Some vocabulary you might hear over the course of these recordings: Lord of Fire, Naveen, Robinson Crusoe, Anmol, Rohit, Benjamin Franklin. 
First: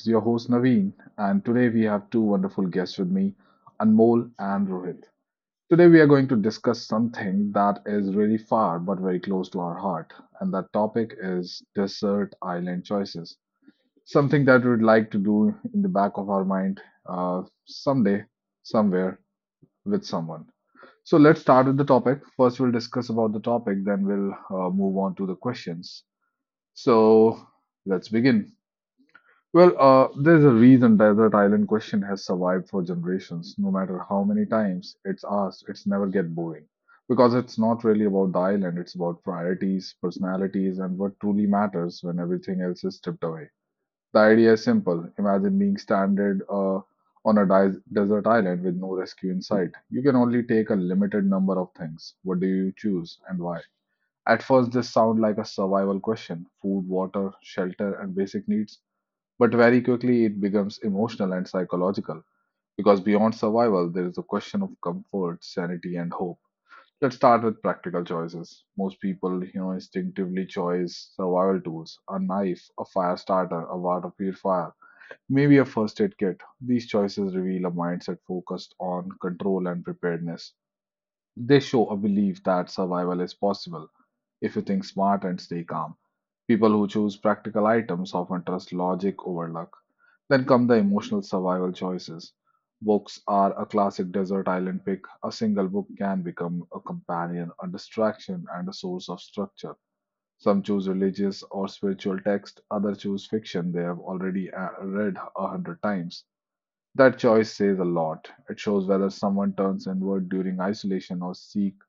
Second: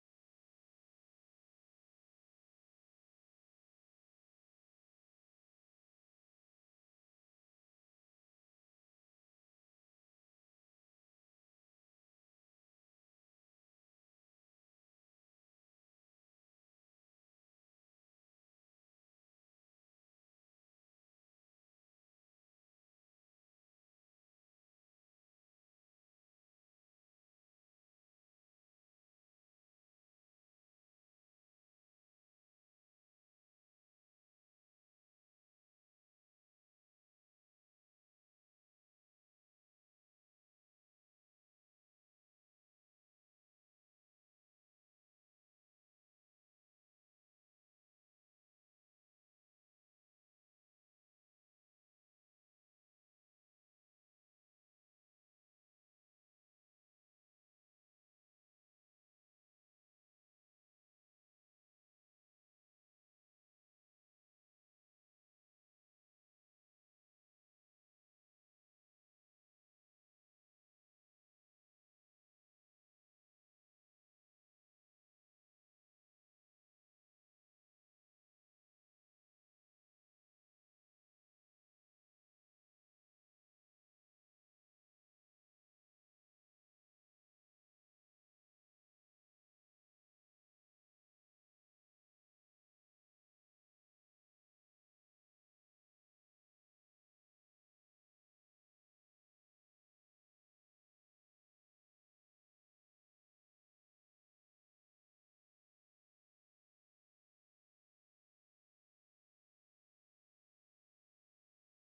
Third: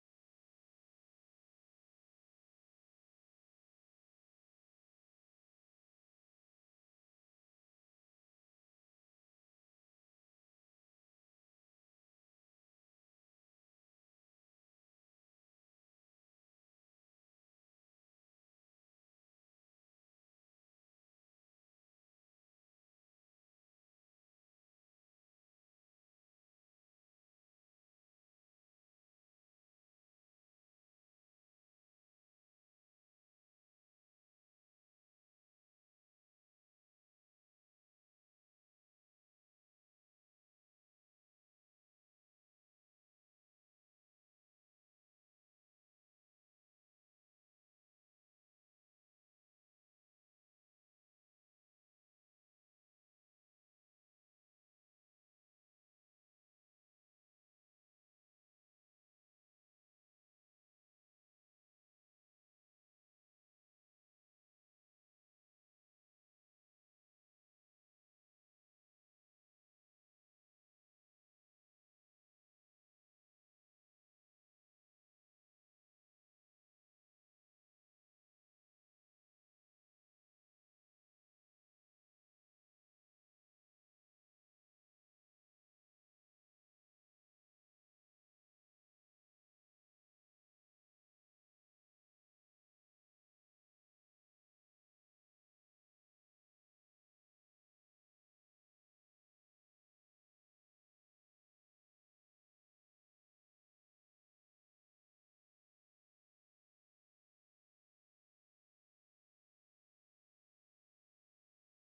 is your host, Naveen, and today we have two wonderful guests with me, Anmol and Rohit. Today, we are going to discuss something that is really far but very close to our heart, and that topic is desert island choices. Something that we'd like to do in the back of our mind someday, somewhere, with someone. So, let's start with the topic. First, we'll discuss about the topic, then, we'll move on to the questions. So, let's begin. Well, there's a reason desert island question has survived for generations. No matter how many times it's asked, it's never get boring. Because it's not really about the island, it's about priorities, personalities, and what truly matters when everything else is stripped away. The idea is simple. Imagine being stranded on a desert island with no rescue in sight. You can only take a limited number of things. What do you choose and why? At first, this sounds like a survival question: food, water, shelter, and basic needs, but very quickly, it becomes emotional and psychological, because beyond survival, there is a question of comfort, sanity, and hope. Let's start with practical choices. Most people, you know, instinctively choose survival tools: a knife, a fire starter, a water purifier, maybe a first aid kit. These choices reveal a mindset focused on control and preparedness. They show a belief that survival is possible if you think smart and stay calm. People who choose practical items often trust logic over luck. Then come the emotional survival choices. Books are a classic desert island pick. A single book can become a companion, a distraction, and a source of structure. Some choose religious or spiritual text, others choose fiction they have already read a hundred times. That choice says a lot. It shows whether someone turns inward during isolation or seeks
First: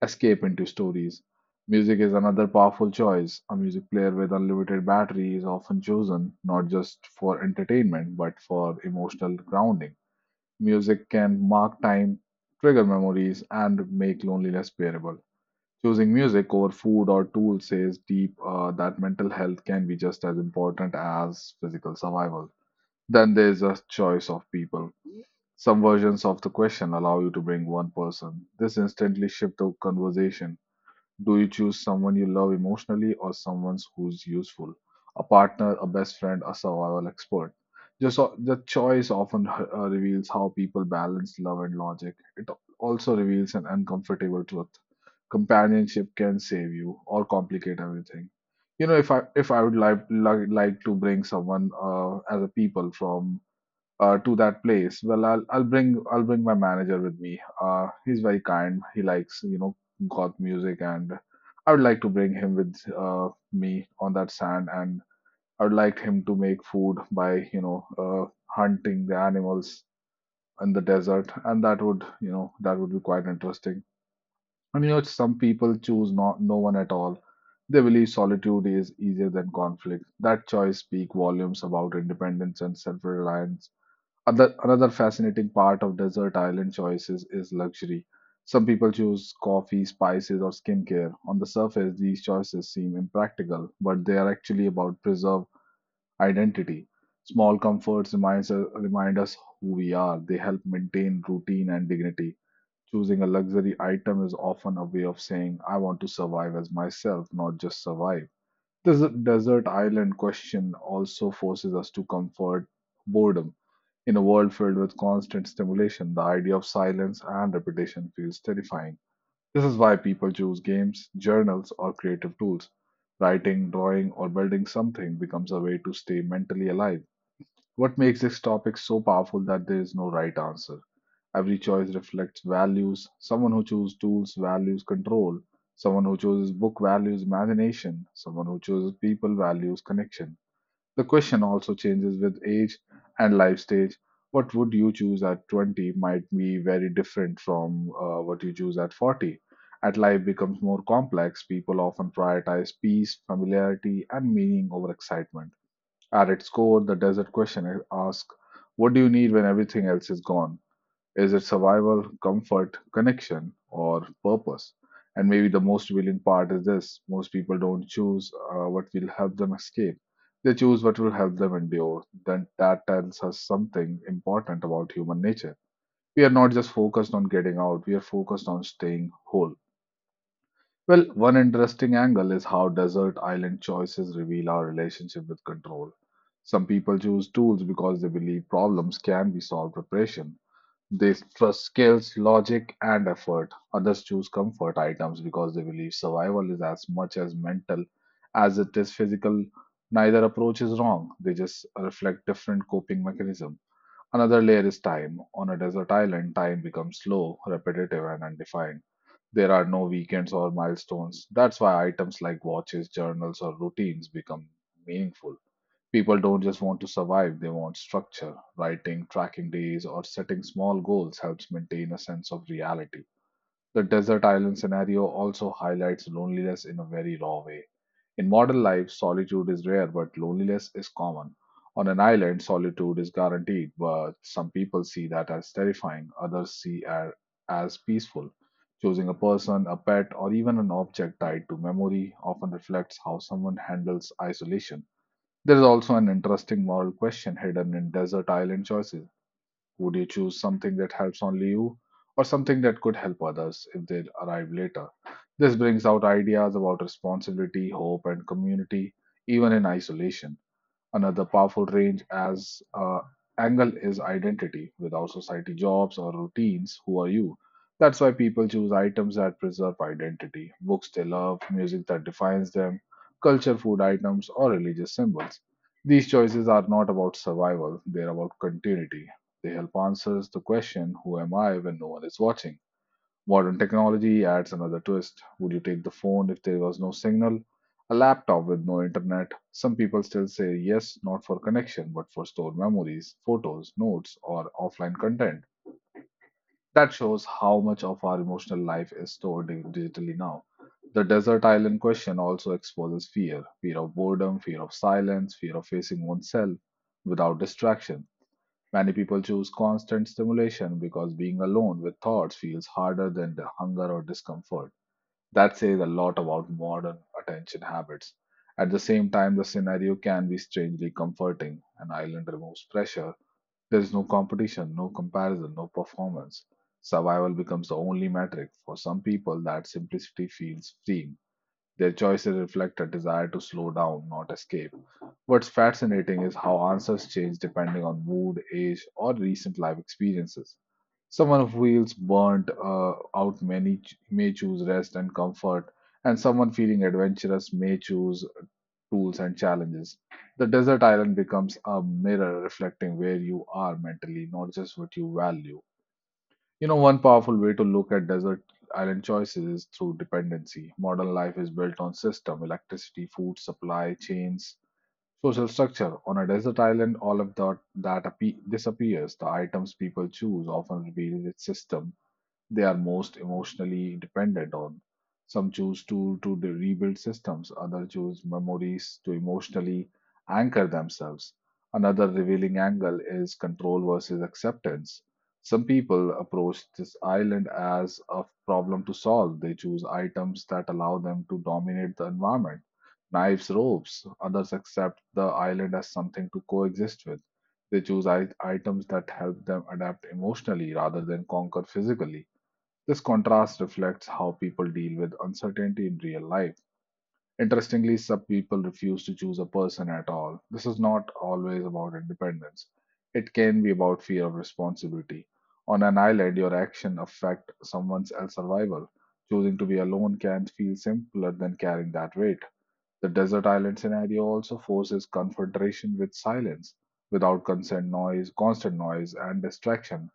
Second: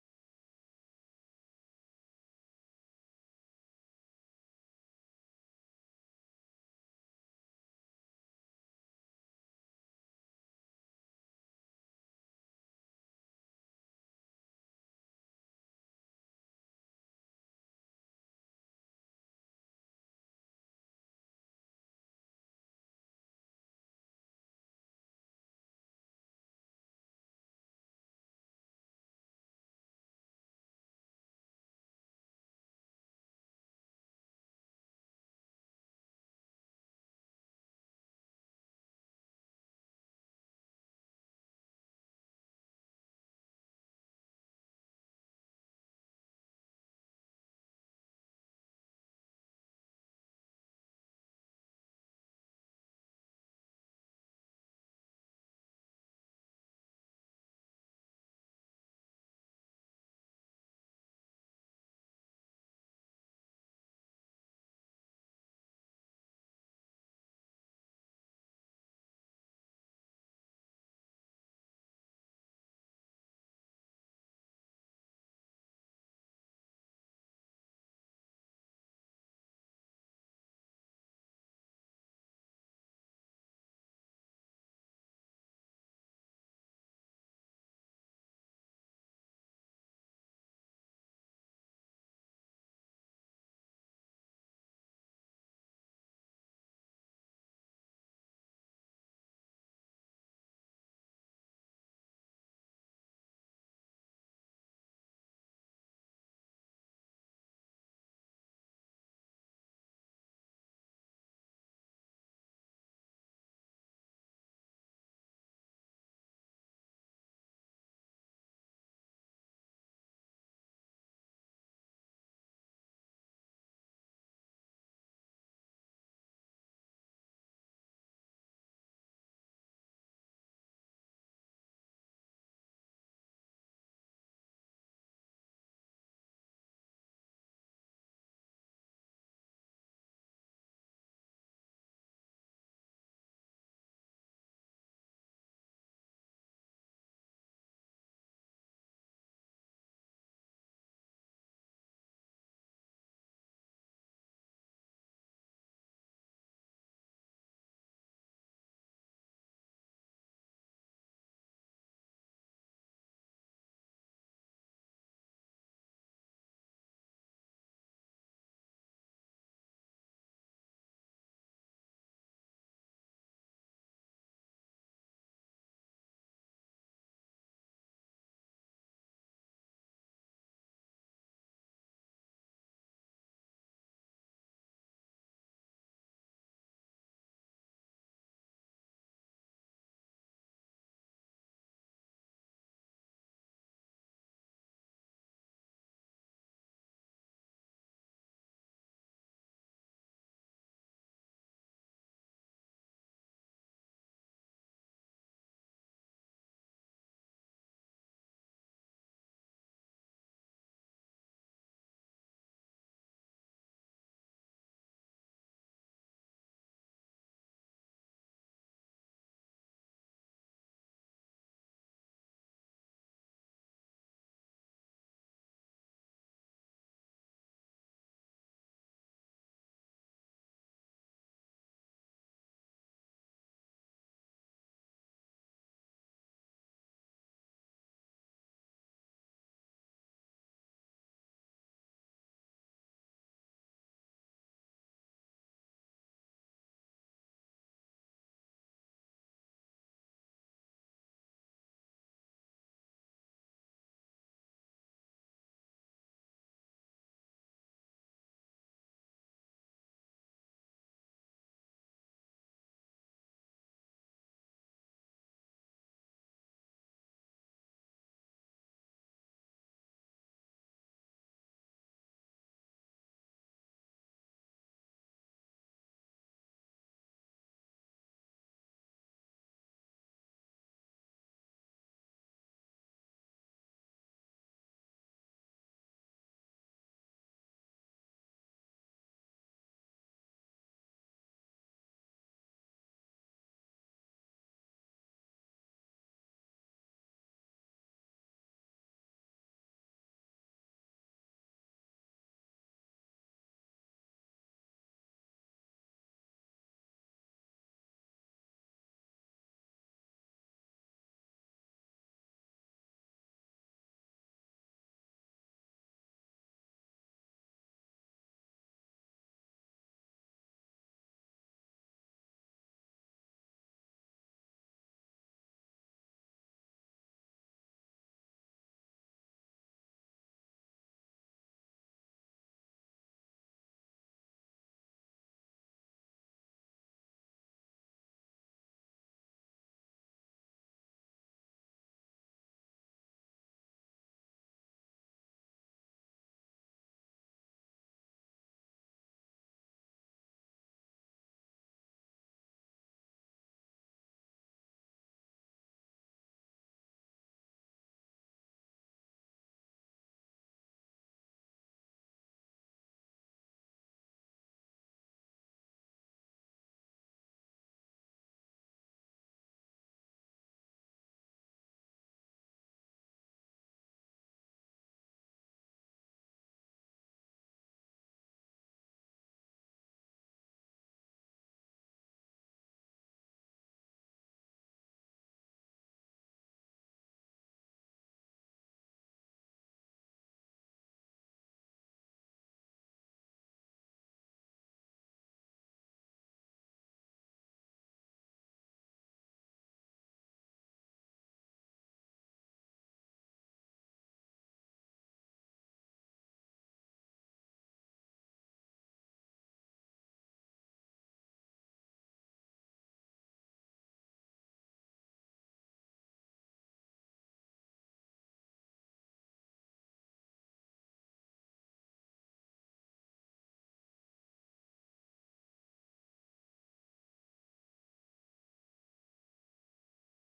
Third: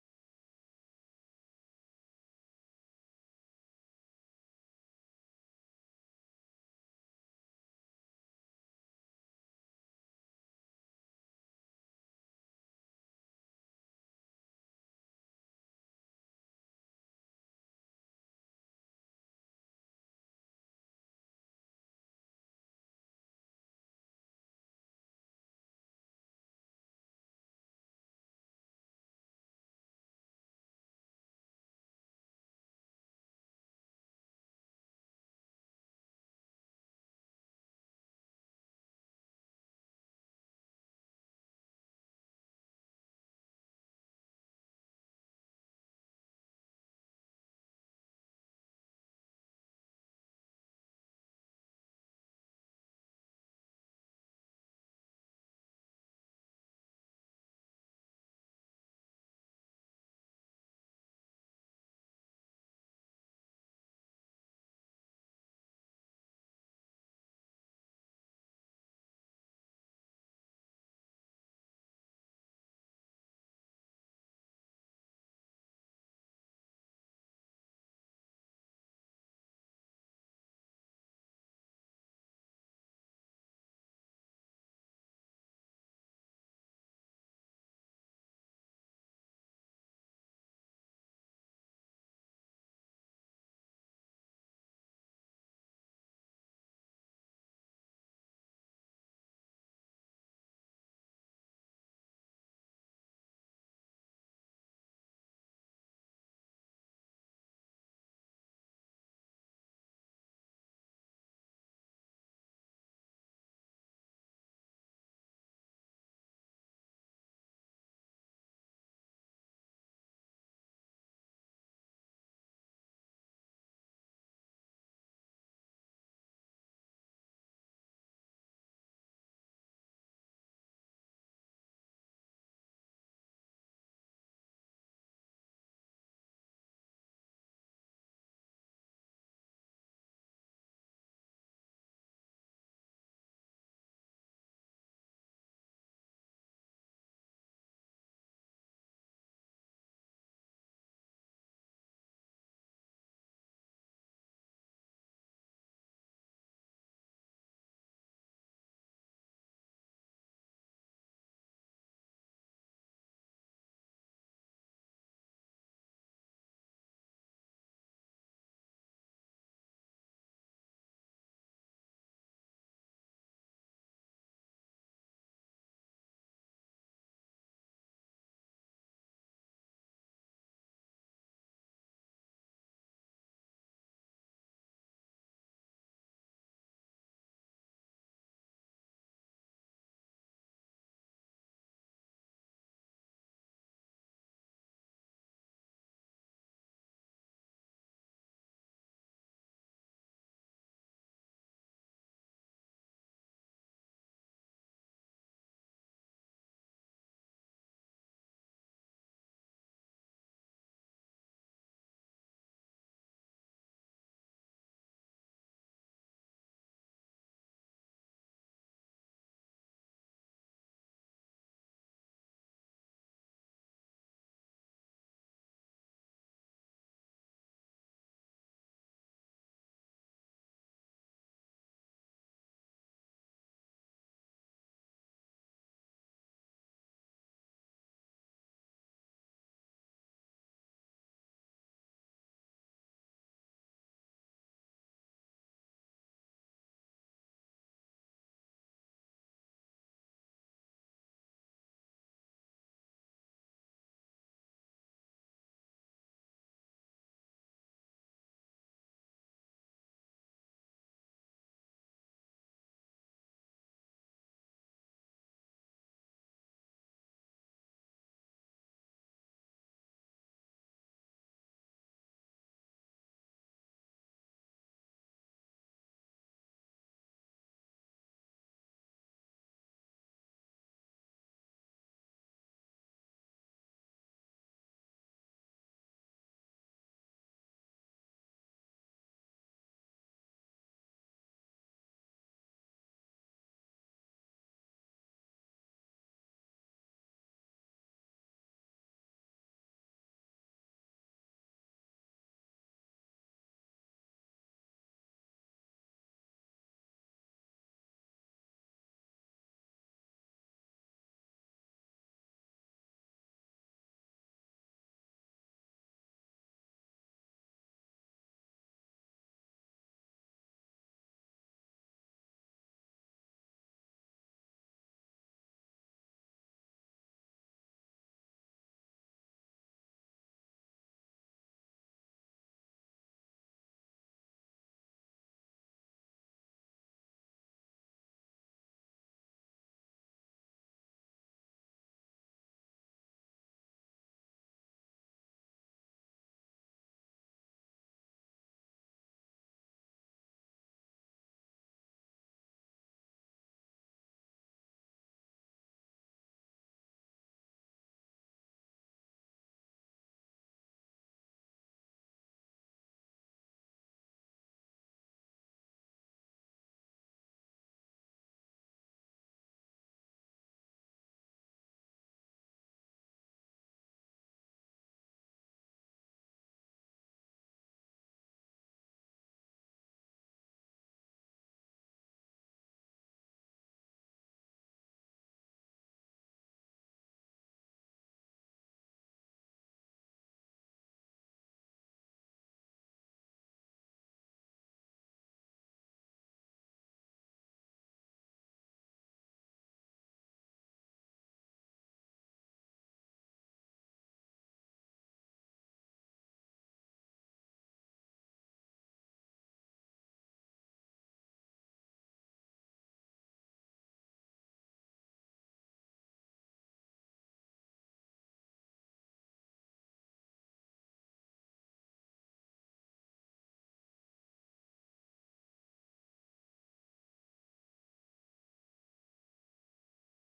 escape into stories. Music is another powerful choice. A music player with unlimited battery is often chosen not just for entertainment but for emotional grounding. Music can mark time, trigger memories, and make loneliness bearable. Choosing music over food or tools says deep that mental health can be just as important as physical survival. Then there's a choice of people. Some versions of the question allow you to bring one person. This instantly shifts the conversation: do you choose someone you love emotionally or someone who's useful? A partner, a best friend, a survival expert. The choice often reveals how people balance love and logic. It also reveals an uncomfortable truth. Companionship can save you or complicate everything. You know, if I would like to bring someone as a people from to that place, well, I'll bring my manager with me. He's very kind. He likes, you know, goth music. And I would like to bring him with me on that sand, and I would like him to make food by, you know, hunting the animals in the desert, and that would be quite interesting. And, you know, some people choose not no one at all. They believe solitude is easier than conflict. That choice speaks volumes about independence and self-reliance. Another fascinating part of desert island choices is luxury. Some people choose coffee, spices, or skincare. On the surface, these choices seem impractical, but they are actually about preserve identity. Small comforts remind us who we are. They help maintain routine and dignity. Choosing a luxury item is often a way of saying, I want to survive as myself, not just survive. This desert island question also forces us to comfort boredom. In a world filled with constant stimulation, the idea of silence and repetition feels terrifying. This is why people choose games, journals, or creative tools. Writing, drawing, or building something becomes a way to stay mentally alive. What makes this topic so powerful that there is no right answer? Every choice reflects values. Someone who chooses tools values control. Someone who chooses book values imagination. Someone who chooses people values connection. The question also changes with age and life stage. What would you choose at 20 might be very different from what you choose at 40. As life becomes more complex, people often prioritize peace, familiarity, and meaning over excitement. At its core, the desert question asks, what do you need when everything else is gone? Is it survival, comfort, connection, or purpose? And maybe the most revealing part is this: most people don't choose what will help them escape. They choose what will help them endure. Then that tells us something important about human nature. We are not just focused on getting out, we are focused on staying whole. Well, one interesting angle is how desert island choices reveal our relationship with control. Some people choose tools because they believe problems can be solved with pressure. They trust skills, logic, and effort. Others choose comfort items because they believe survival is as much as mental as it is physical. Neither approach is wrong, they just reflect different coping mechanism. Another layer is time. On a desert island, time becomes slow, repetitive, and undefined. There are no weekends or milestones. That's why items like watches, journals, or routines become meaningful. People don't just want to survive, they want structure. Writing, tracking days, or setting small goals helps maintain a sense of reality. The desert island scenario also highlights loneliness in a very raw way. In modern life, solitude is rare, but loneliness is common. On an island, solitude is guaranteed, but some people see that as terrifying, others see it as peaceful. Choosing a person, a pet, or even an object tied to memory often reflects how someone handles isolation. There is also an interesting moral question hidden in desert island choices. Would you choose something that helps only you, or something that could help others if they arrive later? This brings out ideas about responsibility, hope, and community, even in isolation. Another powerful range as angle is identity. Without society, jobs, or routines, who are you? That's why people choose items that preserve identity: books they love, music that defines them, culture, food items, or religious symbols. These choices are not about survival, they're about continuity. They help answers the question, who am I when no one is watching? Modern technology adds another twist. Would you take the phone if there was no signal? A laptop with no internet? Some people still say yes, not for connection, but for stored memories, photos, notes, or offline content. That shows how much of our emotional life is stored digitally now. The desert island question also exposes fear: fear of boredom, fear of silence, fear of facing oneself without distraction. Many people choose constant stimulation because being alone with thoughts feels harder than the hunger or discomfort. That says a lot about modern attention habits. At the same time, the scenario can be strangely comforting. An island removes pressure. There is no competition, no comparison, no performance. Survival becomes the only metric. For some people, that simplicity feels freeing. Their choices reflect a desire to slow down, not escape. What's fascinating is how answers change depending on mood, age, or recent life experiences. Someone who feels burnt out may choose rest and comfort, and someone feeling adventurous may choose tools and challenges. The desert island becomes a mirror reflecting where you are mentally, not just what you value. You know, one powerful way to look at desert island choices is through dependency. Modern life is built on system, electricity, food supply chains, social structure. On a desert island, all of that disappears. The items people choose often reveal its system they are most emotionally dependent on. Some choose to rebuild systems, others choose memories to emotionally anchor themselves. Another revealing angle is control versus acceptance. Some people approach this island as a problem to solve. They choose items that allow them to dominate the environment: knives, ropes. Others accept the island as something to coexist with. They choose items that help them adapt emotionally rather than conquer physically. This contrast reflects how people deal with uncertainty in real life. Interestingly, some people refuse to choose a person at all. This is not always about independence. It can be about fear of responsibility. On an island, your actions affect someone else's survival. Choosing to be alone can feel simpler than carrying that weight. The desert island scenario also forces confrontation with silence. Without consent, noise, constant noise, and distraction,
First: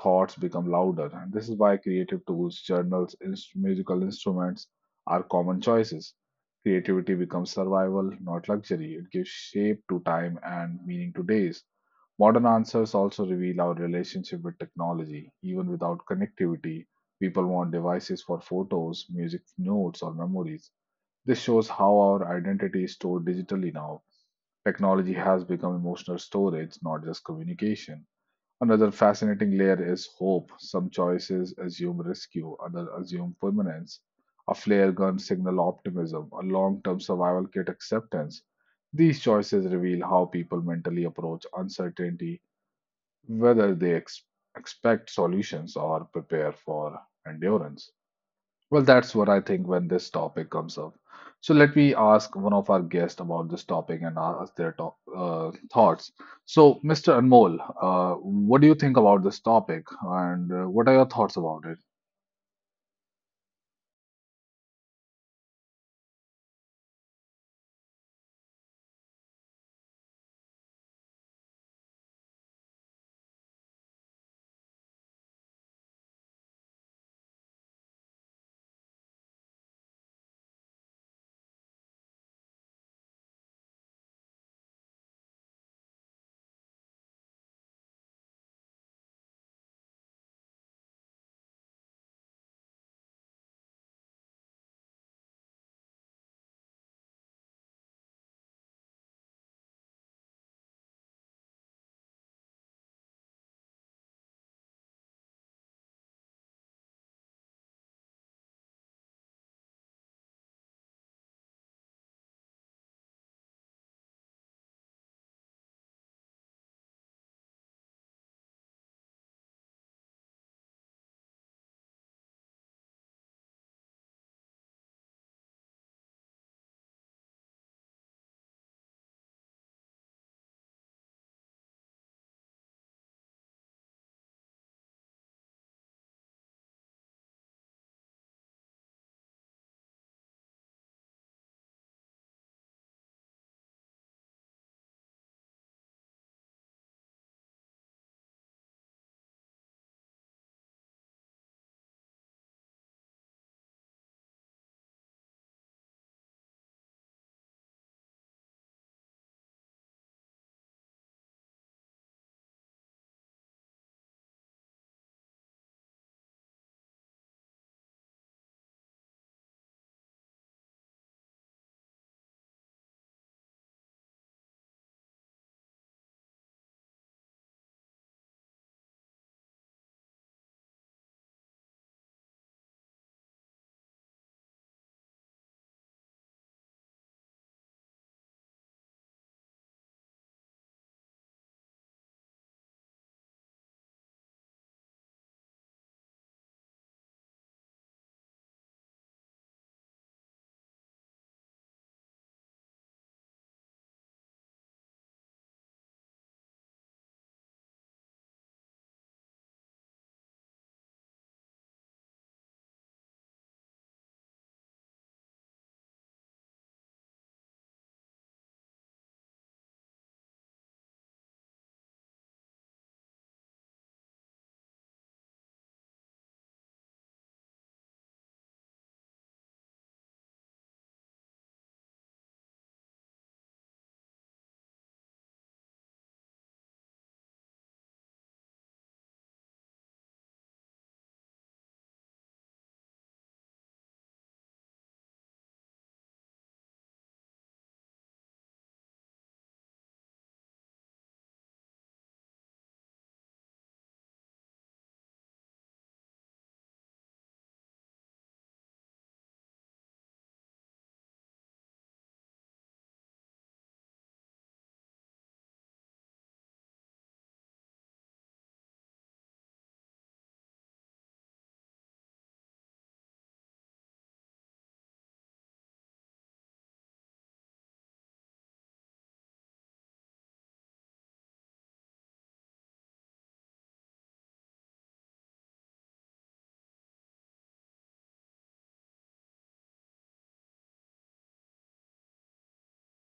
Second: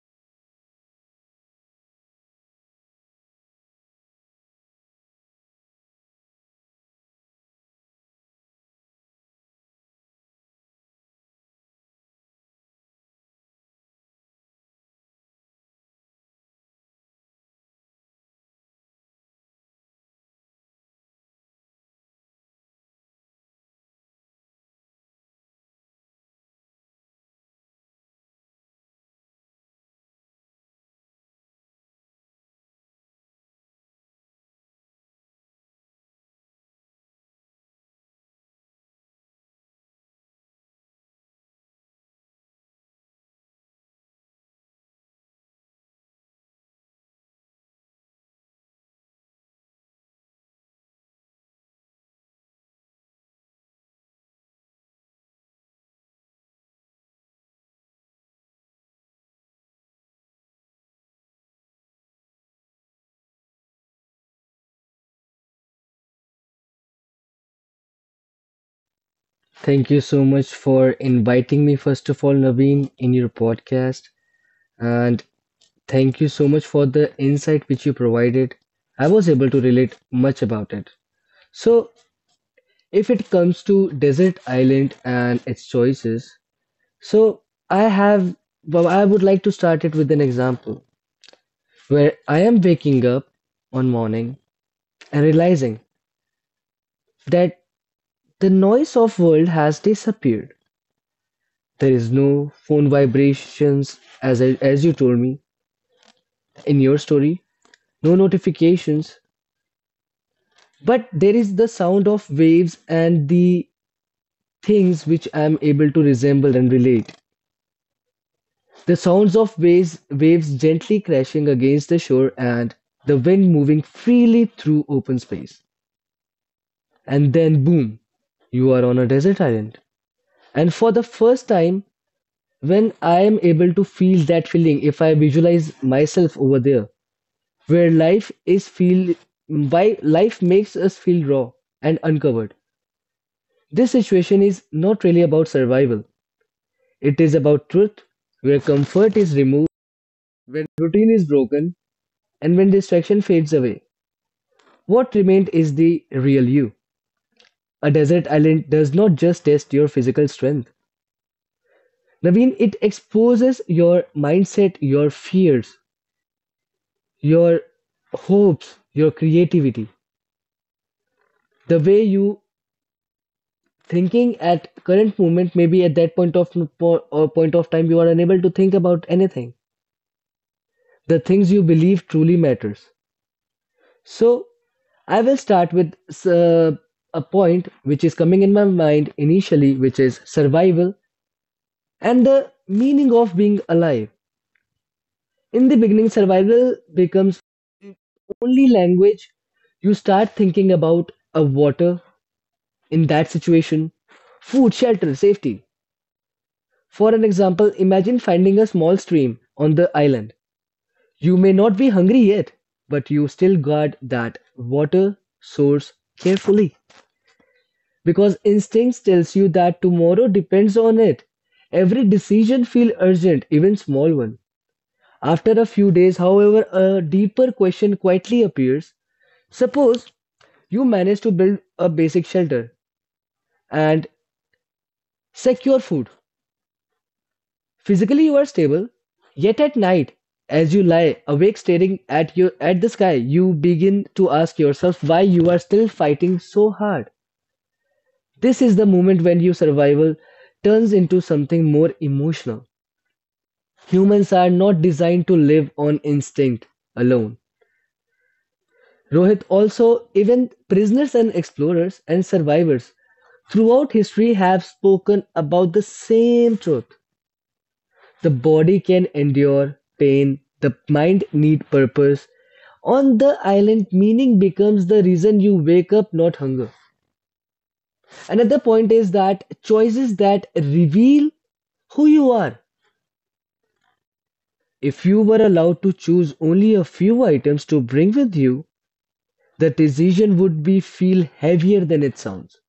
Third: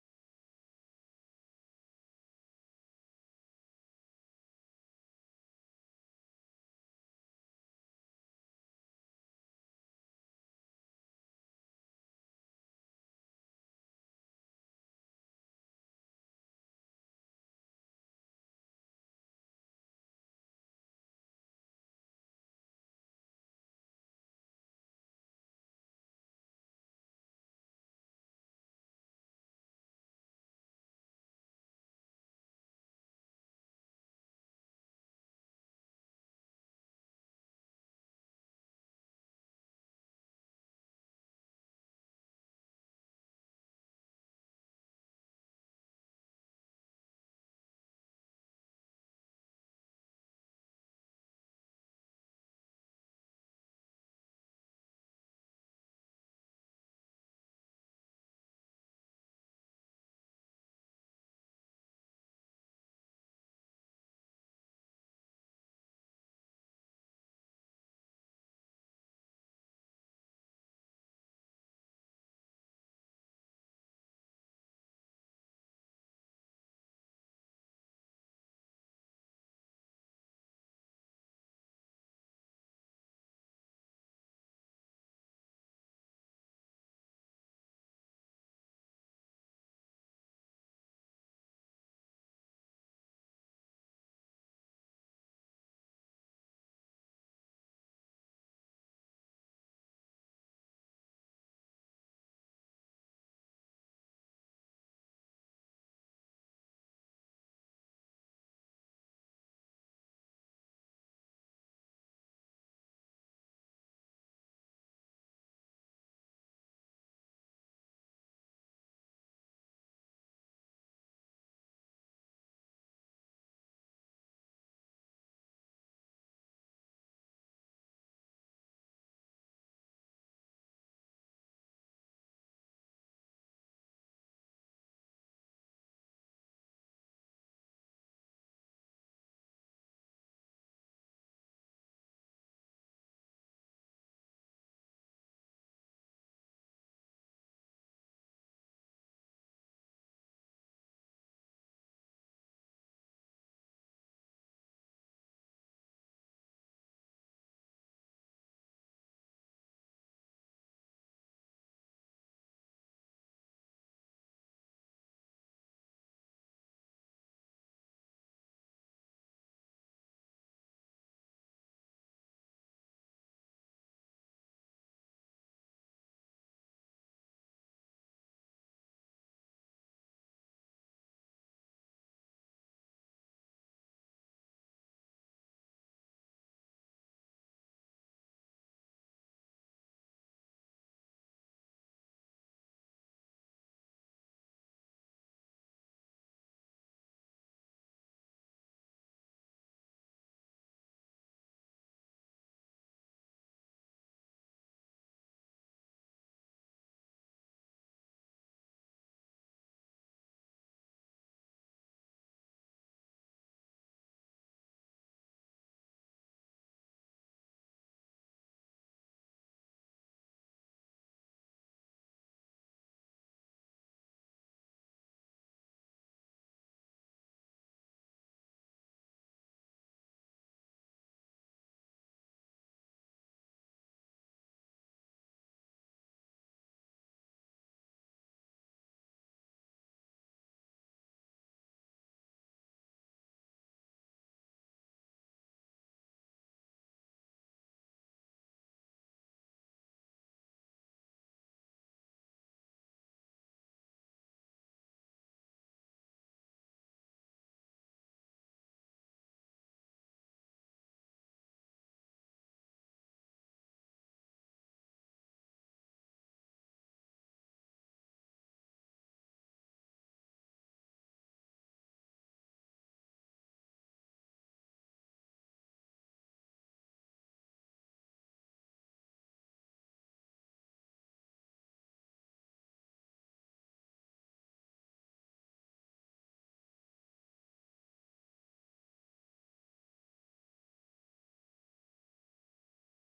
thoughts become louder. And this is why creative tools, journals, musical instruments are common choices. Creativity becomes survival, not luxury. It gives shape to time and meaning to days. Modern answers also reveal our relationship with technology. Even without connectivity, people want devices for photos, music notes, or memories. This shows how our identity is stored digitally now. Technology has become emotional storage, not just communication. Another fascinating layer is hope. Some choices assume rescue, others assume permanence. A flare gun signal optimism, a long term survival kit acceptance. These choices reveal how people mentally approach uncertainty, whether they expect solutions or prepare for endurance. Well, that's what I think when this topic comes up. So let me ask one of our guests about this topic and ask their to thoughts. So, Mr. Anmol, what do you think about this topic and what are your thoughts about it? Thank you so much for inviting me, first of all, Naveen, in your podcast. And thank you so much for the insight which you provided. I was able to relate much about it. So, if it comes to desert island and its choices, so I have, well, I would like to start it with an example where I am waking up one morning and realizing that the noise of world has disappeared. There is no phone vibrations as you told me in your story. No notifications, but there is the sound of waves and the things which I am able to resemble and relate. The sounds of waves gently crashing against the shore and the wind moving freely through open space. And then, boom, you are on a desert island. And for the first time, when I am able to feel that feeling, if I visualize myself over there, where life is feel, why life makes us feel raw and uncovered. This situation is not really about survival. It is about truth, where comfort is removed, when routine is broken, and when distraction fades away. What remained is the real you. A desert island does not just test your physical strength. Naveen, it exposes your mindset, your fears, your hopes, your creativity. The way you thinking at current moment, maybe at that point of or point of time, you are unable to think about anything. The things you believe truly matters. So I will start with uh, a point which is coming in my mind initially, which is survival and the meaning of being alive. In the beginning, survival becomes only language. You start thinking about a water in that situation, food, shelter, safety. For an example, imagine finding a small stream on the island. You may not be hungry yet, but you still guard that water source carefully, because instincts tells you that tomorrow depends on it. Every decision feels urgent, even small one. After a few days, however, a deeper question quietly appears. Suppose you manage to build a basic shelter and secure food. Physically you are stable, yet at night, as you lie awake staring at your at the sky, you begin to ask yourself why you are still fighting so hard. This is the moment when your survival turns into something more emotional. Humans are not designed to live on instinct alone. Rohit, also, even prisoners and explorers and survivors throughout history have spoken about the same truth. The body can endure pain, the mind need purpose. On the island, meaning becomes the reason you wake up, not hunger. Another point is that choices that reveal who you are. If you were allowed to choose only a few items to bring with you, the decision would be feel heavier than it sounds.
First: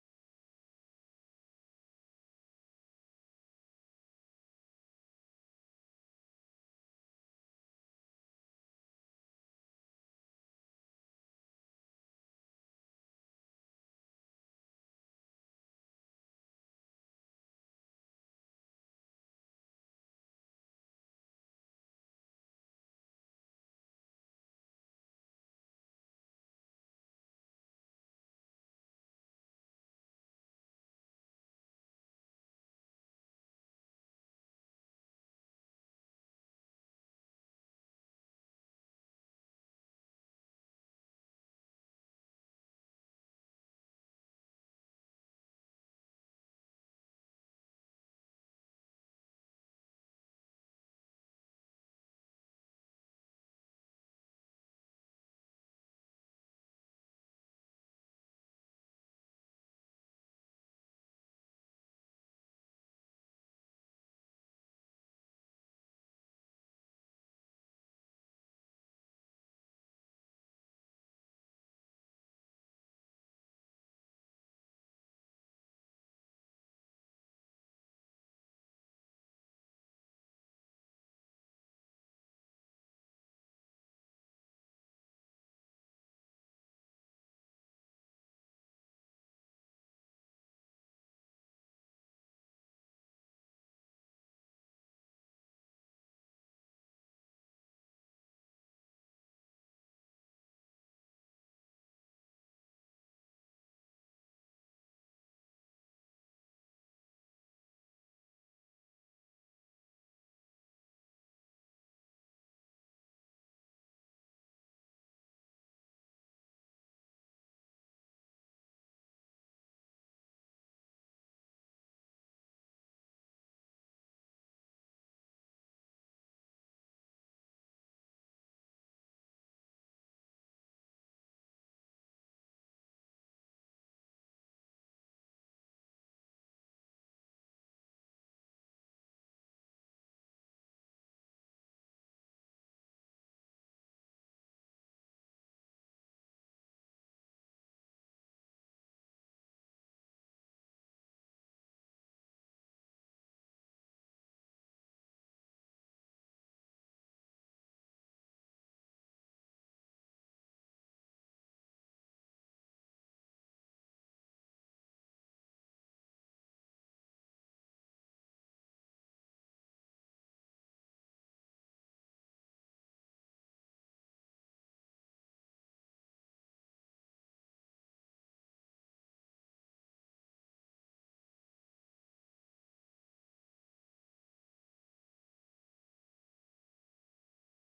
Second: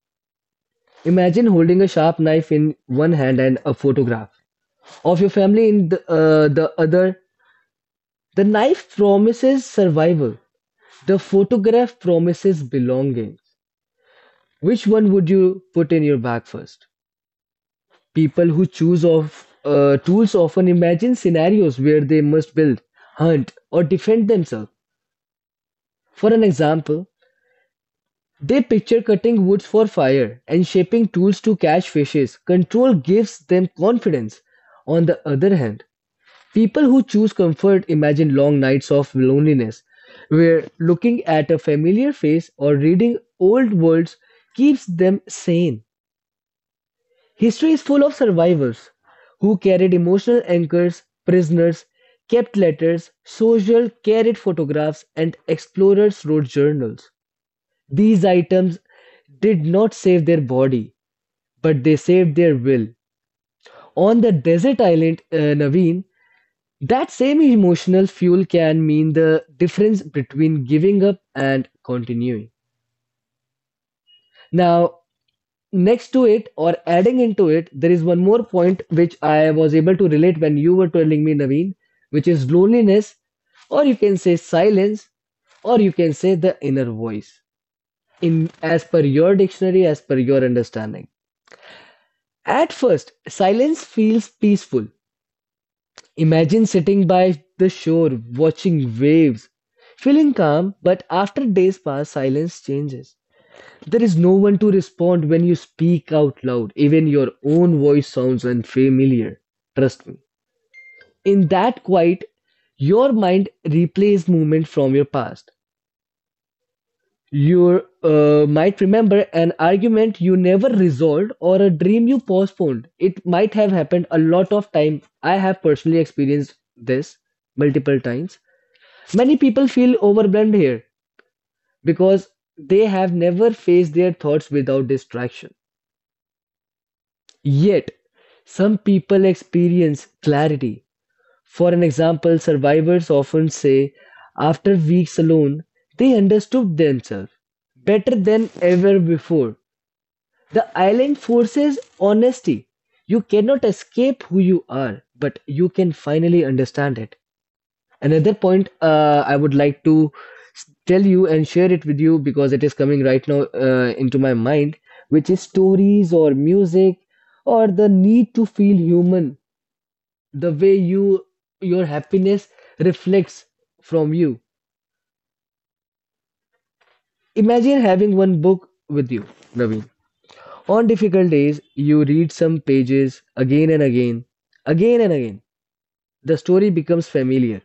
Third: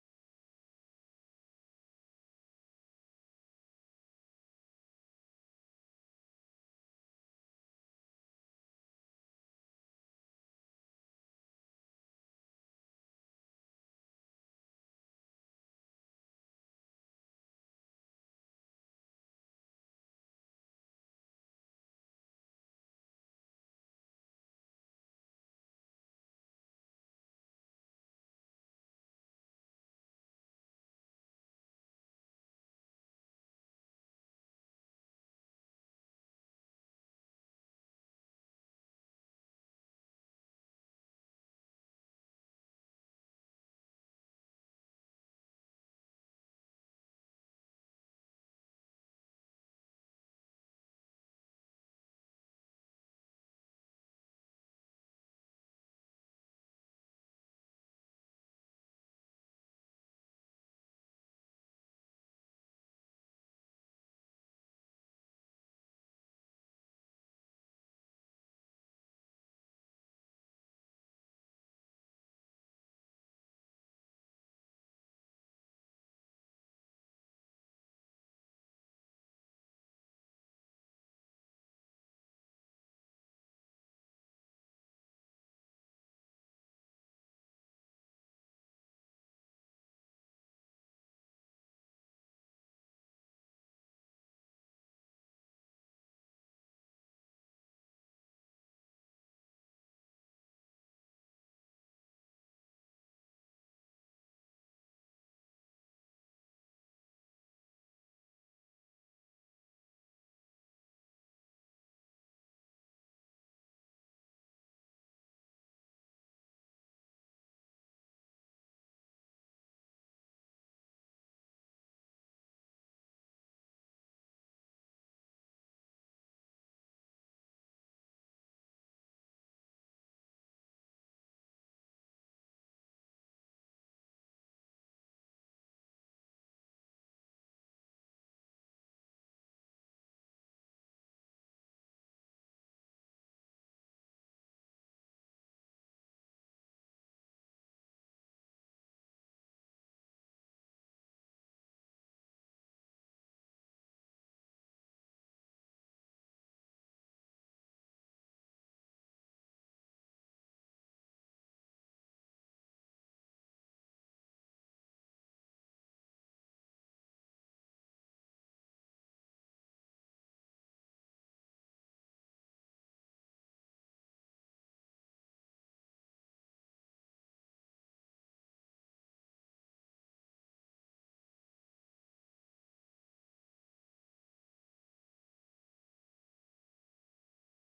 Imagine holding a sharp knife in one hand and a photograph of your family in the other. The knife promises survival. The photograph promises belonging. Which one would you put in your bag first? People who choose of tools often imagine scenarios where they must build, hunt, or defend themselves. For an example, they picture cutting woods for fire and shaping tools to catch fishes. Control gives them confidence. On the other hand, people who choose comfort imagine long nights of loneliness, where looking at a familiar face or reading old words keeps them sane. History is full of survivors who carried emotional anchors, prisoners, kept letters, soldiers carried photographs, and explorers wrote journals. These items did not save their body, but they saved their will. On the desert island, Naveen, that same emotional fuel can mean the difference between giving up and continuing. Now, next to it or adding into it, there is one more point which I was able to relate when you were telling me, Naveen, which is loneliness, or you can say silence, or you can say the inner voice. In as per your dictionary, as per your understanding. At first, silence feels peaceful. Imagine sitting by the shore, watching waves, feeling calm, but after days pass, silence changes. There is no one to respond when you speak out loud. Even your own voice sounds unfamiliar. Trust me. In that quiet, your mind replays movement from your past. You might remember an argument you never resolved or a dream you postponed. It might have happened a lot of time. I have personally experienced this multiple times. Many people feel overwhelmed here because they have never faced their thoughts without distraction. Yet, some people experience clarity. For an example, survivors often say after weeks alone, they understood themselves better than ever before. The island forces honesty. You cannot escape who you are, but you can finally understand it. Another point I would like to tell you and share it with you because it is coming right now into my mind, which is stories or music or the need to feel human, the way you your happiness reflects from you. Imagine having one book with you, Naveen. On difficult days, you read some pages again and again, again and again. The story becomes familiar.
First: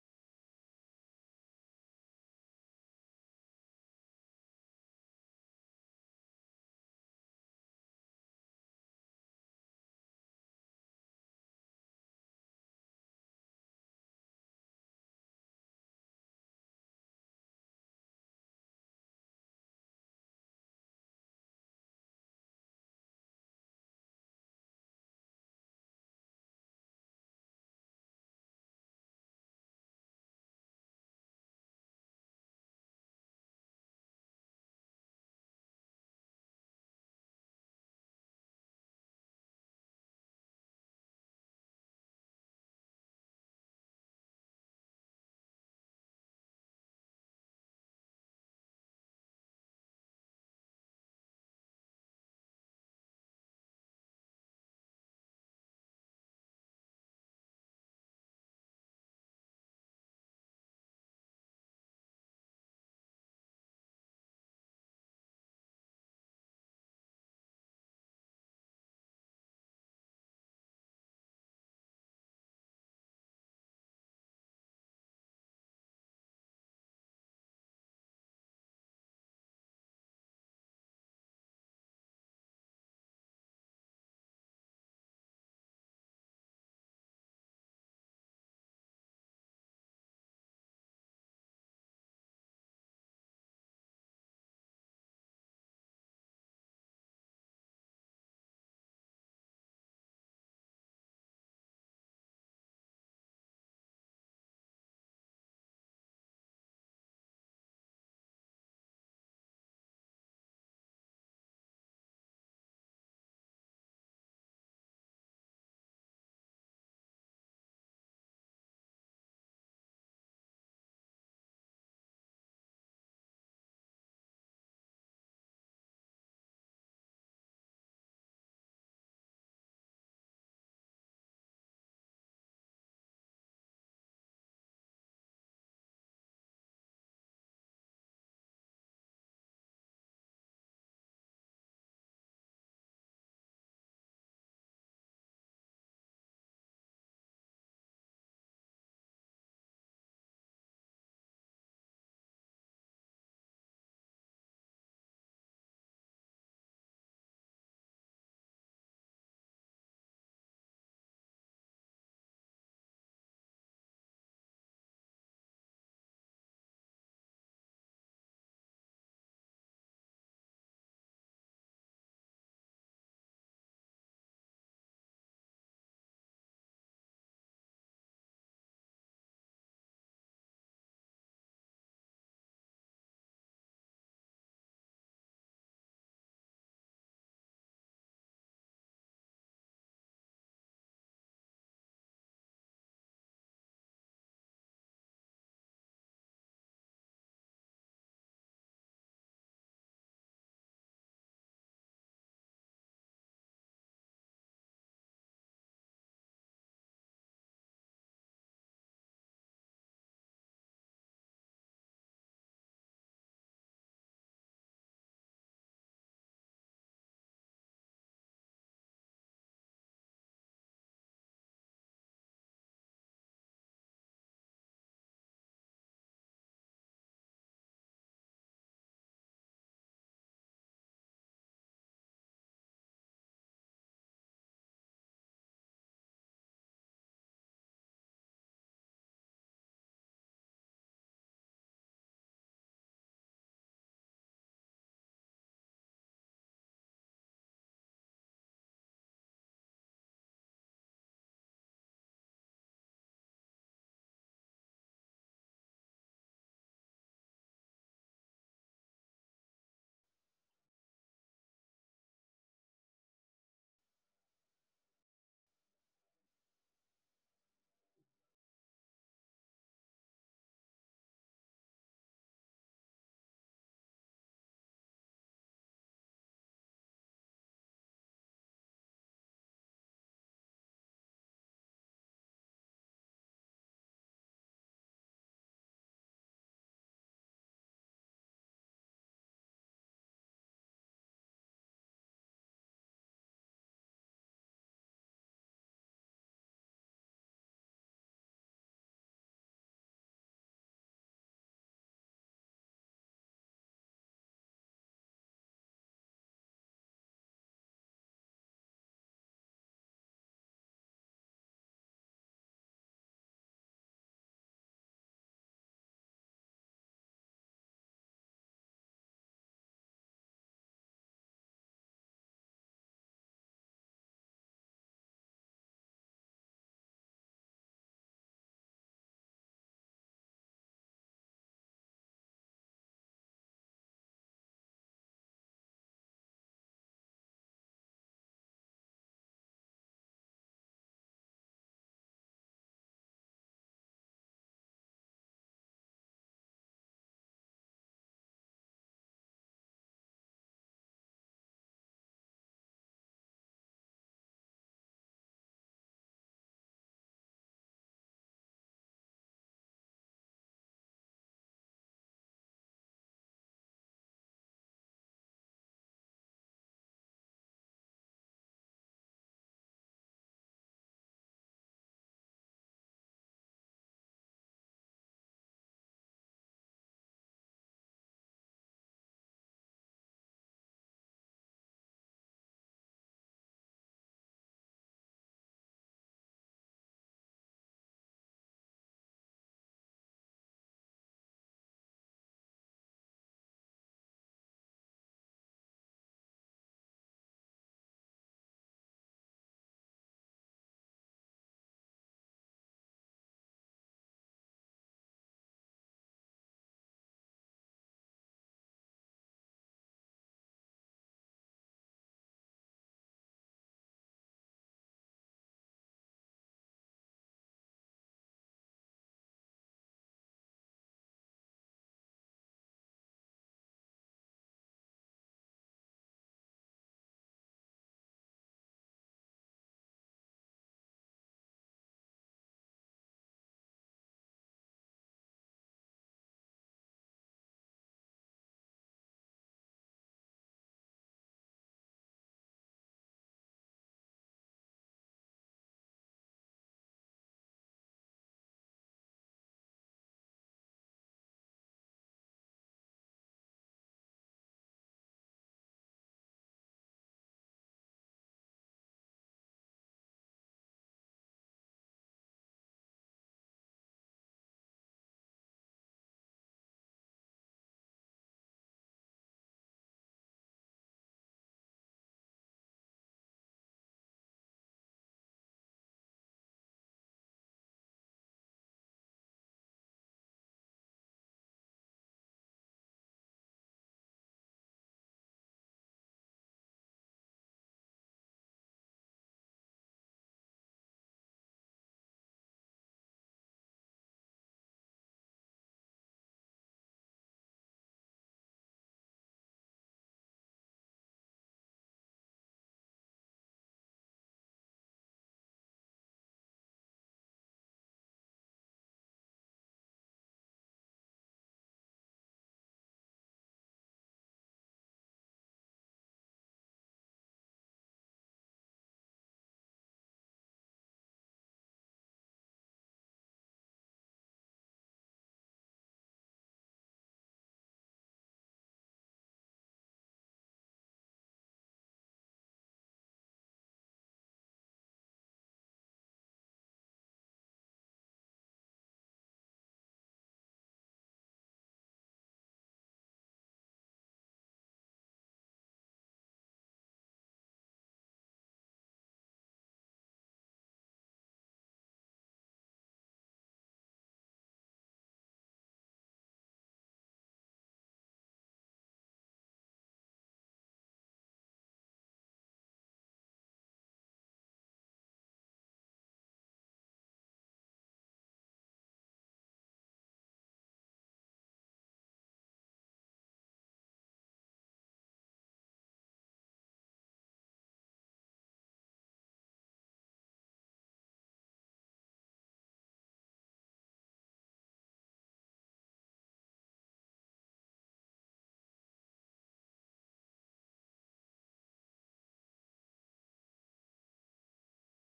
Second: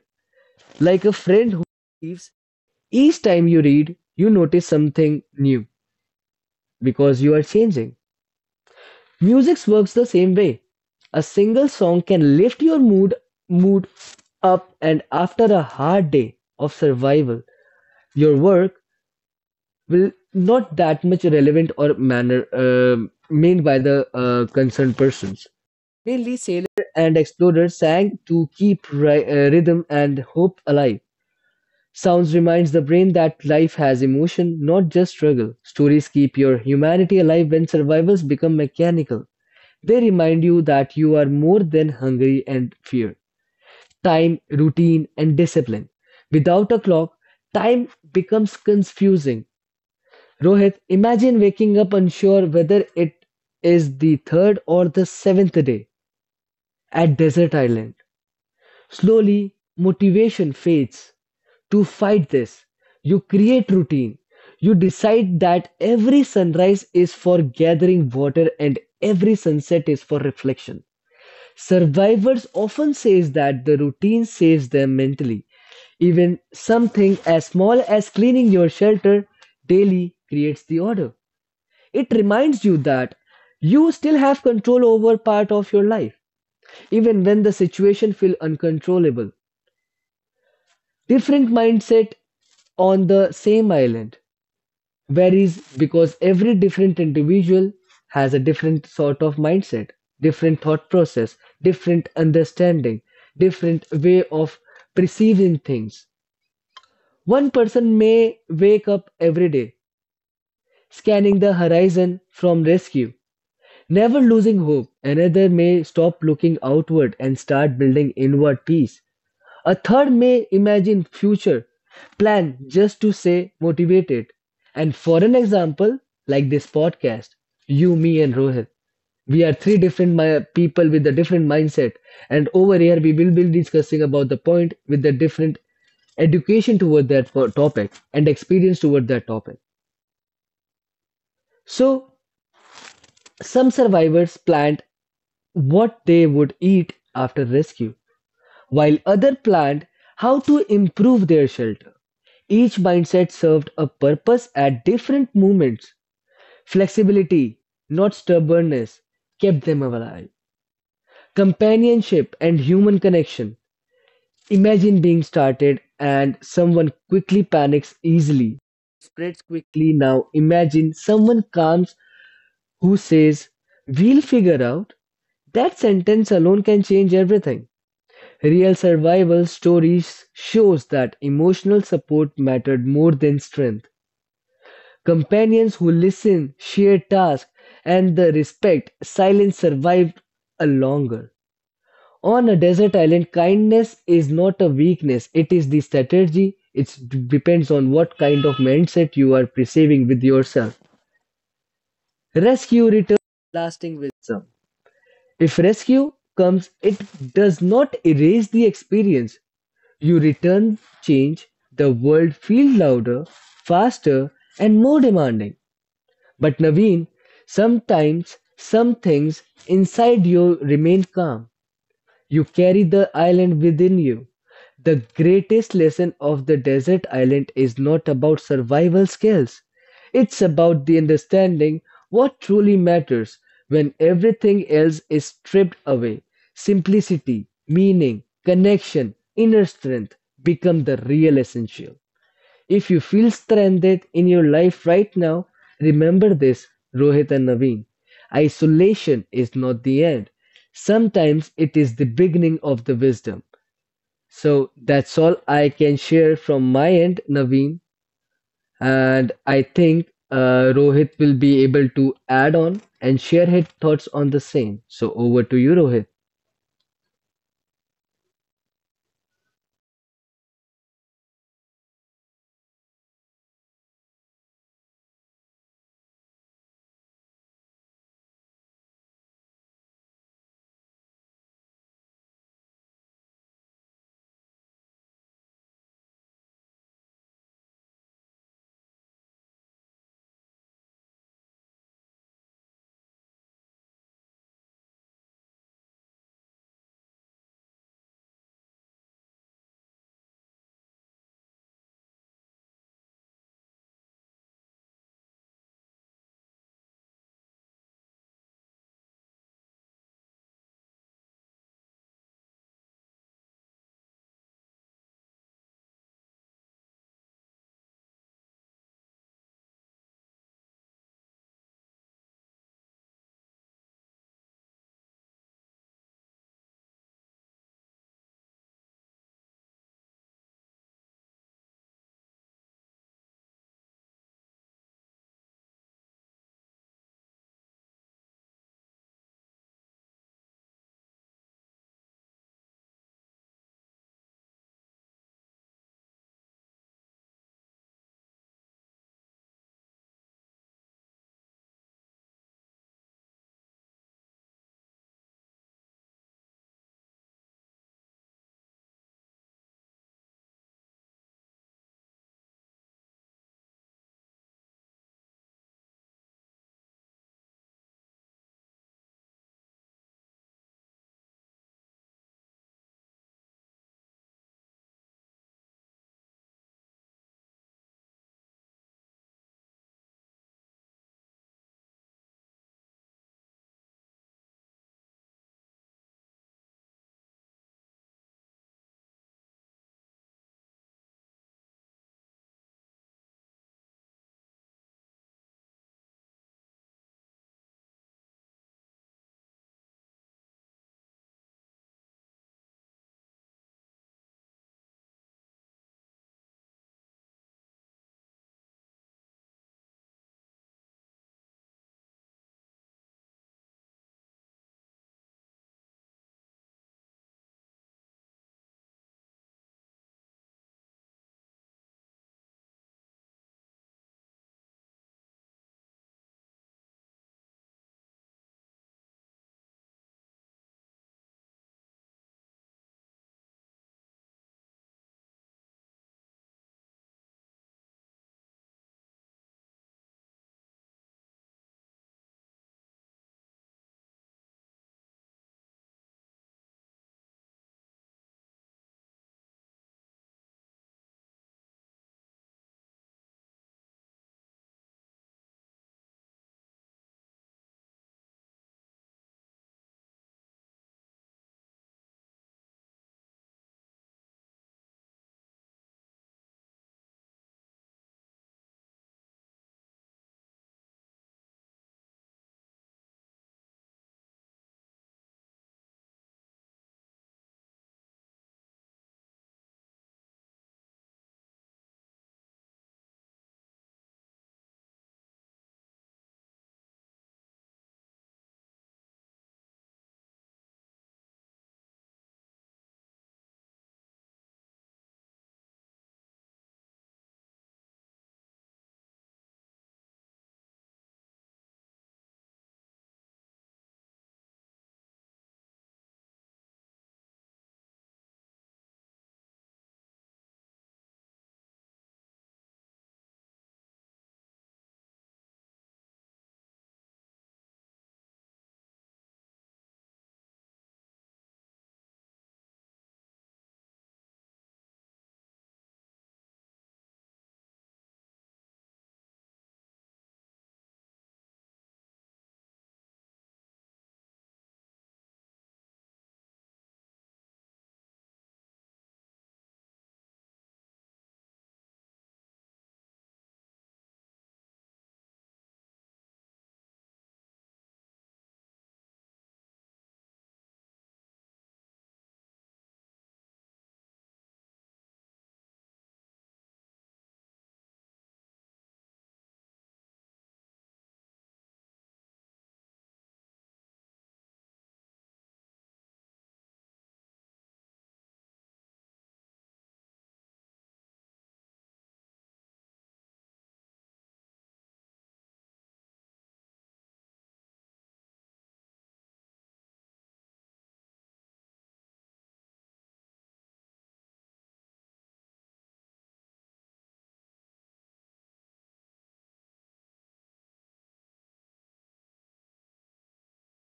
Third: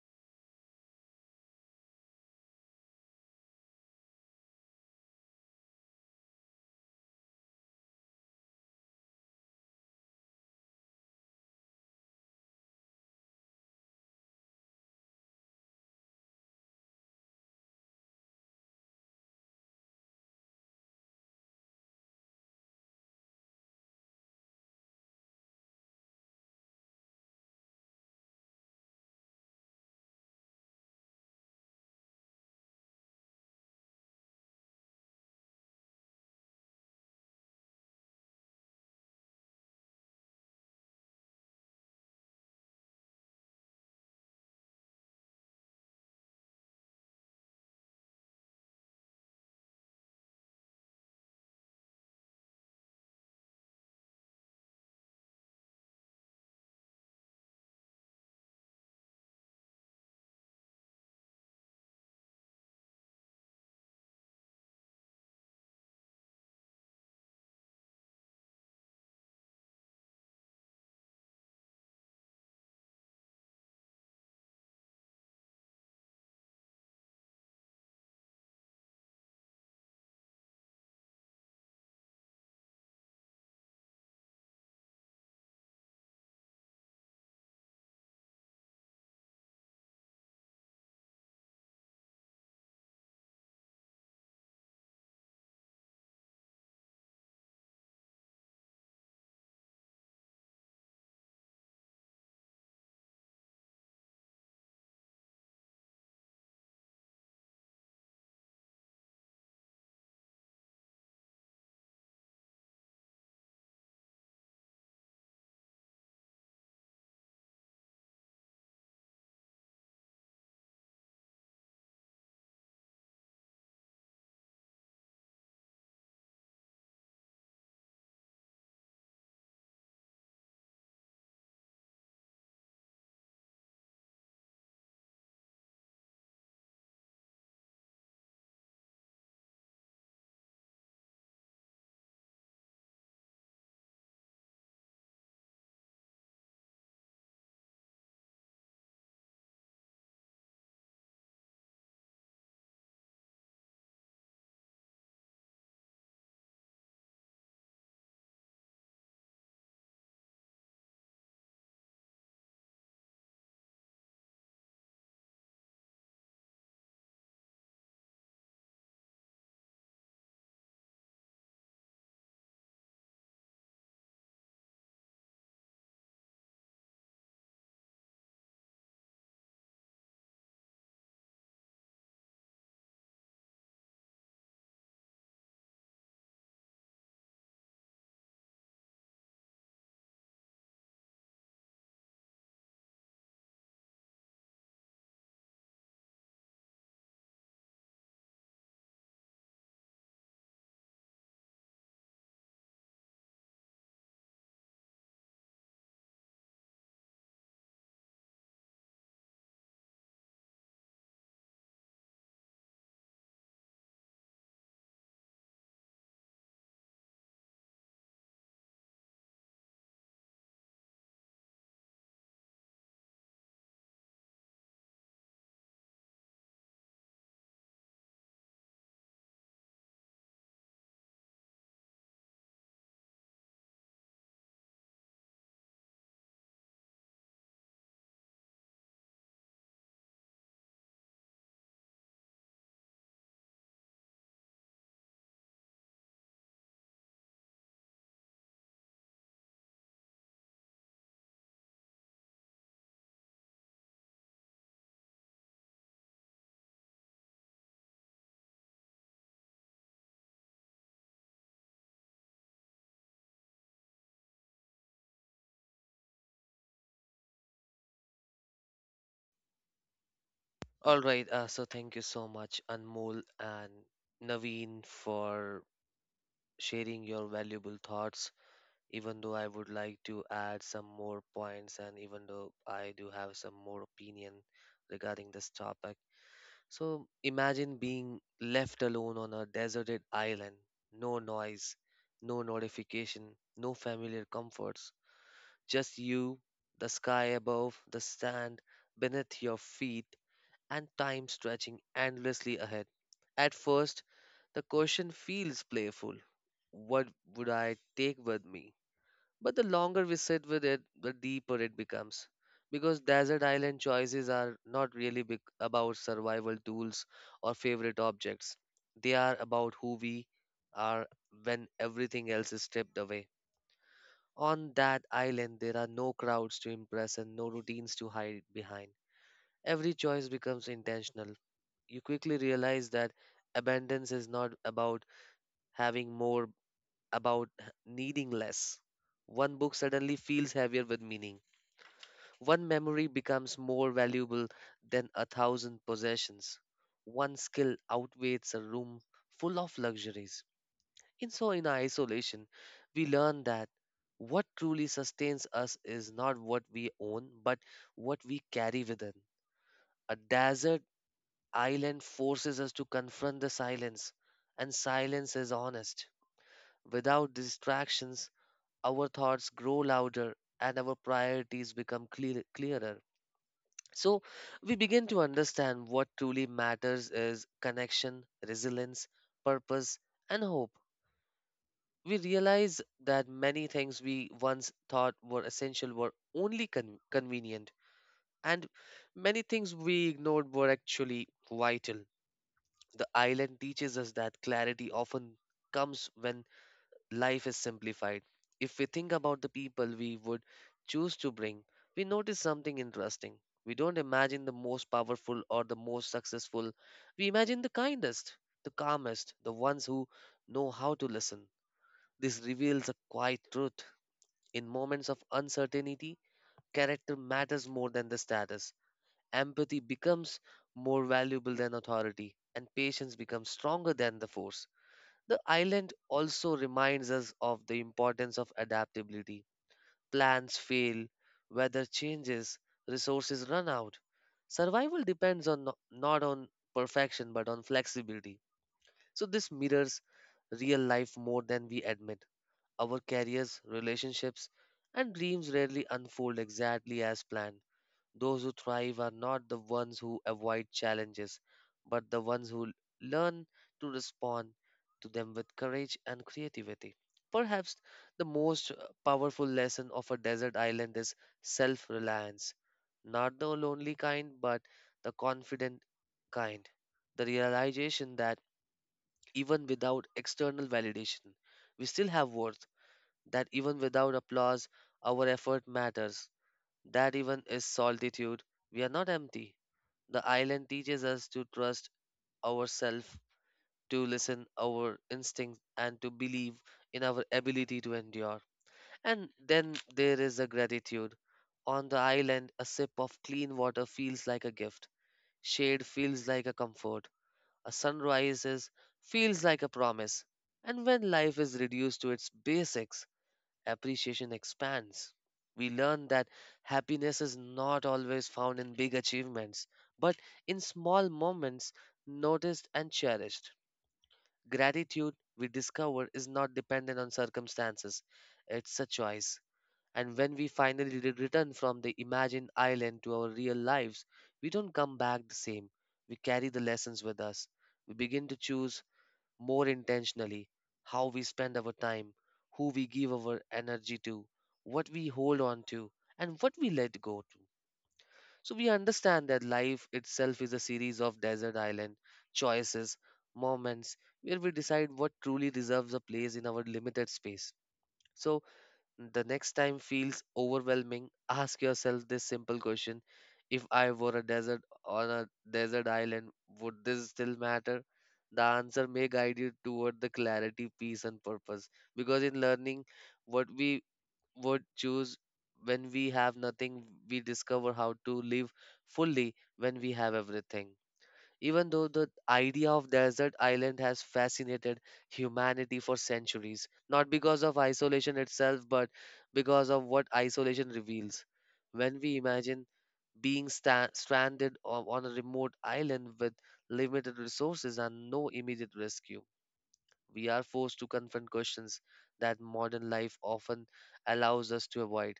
Like a friend who leaves, each time you read, you notice something new because you are changing. Music works the same way. A single song can lift your mood up, and after a hard day of survival, your work will not that much relevant or manner made by the concerned persons. Mainly sailors and explorers sang to keep rhythm and hope alive. Sounds reminds the brain that life has emotion, not just struggle. Stories keep your humanity alive when survivals become mechanical. They remind you that you are more than hungry and fear. Time, routine, and discipline. Without a clock, time becomes confusing. Rohit, imagine waking up unsure whether it is the third or the seventh day at Desert Island. Slowly, motivation fades. To fight this, you create routine. You decide that every sunrise is for gathering water and every sunset is for reflection. Survivors often says that the routine saves them mentally. Even something as small as cleaning your shelter daily creates the order. It reminds you that you still have control over part of your life even when the situation feels uncontrollable. Different mindset on the same island varies because every different individual has a different sort of mindset, different thought process, different understanding, different way of perceiving things. One person may wake up every day scanning the horizon from rescue, never losing hope, another may stop looking outward and start building inward peace. A third may imagine future plan just to stay motivated. And for an example, like this podcast, you, me, and Rohit, we are three different people with a different mindset. And over here, we will be discussing about the point with the different education toward that topic and experience toward that topic. So, some survivors plant what they would eat after rescue, while others planned how to improve their shelter. Each mindset served a purpose at different moments. Flexibility, not stubbornness, kept them alive. Companionship and human connection. Imagine being started and someone quickly panics easily, spreads quickly. Now imagine someone comes who says, "We'll figure out." That sentence alone can change everything. Real survival stories shows that emotional support mattered more than strength. Companions who listen, share tasks, and the respect silence survived a longer. On a desert island, kindness is not a weakness, it is the strategy. It depends on what kind of mindset you are perceiving with yourself. Rescue returns lasting wisdom. If rescue comes, it does not erase the experience. You return change, the world feels louder, faster, and more demanding. But Naveen, sometimes some things inside you remain calm. You carry the island within you. The greatest lesson of the desert island is not about survival skills. It's about the understanding what truly matters when everything else is stripped away. Simplicity, meaning, connection, inner strength become the real essential. If you feel stranded in your life right now, remember this, Rohit and Naveen. Isolation is not the end. Sometimes it is the beginning of the wisdom. So that's all I can share from my end, Naveen. And I think Rohit will be able to add on and share his thoughts on the same. So over to you, Rohit. All right, so thank you so much, Anmol and Naveen, for sharing your valuable thoughts. Even though I would like to add some more points, and even though I do have some more opinion regarding this topic. So, imagine being left alone on a deserted island, no noise, no notification, no familiar comforts, just you, the sky above, the sand beneath your feet and time stretching endlessly ahead. At first, the question feels playful, what would I take with me? But the longer we sit with it, the deeper it becomes. Because desert island choices are not really big about survival tools or favorite objects. They are about who we are when everything else is stripped away. On that island, there are no crowds to impress and no routines to hide behind. Every choice becomes intentional. You quickly realize that abundance is not about having more, needing less. One book suddenly feels heavier with meaning. One memory becomes more valuable than a thousand possessions. One skill outweighs a room full of luxuries. And so, in our isolation, we learn that what truly sustains us is not what we own, but what we carry within. A desert island forces us to confront the silence, and silence is honest. Without distractions, our thoughts grow louder and our priorities become clearer. So, we begin to understand what truly matters is connection, resilience, purpose, and hope. We realize that many things we once thought were essential were only convenient, and many things we ignored were actually vital. The island teaches us that clarity often comes when life is simplified. If we think about the people we would choose to bring, we notice something interesting. We don't imagine the most powerful or the most successful. We imagine the kindest, the calmest, the ones who know how to listen. This reveals a quiet truth. In moments of uncertainty, character matters more than the status. Empathy becomes more valuable than authority, and patience becomes stronger than the force. The island also reminds us of the importance of adaptability. Plans fail, weather changes, resources run out. Survival depends on no- not on perfection but on flexibility. So this mirrors real life more than we admit. Our careers, relationships, and dreams rarely unfold exactly as planned. Those who thrive are not the ones who avoid challenges, but the ones learn to respond to them with courage and creativity. Perhaps the most powerful lesson of a desert island is self reliance. Not the lonely kind, but the confident kind. The realization that even without external validation, we still have worth, that even without applause, our effort matters, that even is solitude. We are not empty. The island teaches us to trust ourselves, to listen our instincts, and to believe in our ability to endure. And then there is the gratitude. On the island, a sip of clean water feels like a gift. Shade feels like a comfort. A feels like a promise. And when life is reduced to its basics, appreciation expands. We learn that happiness is not always found in big achievements, but in small moments noticed and cherished. Gratitude, we discover, is not dependent on circumstances, it's a choice. And when we finally return from the imagined island to our real lives, we don't come back the same. We carry the lessons with us. We begin to choose more intentionally how we spend our time, who we give our energy to, what we hold on to, and what we let go to. So we understand that life itself is a series of desert island choices, moments where we decide what truly deserves a place in our limited space. So the next time feels overwhelming, ask yourself this simple question. If I were a desert on a desert island, would this still matter? The answer may guide you toward the clarity, peace and purpose. Because in learning what we would choose when we have nothing, we discover how to live fully when we have everything. Even though the idea of desert island has fascinated humanity for centuries, not because of isolation itself, but because of what isolation reveals. When we imagine being stranded on a remote island with limited resources and no immediate rescue, we are forced to confront questions that modern life often allows us to avoid.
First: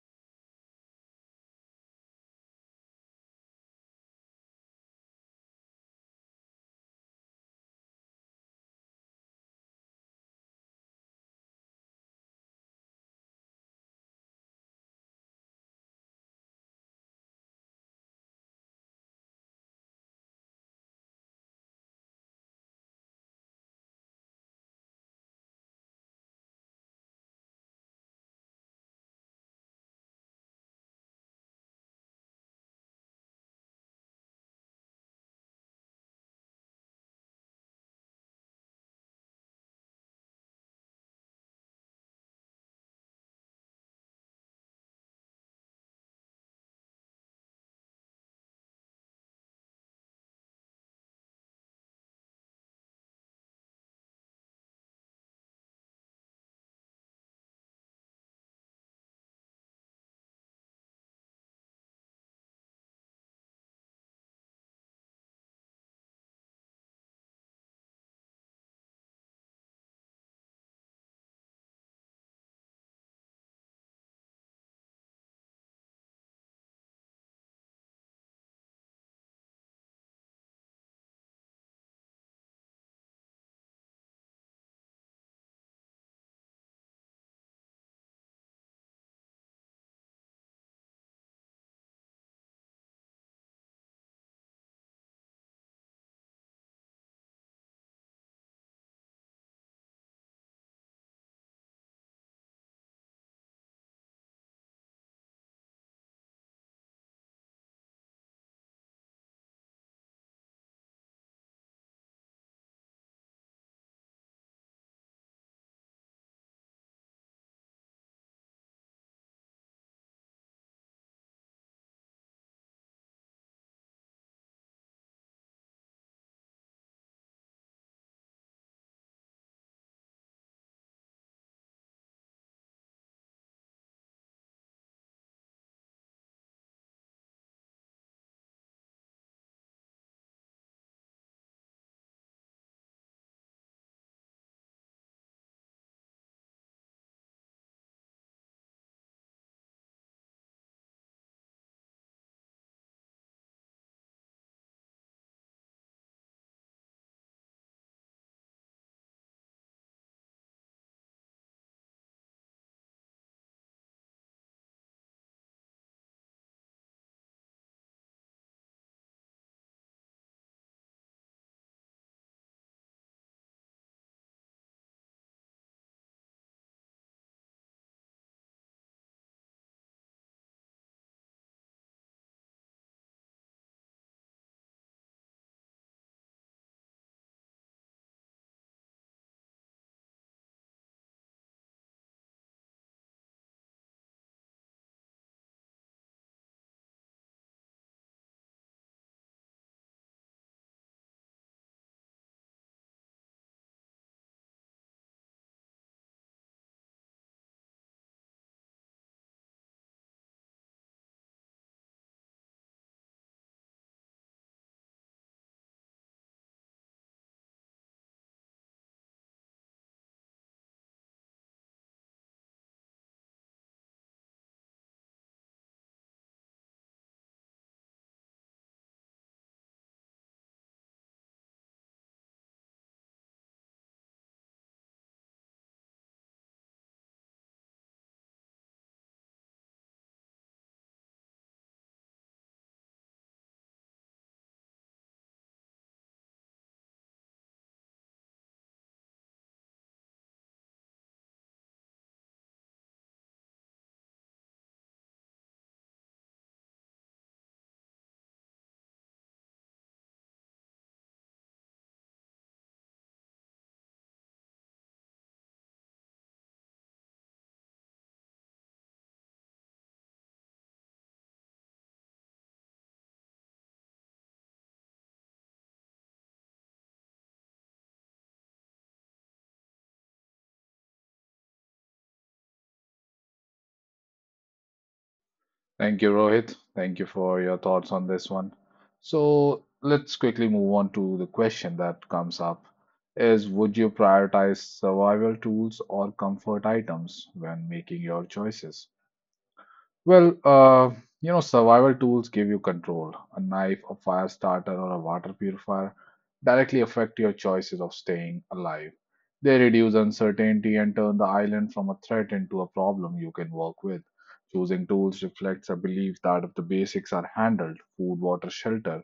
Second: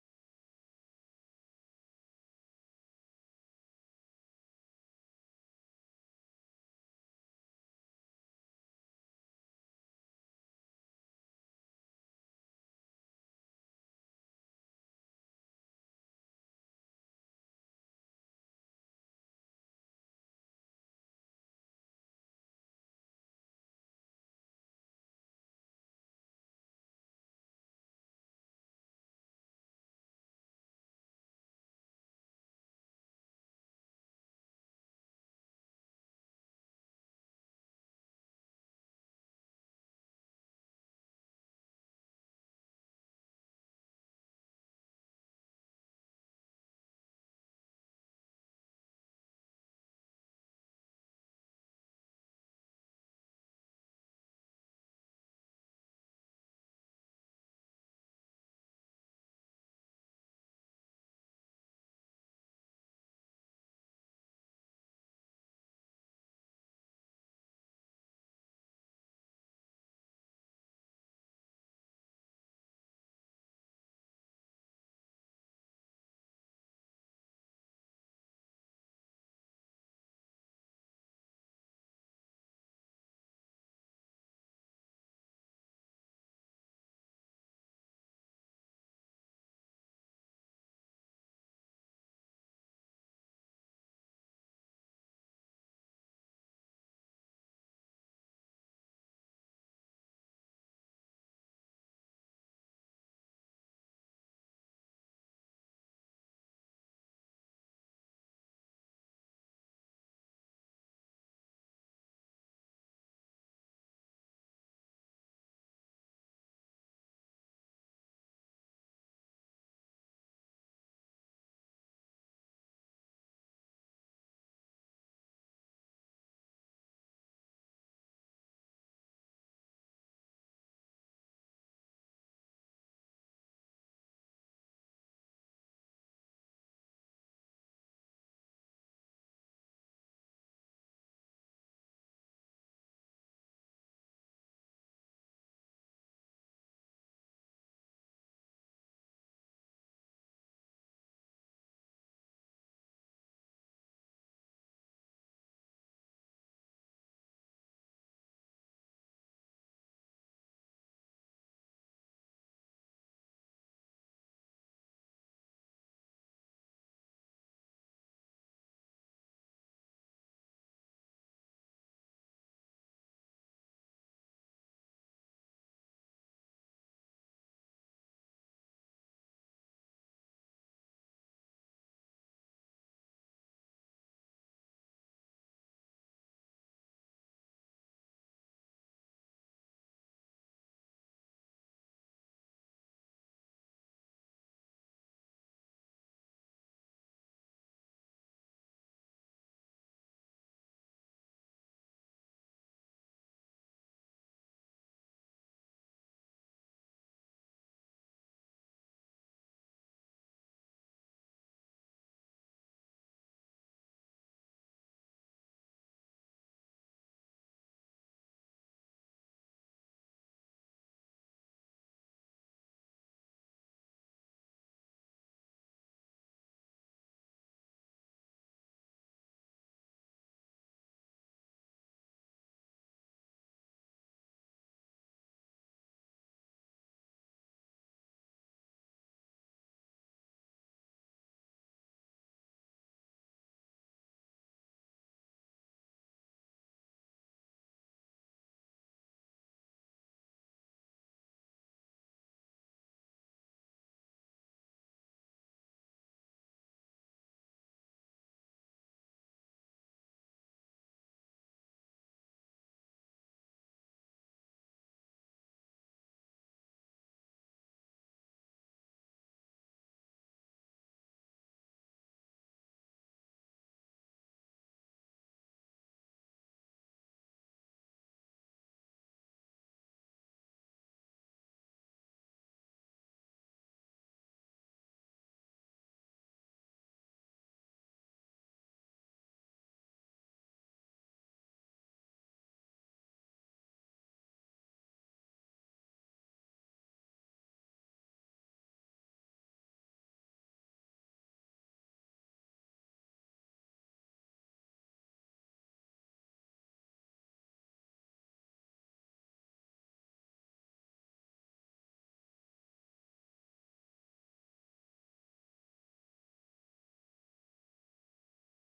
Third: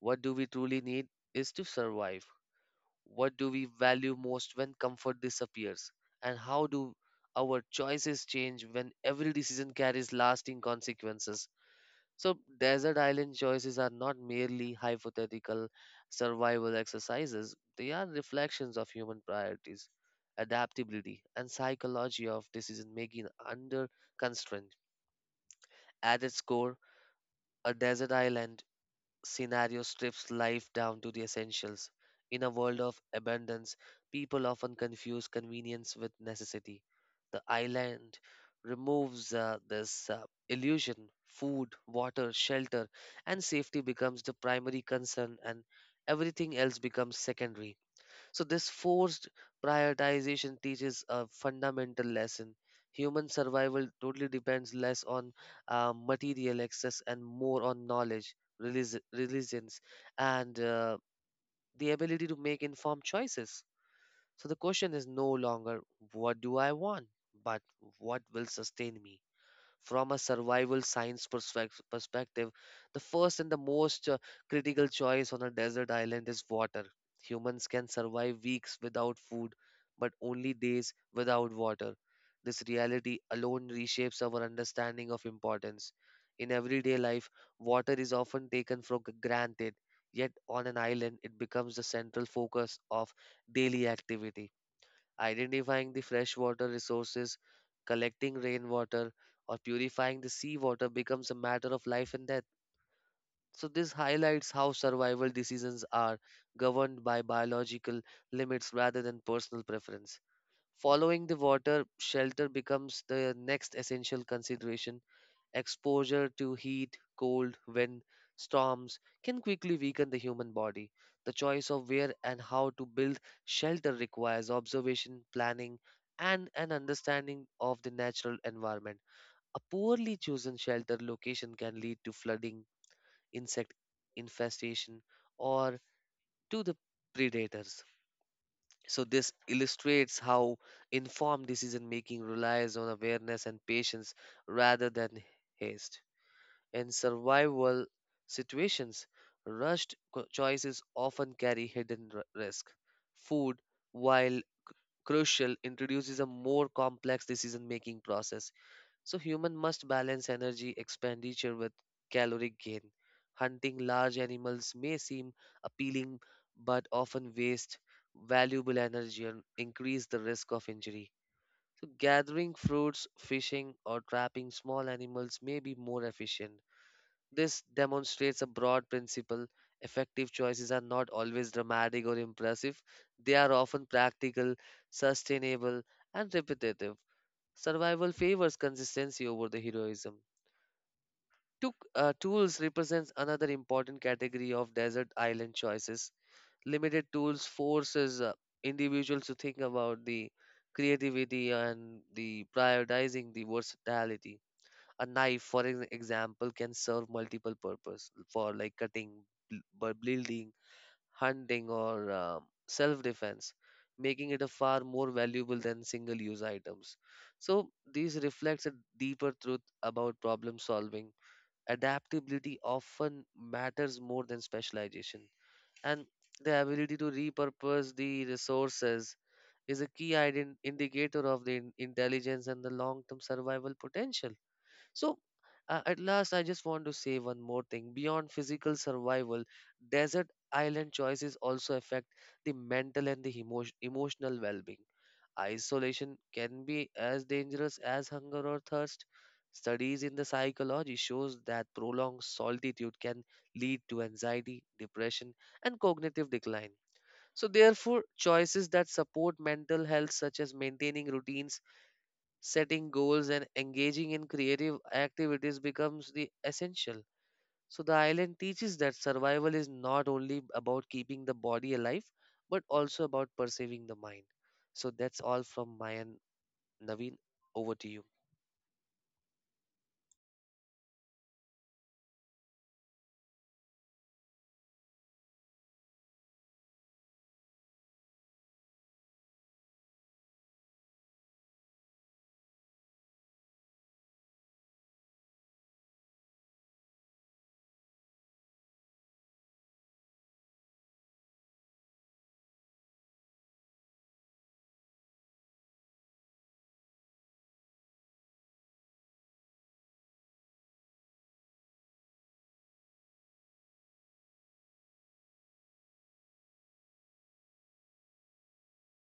What do we truly need is to survive? What do we value most when comfort disappears? And how do our choices change when every decision carries lasting consequences? So, desert island choices are not merely hypothetical survival exercises, they are reflections of human priorities, adaptability, and psychology of decision making under constraint. At its core, a desert island scenario strips life down to the essentials. In a world of abundance, people often confuse convenience with necessity. The island removes this illusion. Food, water, shelter, and safety becomes the primary concern, and everything else becomes secondary. So, this forced prioritization teaches a fundamental lesson. Human survival totally depends less on material access and more on knowledge, religions, and the ability to make informed choices. So, the question is no longer what do I want, but what will sustain me? From a survival science perspective, the first and the most critical choice on a desert island is water. Humans can survive weeks without food, but only days without water. This reality alone reshapes our understanding of importance. In everyday life, water is often taken for granted, yet on an island, it becomes the central focus of daily activity, identifying the freshwater resources, collecting rainwater, or purifying the seawater becomes a matter of life and death. So, this highlights how survival decisions are governed by biological limits rather than personal preference. Following the water, shelter becomes the next essential consideration. Exposure to heat, cold, wind, storms can quickly weaken the human body. The choice of where and how to build shelter requires observation, planning, and an understanding of the natural environment. A poorly chosen shelter location can lead to flooding, insect infestation, or to the predators. So, this illustrates how informed decision making relies on awareness and patience rather than haste. In survival situations, rushed choices often carry hidden risk. Food, while crucial, introduces a more complex decision making process. So, human must balance energy expenditure with caloric gain. Hunting large animals may seem appealing but often waste valuable energy and increase the risk of injury. So, gathering fruits, fishing, or trapping small animals may be more efficient. This demonstrates a broad principle. Effective choices are not always dramatic or impressive, they are often practical, sustainable, and repetitive. Survival favors consistency over the heroism. Tools represents another important category of desert island choices. Limited tools forces individuals to think about the creativity and the prioritizing the versatility. A knife for an example can serve multiple purpose for like cutting, building, hunting, or self-defense, making it a far more valuable than single-use items. So these reflects a deeper truth about problem solving. Adaptability often matters more than specialization, and the ability to repurpose the resources is a key indicator of the intelligence and the long-term survival potential. So, at last, I just want to say one more thing. Beyond physical survival, desert island choices also affect the mental and the emotional well being. Isolation can be as dangerous as hunger or thirst. Studies in the psychology shows that prolonged solitude can lead to anxiety, depression, and cognitive decline. So therefore, choices that support mental health such as maintaining routines, setting goals and engaging in creative activities becomes the essential. So the island teaches that survival is not only about keeping the body alive but also about preserving the mind. So that's all from my end, Naveen. Over to you. Thank you, Rohit. Thank you for your thoughts on this one. So let's quickly move on to the question that comes up is, would you prioritize survival tools or comfort items when making your choices? Well, uh, Survival tools give you control. A knife, a fire starter, or a water purifier directly affect your choices of staying alive. They reduce uncertainty and turn the island from a threat into a problem you can work with. Choosing tools reflects a belief that if the basics are handled, food, water, shelter,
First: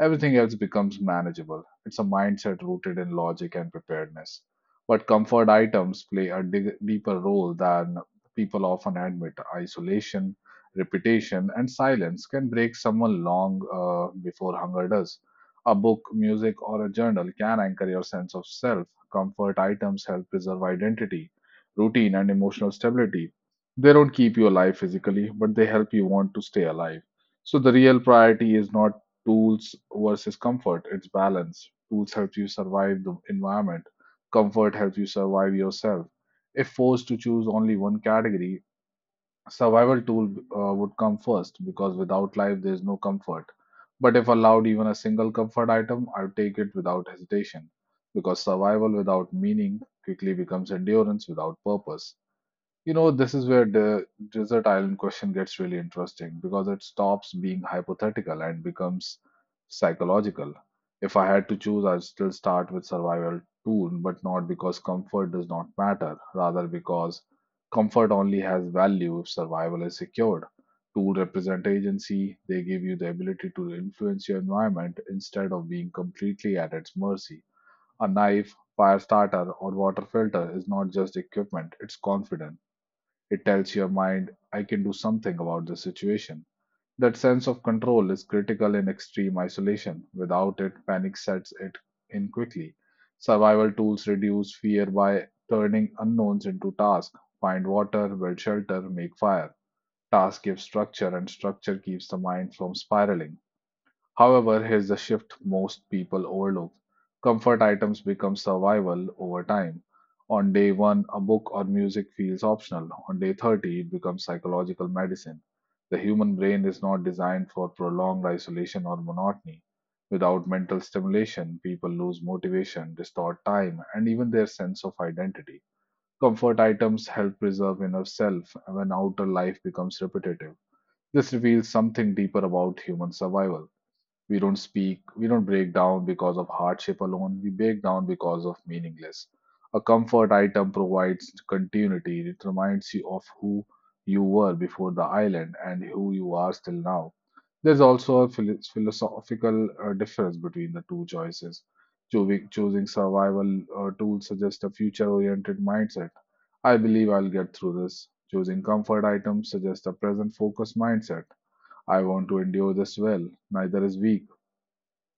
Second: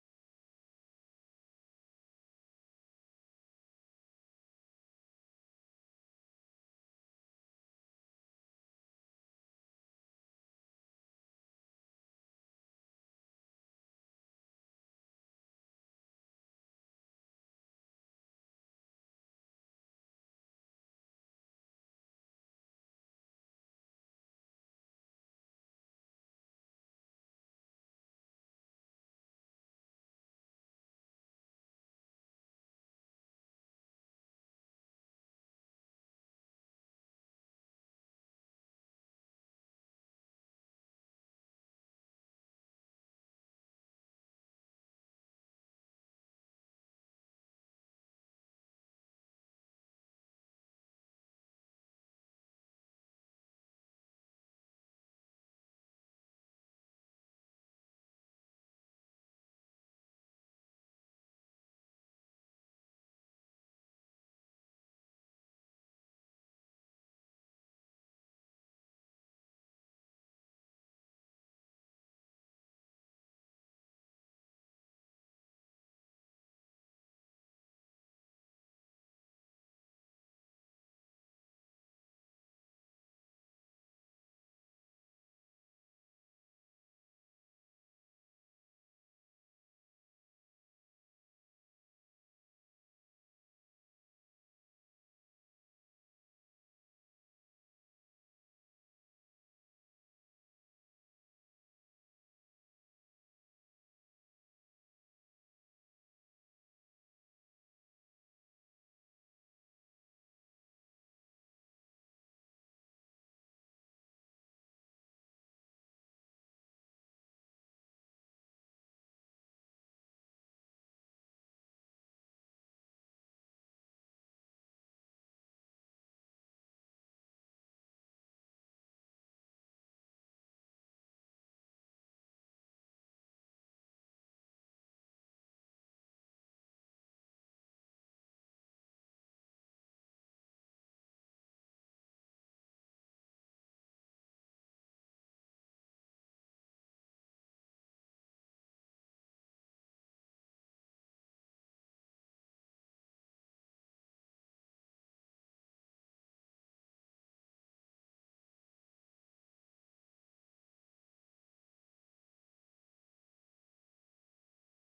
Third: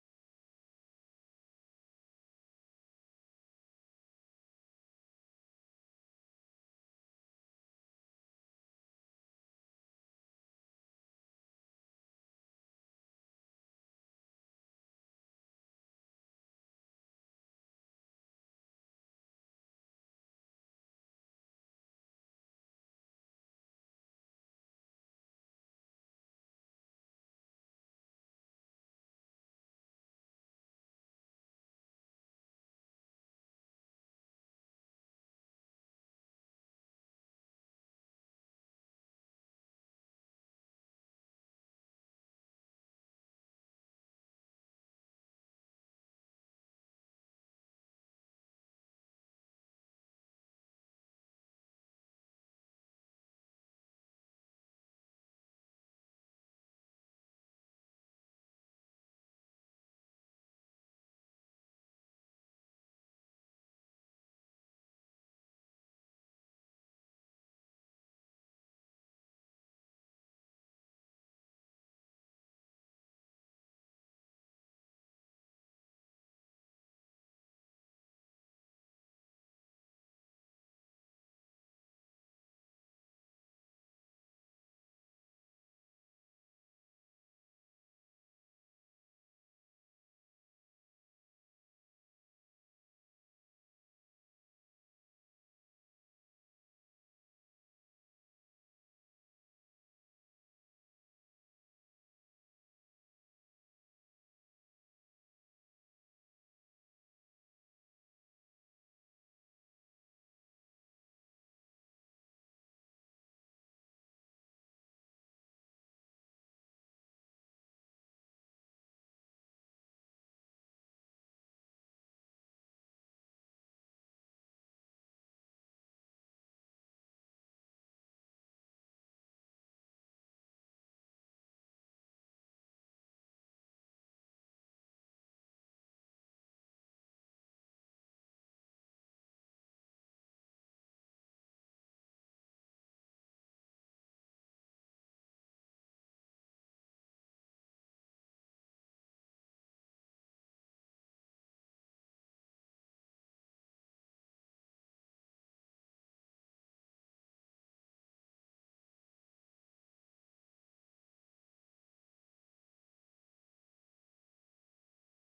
everything else becomes manageable. It's a mindset rooted in logic and preparedness. But comfort items play a deeper role than people often admit. Isolation, repetition, and silence can break someone long before hunger does. A book, music, or a journal can anchor your sense of self. Comfort items help preserve identity, routine, and emotional stability. They don't keep you alive physically, but they help you want to stay alive. So the real priority is not tools versus comfort, it's balance. Tools help you survive the environment, comfort helps you survive yourself. If forced to choose only one category, survival tool would come first because without life there is no comfort. But if allowed even a single comfort item, I would take it without hesitation because survival without meaning quickly becomes endurance without purpose. You know, this is where the desert island question gets really interesting because it stops being hypothetical and becomes psychological. If I had to choose, I'd still start with survival tool, but not because comfort does not matter, rather because comfort only has value if survival is secured. Tool represent agency, they give you the ability to influence your environment instead of being completely at its mercy. A knife, fire starter, or water filter is not just equipment, it's confidence. It tells your mind, I can do something about the situation. That sense of control is critical in extreme isolation. Without it, panic sets it in quickly. Survival tools reduce fear by turning unknowns into tasks. Find water, build shelter, make fire. Task gives structure, and structure keeps the mind from spiraling. However, here's the shift most people overlook. Comfort items become survival over time. On day one, a book or music feels optional. On day 30, it becomes psychological medicine. The human brain is not designed for prolonged isolation or monotony. Without mental stimulation, people lose motivation, distort time, and even their sense of identity. Comfort items help preserve inner self when outer life becomes repetitive. This reveals something deeper about human survival. We don't speak, we don't break down because of hardship alone, we break down because of meaningless. A comfort item provides continuity, it reminds you of who you were before the island and who you are still now. There's also a philosophical difference between the two choices. Choosing survival tools suggests a future oriented mindset. I believe I'll get through this. Choosing comfort items suggests a present focused mindset. I want to endure this well. Neither is weak.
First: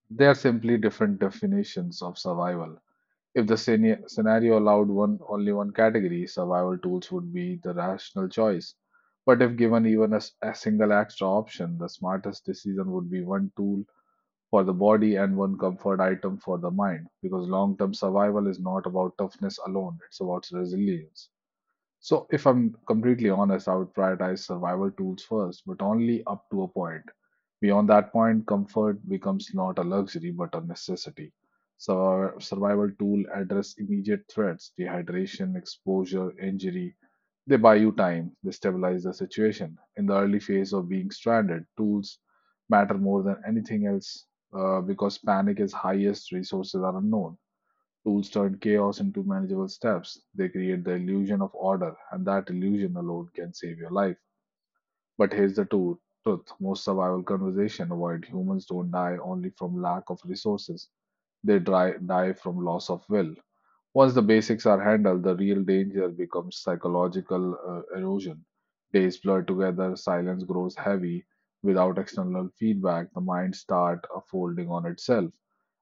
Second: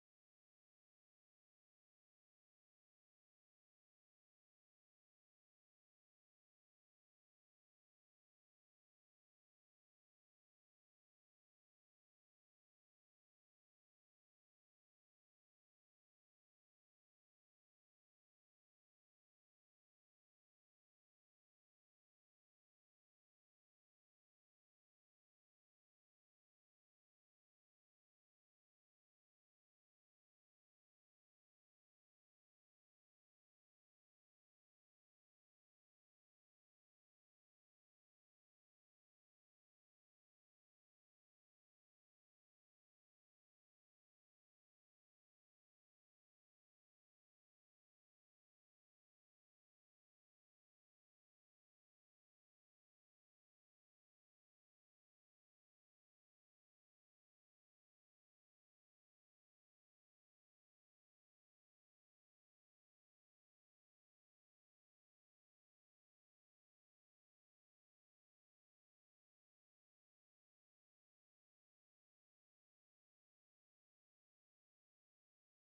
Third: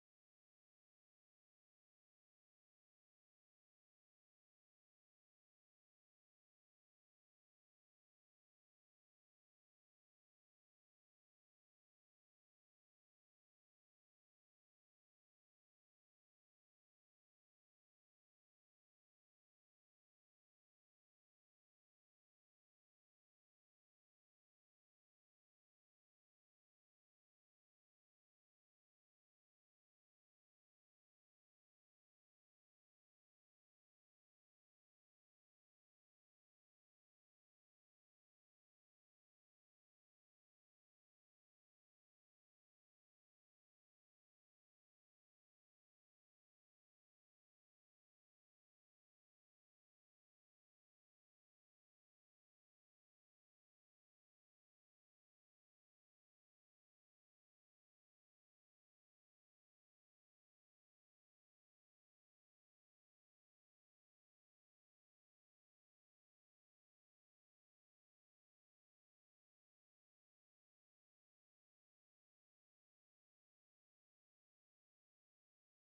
They are simply different definitions of survival. If the scenario allowed one only one category, survival tools would be the rational choice. But if given even a single extra option, the smartest decision would be one tool for the body and one comfort item for the mind. Because long term survival is not about toughness alone, it's about resilience. So, if I'm completely honest, I would prioritize survival tools first, but only up to a point. Beyond that point, comfort becomes not a luxury but a necessity. So, our survival tool address immediate threats, dehydration, exposure, injury. They buy you time, they stabilize the situation. In the early phase of being stranded, tools matter more than anything else because panic is highest, resources are unknown. Tools turn chaos into manageable steps. They create the illusion of order, and that illusion alone can save your life. But here's the truth. Truth. Most survival conversation avoid humans don't die only from lack of resources. They die from loss of will. Once the basics are handled, the real danger becomes psychological erosion. Days blur together, silence grows heavy. Without external feedback, the mind starts folding on itself.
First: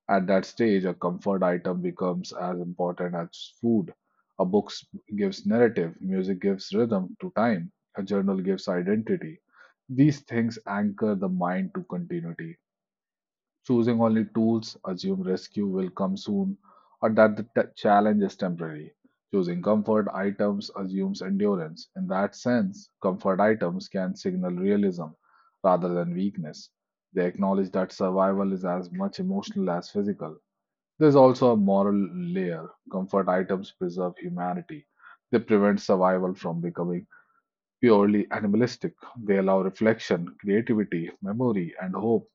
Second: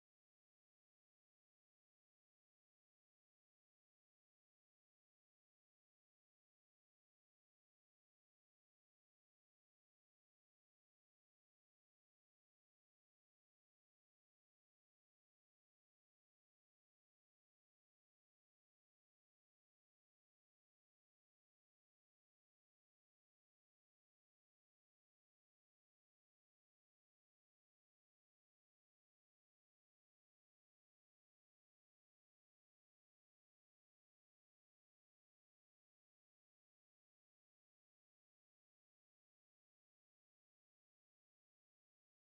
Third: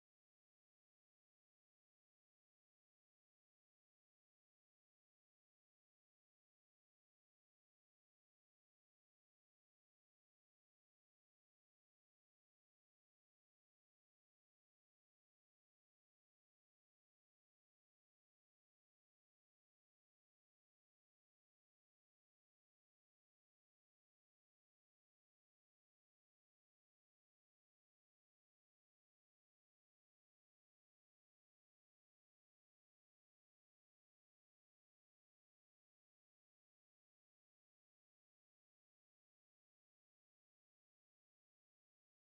At that stage, a comfort item becomes as important as food. A book gives narrative, music gives rhythm to time, a journal gives identity. These things anchor the mind to continuity. Choosing only tools, assume rescue will come soon, or that the challenge is temporary. Choosing comfort items assumes endurance. In that sense, comfort items can signal realism rather than weakness. They acknowledge that survival is as much emotional as physical. There's also a moral layer. Comfort items preserve humanity. They prevent survival from becoming purely animalistic. They allow reflection, creativity, memory, and hope.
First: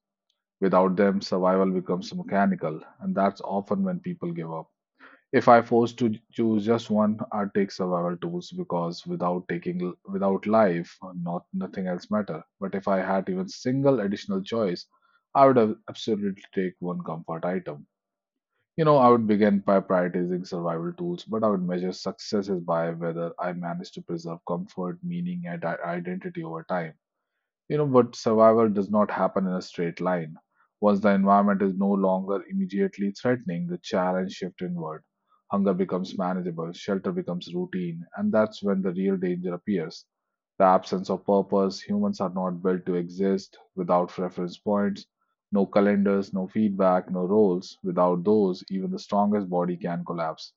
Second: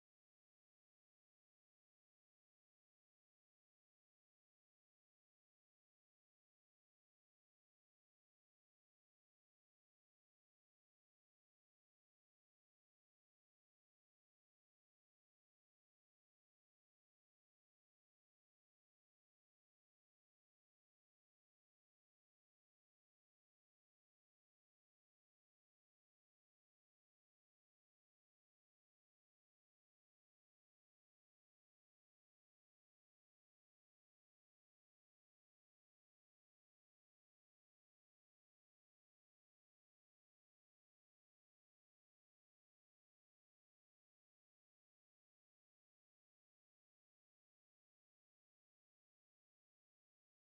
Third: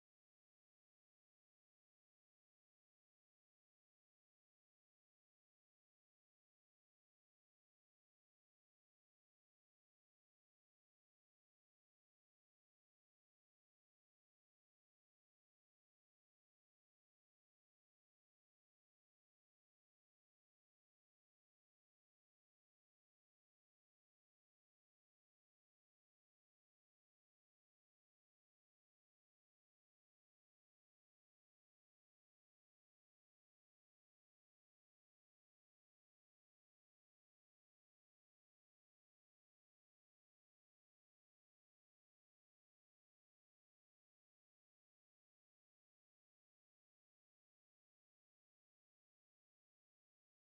Without them, survival becomes mechanical, and that's often when people give up. If I forced to choose just one, I'd take survival tools because without taking without life, not nothing else matter. But if I had even single additional choice, I would have absolutely take one comfort item. You know, I would begin by prioritizing survival tools, but I would measure successes by whether I managed to preserve comfort, meaning, and identity over time. You know, but survival does not happen in a straight line. Once the environment is no longer immediately threatening, the challenge shifts inward. Hunger becomes manageable, shelter becomes routine, and that's when the real danger appears. The absence of purpose, humans are not built to exist without reference points, no calendars, no feedback, no roles. Without those, even the strongest body can collapse.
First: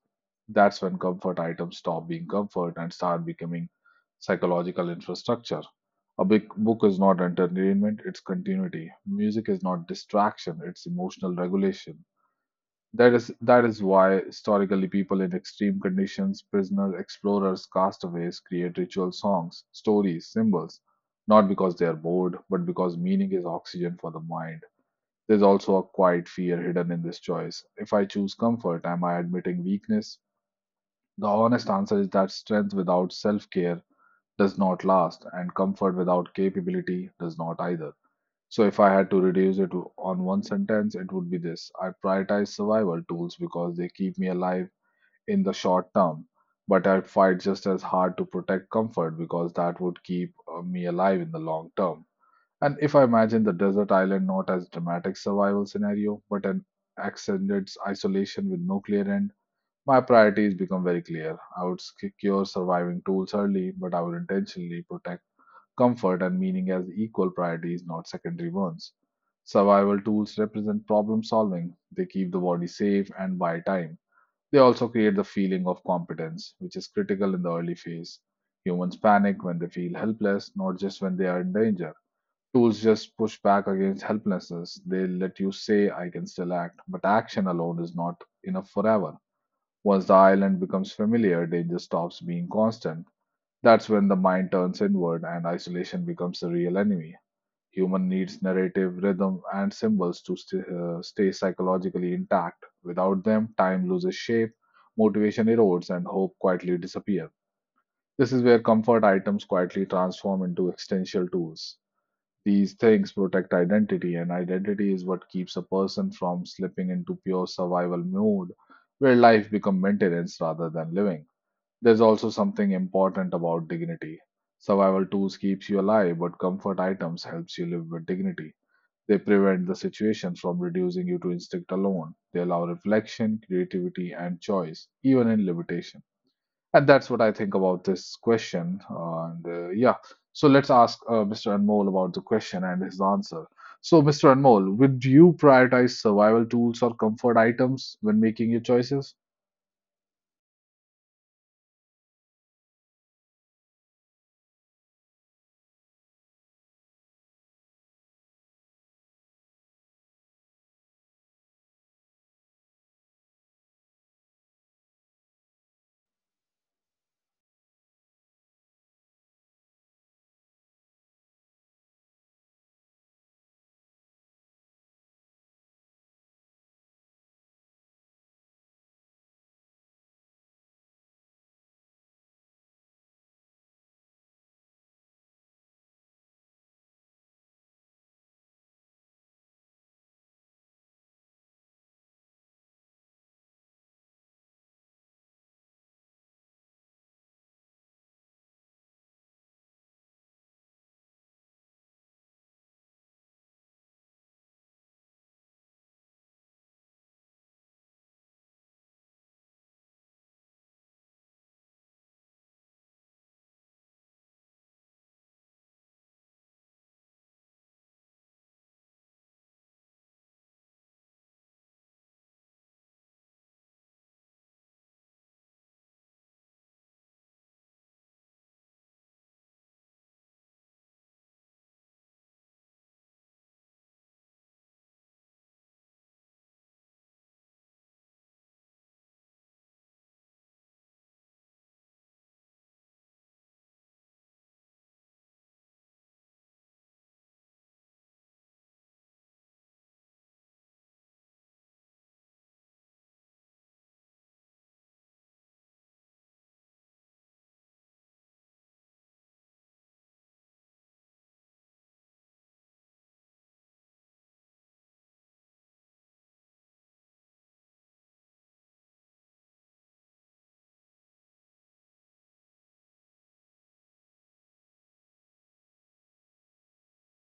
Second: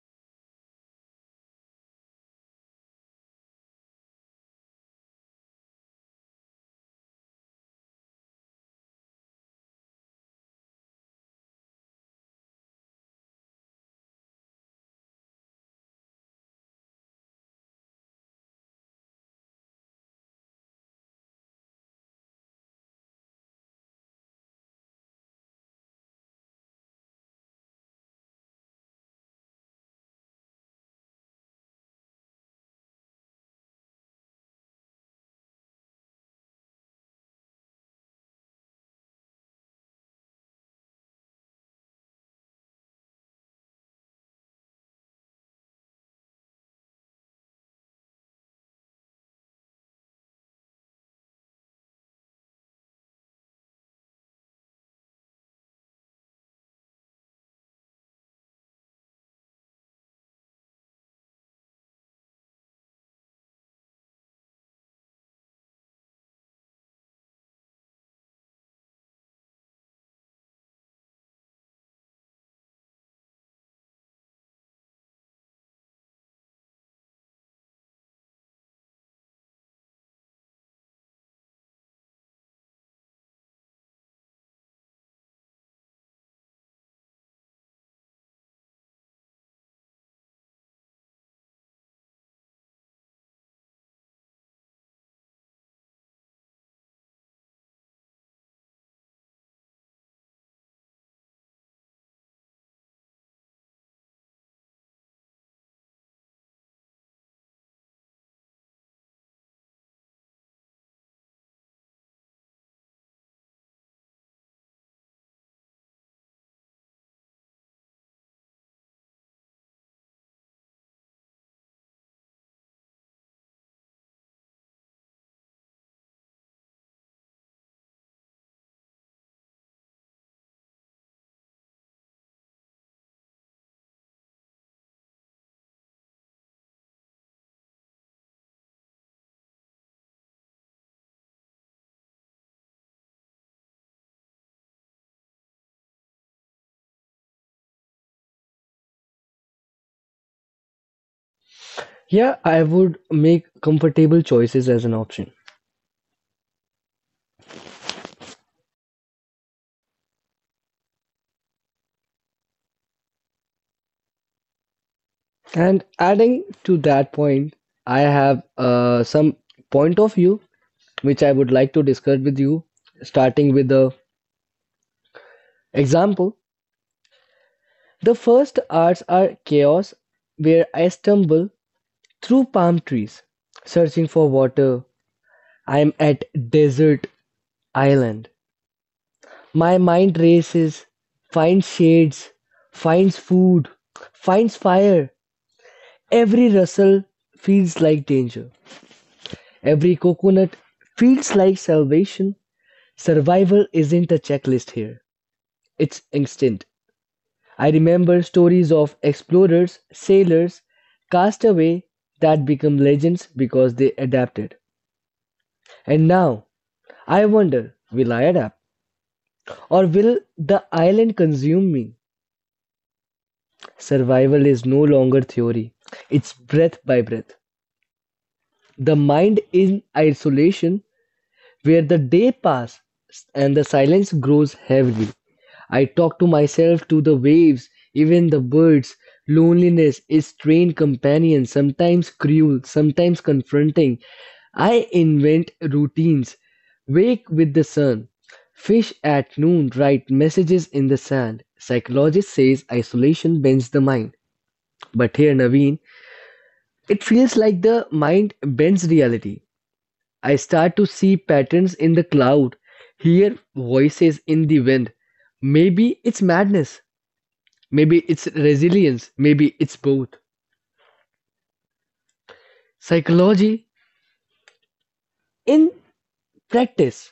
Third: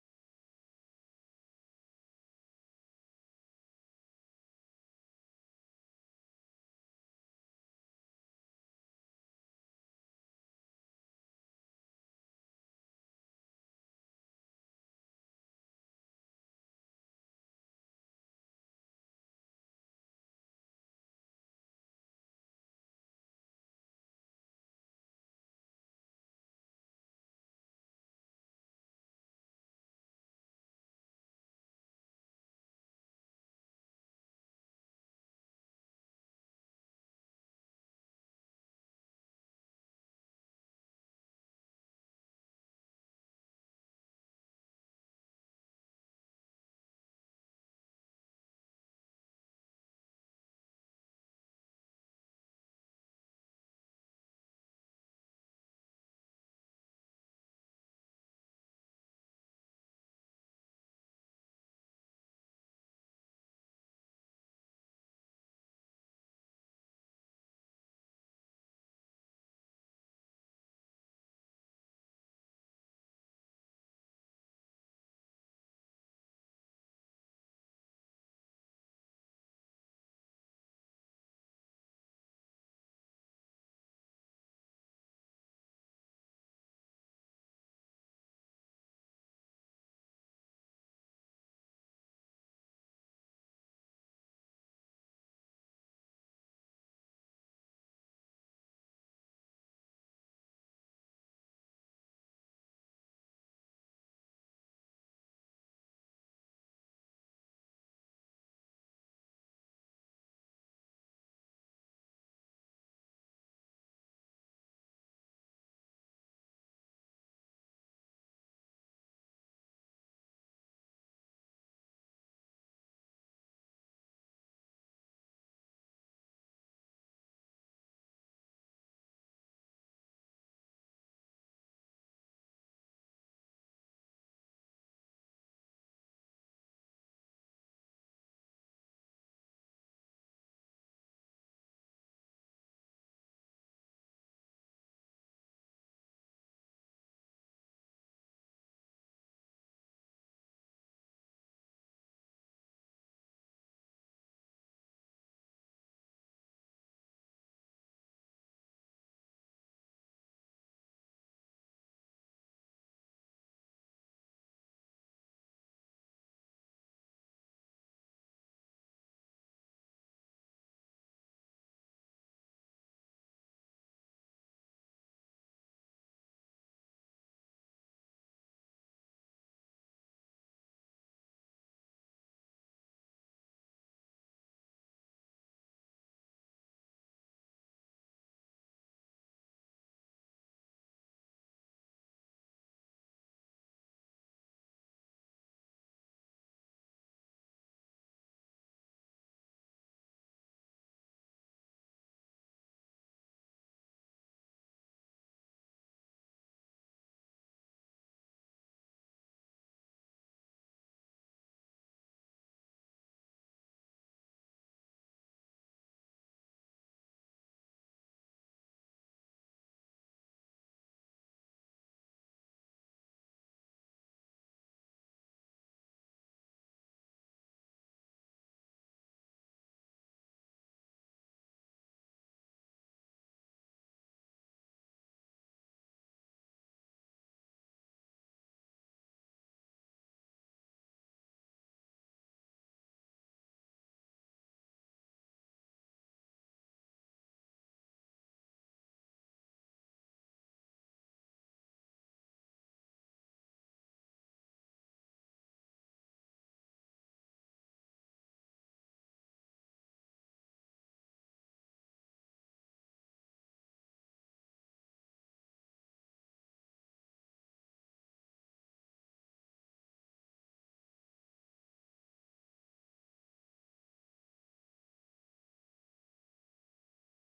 That's when comfort items stop being comfort and start becoming psychological infrastructure. A big book is not entertainment, it's continuity. Music is not distraction, it's emotional regulation. That is why historically people in extreme conditions, prisoners, explorers, castaways create ritual songs, stories, symbols, not because they are bored, but because meaning is oxygen for the mind. There's also a quiet fear hidden in this choice. If I choose comfort, am I admitting weakness? The honest answer is that strength without self-care does not last, and comfort without capability does not either. So if I had to reduce it on one sentence, it would be this. I prioritize survival tools because they keep me alive in the short term, but I fight just as hard to protect comfort because that would keep me alive in the long term. And if I imagine the desert island not as dramatic survival scenario, but an extended isolation with no clear end, my priorities become very clear. I would secure surviving tools early, but I would intentionally protect comfort and meaning as equal priorities, not secondary ones. Survival tools represent problem solving. They keep the body safe and buy time. They also create the feeling of competence, which is critical in the early phase. Humans panic when they feel helpless, not just when they are in danger. Tools just push back against helplessness. They let you say, I can still act, but action alone is not enough forever. Once the island becomes familiar, danger stops being constant. That's when the mind turns inward and isolation becomes the real enemy. Human needs narrative, rhythm, and symbols to stay psychologically intact. Without them, time loses shape, motivation erodes, and hope quietly disappears. This is where comfort items quietly transform into existential tools. These things protect identity, and identity is what keeps a person from slipping into pure survival mode, where life becomes maintenance rather than living. There's also something important about dignity. Survival tools keeps you alive, but comfort items helps you live with dignity. They prevent the situation from reducing you to instinct alone. They allow reflection, creativity, and choice, even in limitation. And that's what I think about this question. And Yeah, so let's ask Mr. Anmol about the question and his answer. So, Mr. Anmol, would you prioritize survival tools or comfort items when making your choices? Yeah, I would make comfortable choices as an option. And adding to that point, I have some point of view which I would like to discuss with you, starting with the example. The first arts are chaos, where I stumble through palm trees, searching for water. I am at desert island. My mind races, finds shades, finds food, finds fire. Every rustle feels like danger. Every coconut feels like salvation. Survival isn't a checklist here, it's instinct. I remember stories of explorers, sailors, castaway that become legends because they adapted. And now, I wonder, will I adapt? Or will the island consume me? Survival is no longer theory, it's breath by breath. The mind in isolation, where the day passes and the silence grows heavy. I talk to myself, to the waves, even the birds. Loneliness is strained companion, sometimes cruel, sometimes confronting. I invent routines. Wake with the sun. Fish at noon, write messages in the sand. Psychologist says isolation bends the mind. But here, Naveen, it feels like the mind bends reality. I start to see patterns in the cloud, hear voices in the wind. Maybe it's madness, maybe it's resilience, maybe it's both. Psychology in practice.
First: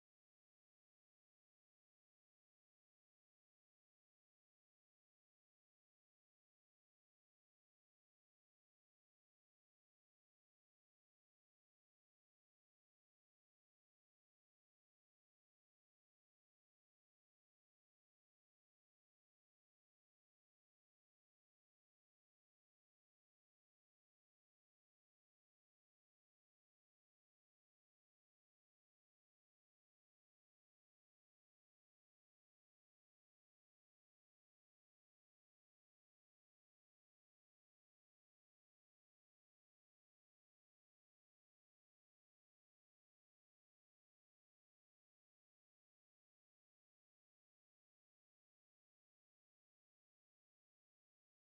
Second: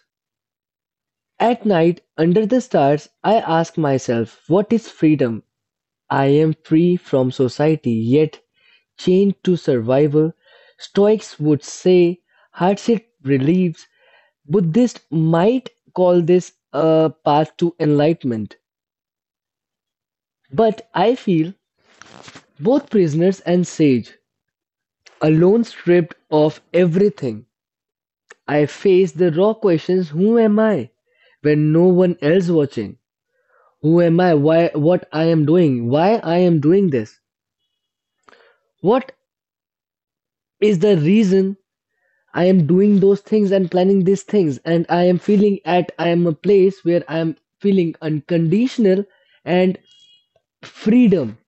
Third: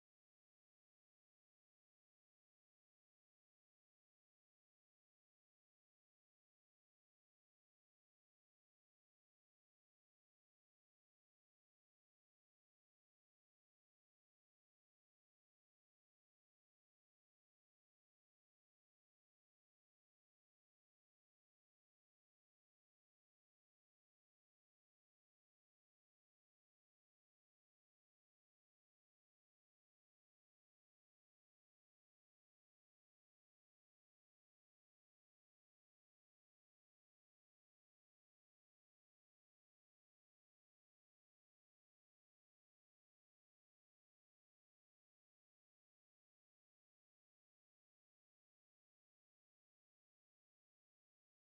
At night, under the stars, I ask myself, what is freedom? I am free from society, yet chained to survival. Stoics would say hardship relieves. Buddhists might call this a path to enlightenment. But I feel both prisoners and sage. Alone, stripped of everything, I face the raw questions: who am I when no one else watching? Who am I? Why what I am doing? Why I am doing this? What is the reason I am doing those things and planning these things, and I am feeling at I am a place where I am feeling unconditional and freedom,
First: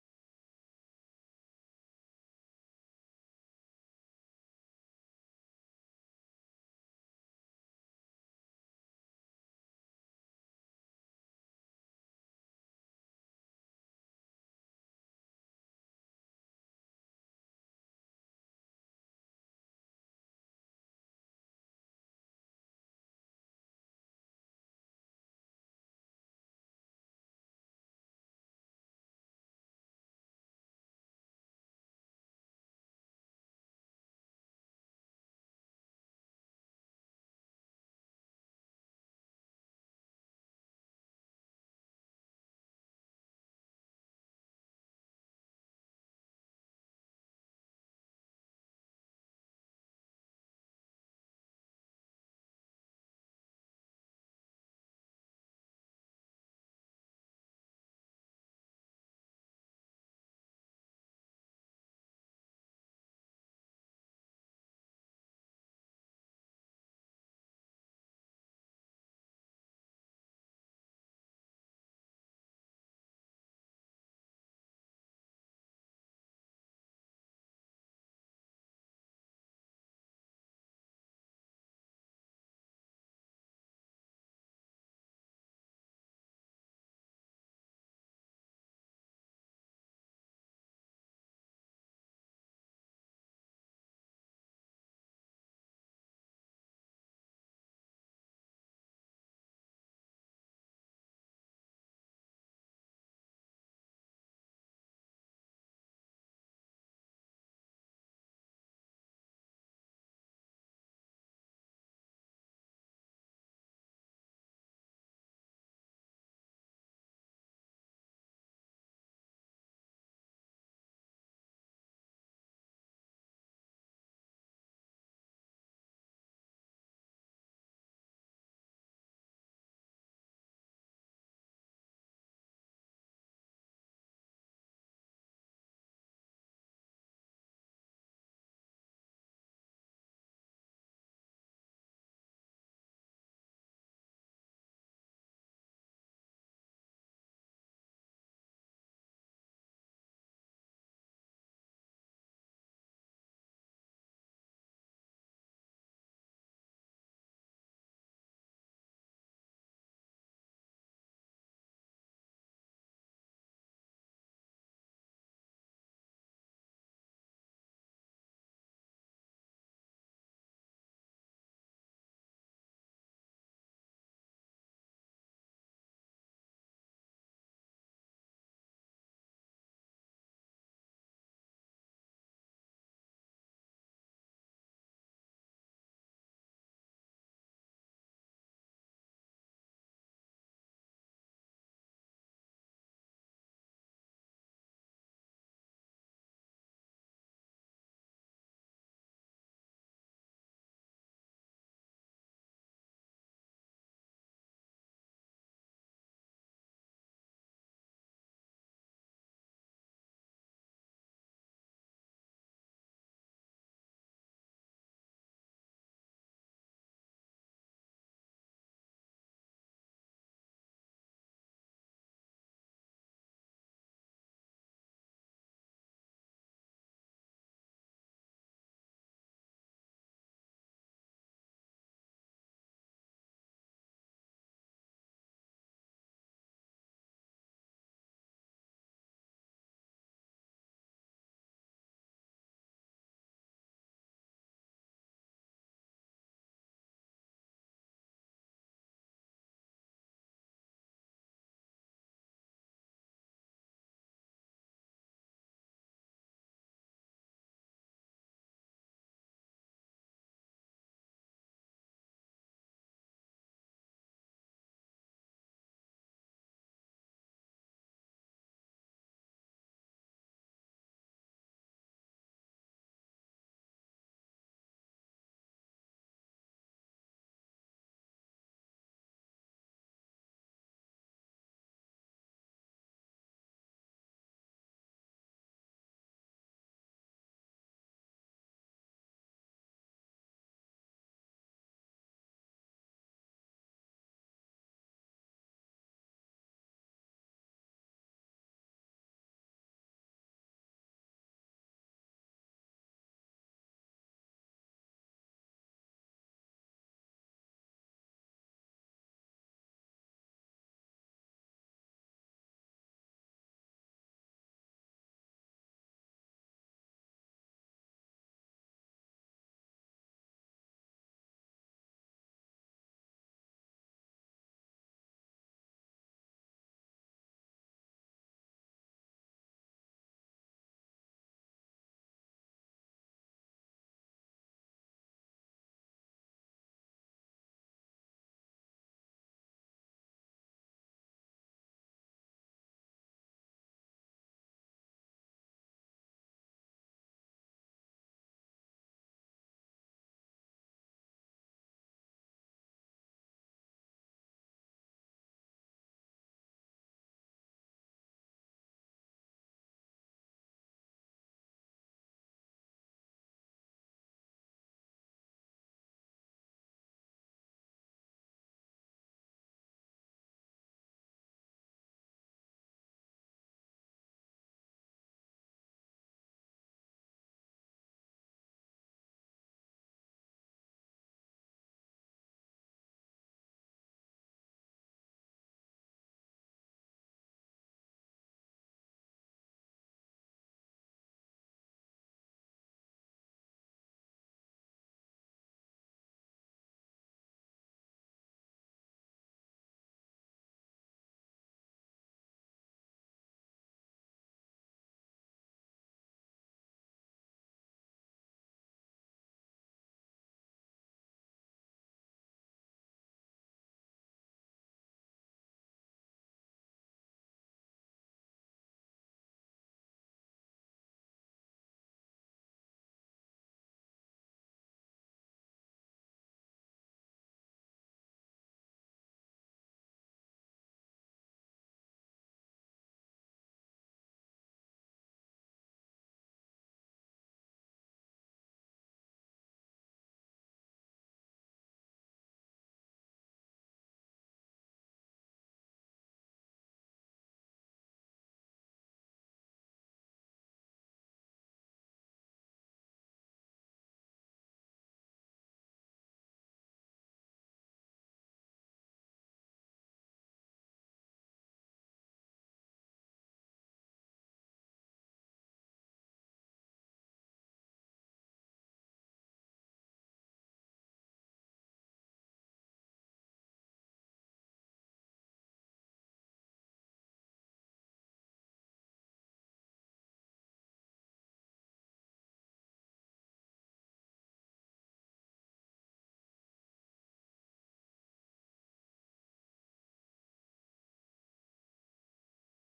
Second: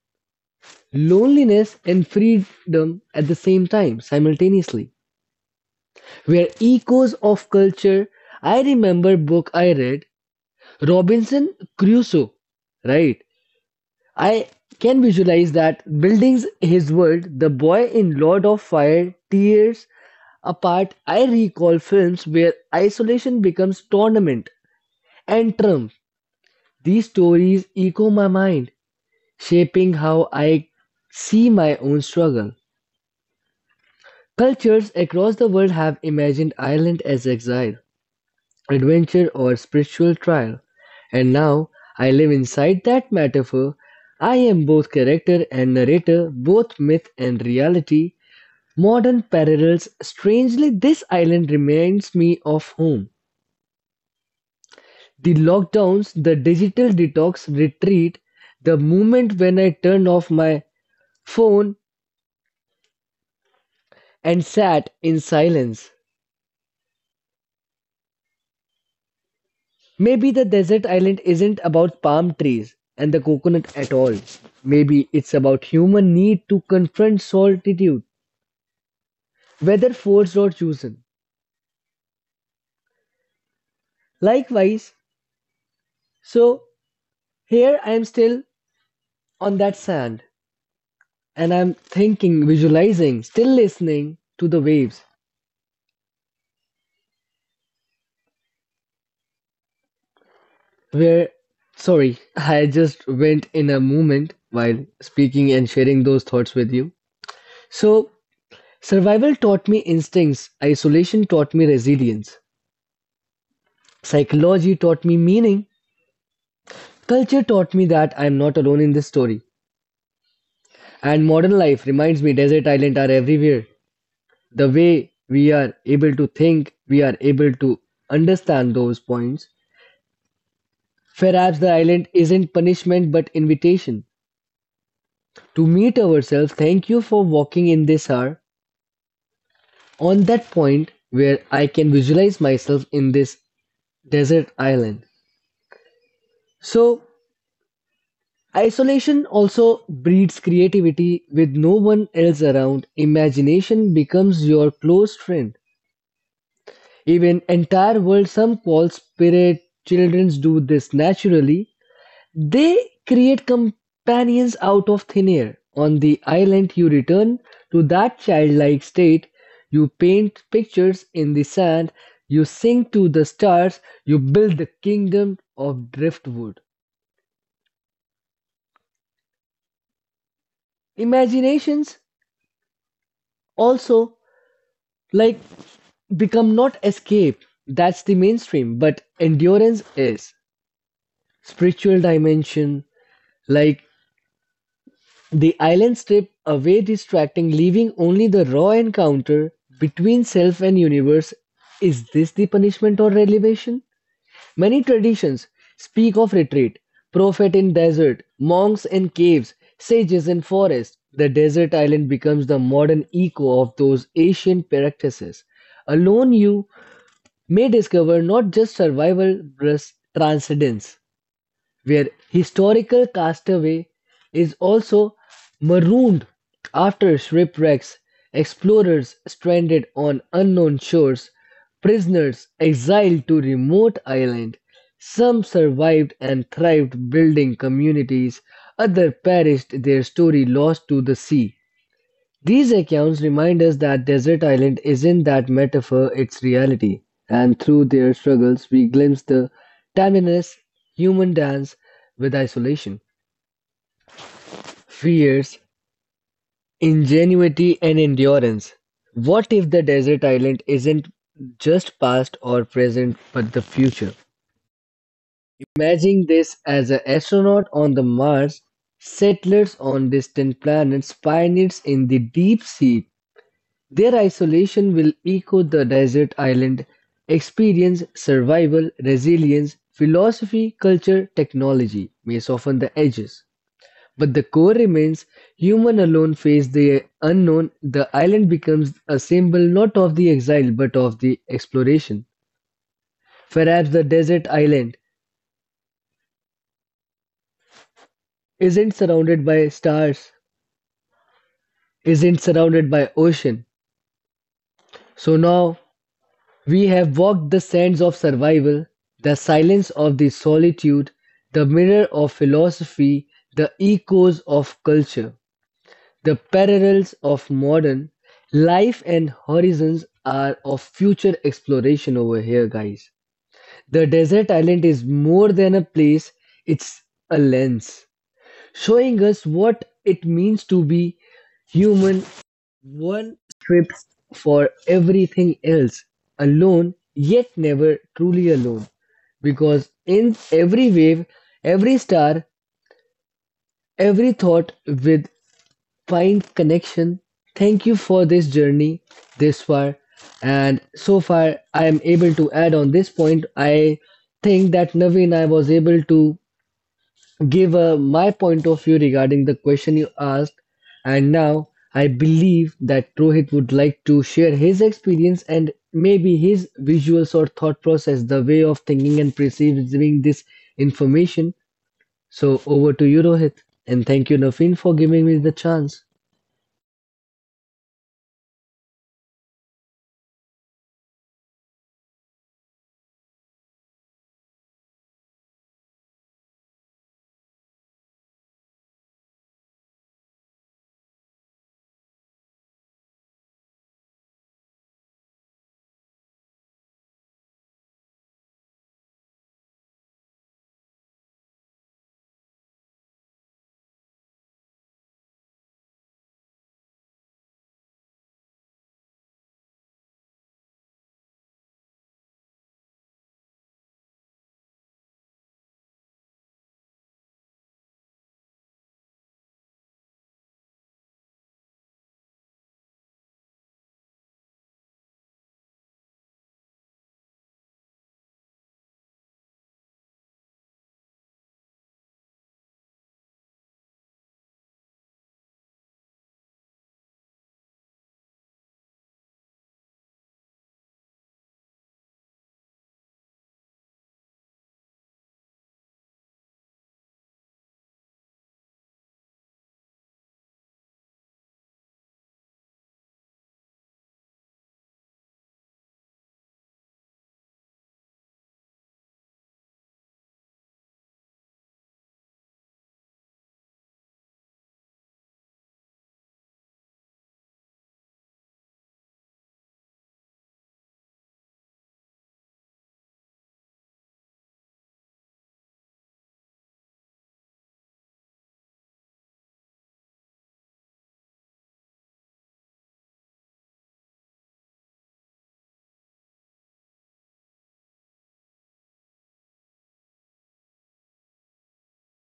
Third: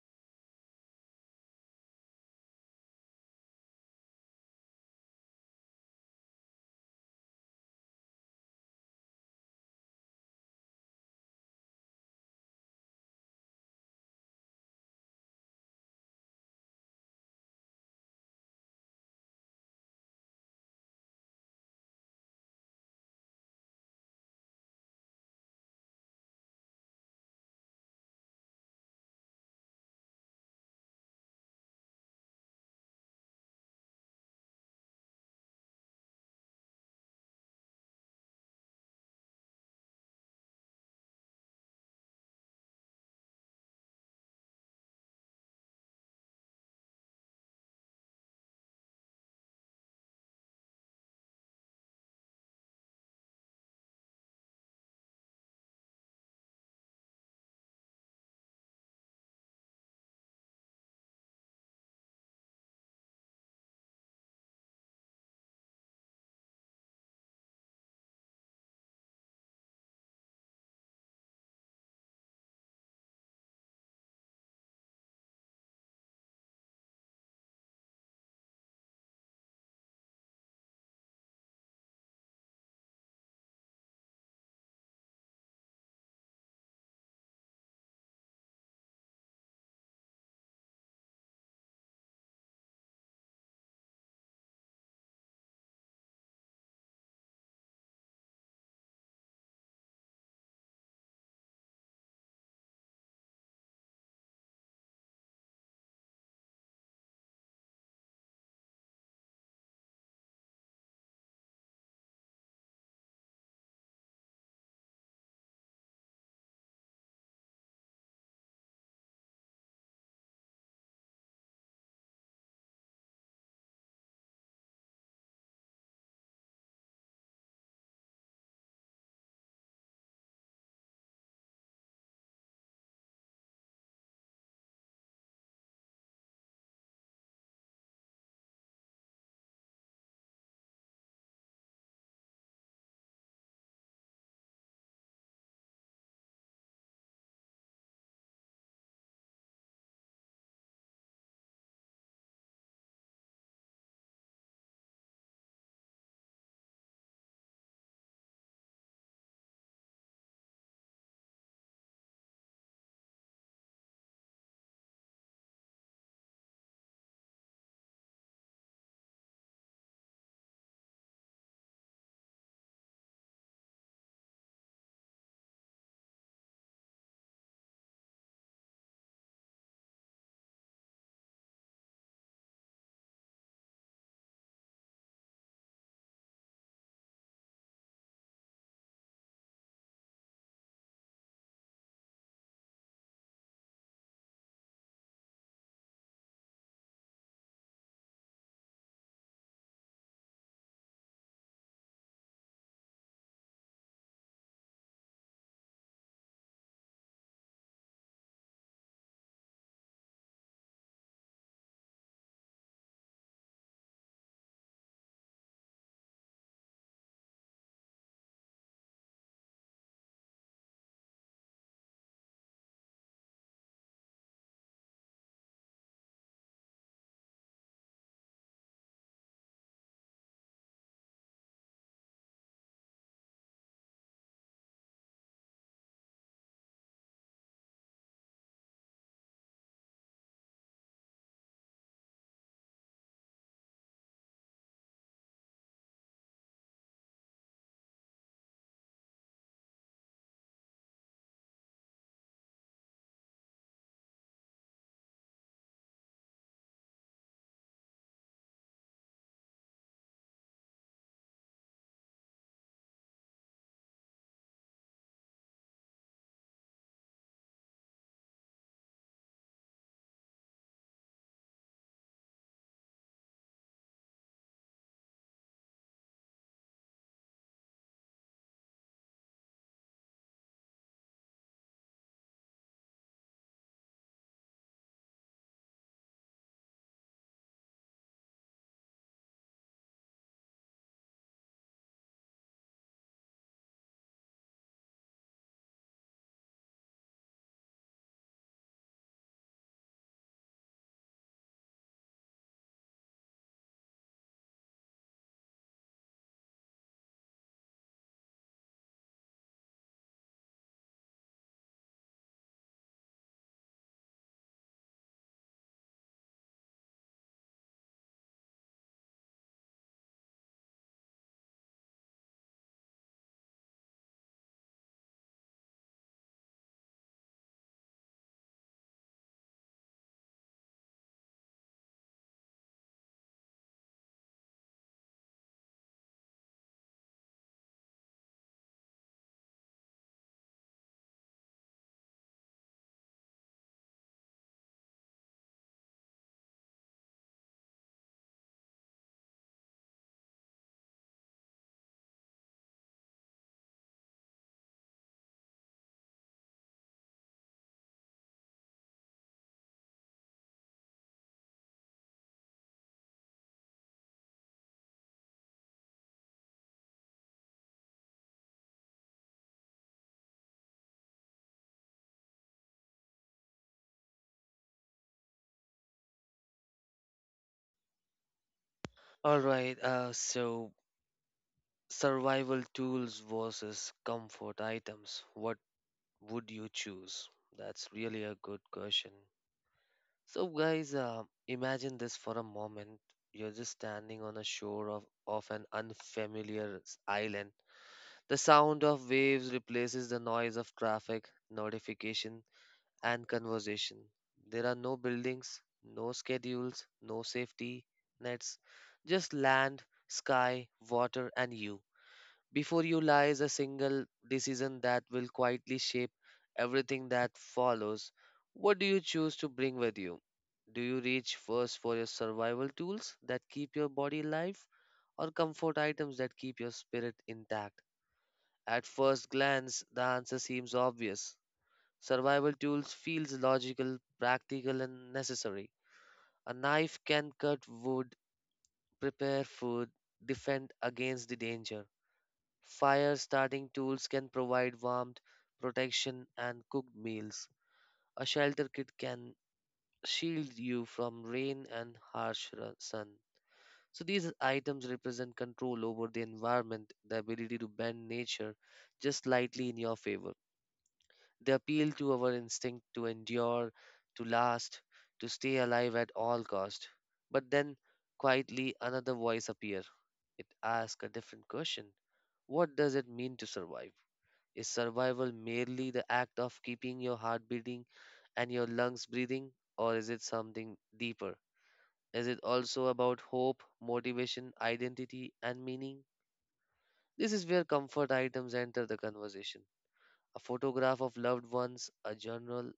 loneliness and freedom at the same time simultaneously. Were echoes of culture. I remember book I read, Robinson Crusoe, right? I can visualize that buildings his world, the boy in Lord of Fire, tears apart. I recall films where isolation becomes tournament and trump. These stories echo my mind, shaping how I see my own struggle. Cultures across the world have imagined Ireland as exile, adventure or spiritual trial. And now I live inside that metaphor. I am both character and narrator, both myth and reality. Modern parallels, strangely, this island reminds me of home. The lockdowns, the digital detox retreat, the moment when I turned off my phone and sat in silence. Maybe the desert island isn't about palm trees and the coconut at all. Maybe it's about human need to confront solitude, whether forced or chosen. Likewise, so here I am, still on that sand, and I'm thinking, visualizing, still listening to the waves. Where, sorry, I just went in a moment while speaking and sharing those thoughts with you. So, survival taught me instincts, isolation taught me resilience. Psychology taught me meaning. Culture taught me that I am not alone in this story. And modern life reminds me desert islands are everywhere. The way we are able to think, we are able to understand those points. Perhaps the island isn't punishment but invitation to meet ourselves. Thank you for walking in this hour on that point where I can visualize myself in this desert island. So, isolation also breeds creativity. With no one else around, imagination becomes your close friend. Even entire world some call spirit, childrens do this naturally. They create companions out of thin air. On the island, you return to that childlike state. You paint pictures in the sand, you sing to the stars, you build the kingdom of driftwood. Imaginations also like become not escape, that's the mainstream, but endurance is spiritual dimension. like the island strip away distracting, leaving only the raw encounter between self and universe. Is this the punishment or elevation? Many traditions speak of retreat: prophet in desert, monks in caves, sages in forest. The desert island becomes the modern echo of those ancient practices. Alone, you may discover not just survival but transcendence, where historical castaway is also marooned after shipwrecks, explorers stranded on unknown shores, prisoners exiled to remote island. Some survived and thrived, building communities. Others perished, their story lost to the sea. These accounts remind us that Desert Island isn't that metaphor, it's reality. And through their struggles, we glimpse the timeless human dance with isolation, fears, ingenuity, and endurance. What if the desert island isn't just past or present, but the future? Imagine this as an astronaut on the Mars, settlers on distant planets, pioneers in the deep sea. Their isolation will echo the desert island experience. Survival, resilience, philosophy, culture, technology may soften the edges. But the core remains human alone face the unknown. The island becomes a symbol not of the exile but of the exploration. Perhaps the desert island isn't surrounded by stars, isn't surrounded by ocean. So now, we have walked the sands of survival, the silence of the solitude, the mirror of philosophy, the echoes of culture, the parallels of modern life, and horizons are of future exploration over here, guys. The desert island is more than a place, it's a lens showing us what it means to be human, one strips for everything else, alone, yet never truly alone. Because in every wave, every star, every thought with fine connection, thank you for this journey this far. And so far, I am able to add on this point. I think that Naveen, I was able to give my point of view regarding the question you asked. And now I believe that Rohit would like to share his experience and maybe his visuals or thought process, the way of thinking and perceiving this information. So over to you, Rohit. And thank you, Nafeen, for giving me the chance. All right, so survival tools versus comfort items, what would you choose? That's really a good question. So, guys, imagine this for a moment. You're just standing on a shore of an unfamiliar island. The sound of waves replaces the noise of traffic, notification, and conversation. There are no buildings, no schedules, no safety nets, just land, sky, water, and you. Before you lies a single decision that will quietly shape everything that follows. What do you choose to bring with you? Do you reach first for your survival tools that keep your body alive or comfort items that keep your spirit intact? At first glance, the answer seems obvious. Survival tools feels logical, practical and necessary. A knife can cut wood, prepare food, defend against the danger. Fire starting tools can provide warmth, protection, and cooked meals. A shelter kit can shield you from rain and harsh sun. So, these items represent control over the environment, the ability to bend nature just slightly in your favor. They appeal to our instinct to endure, to last, to stay alive at all cost. But then, quietly, another voice appears. It asks a different question. What does it mean to survive? Is survival merely the act of keeping your heart beating and your lungs breathing, or is it something deeper? Is it also about hope, motivation, identity, and meaning? This is where comfort items enter the conversation. A photograph of loved ones, a journal,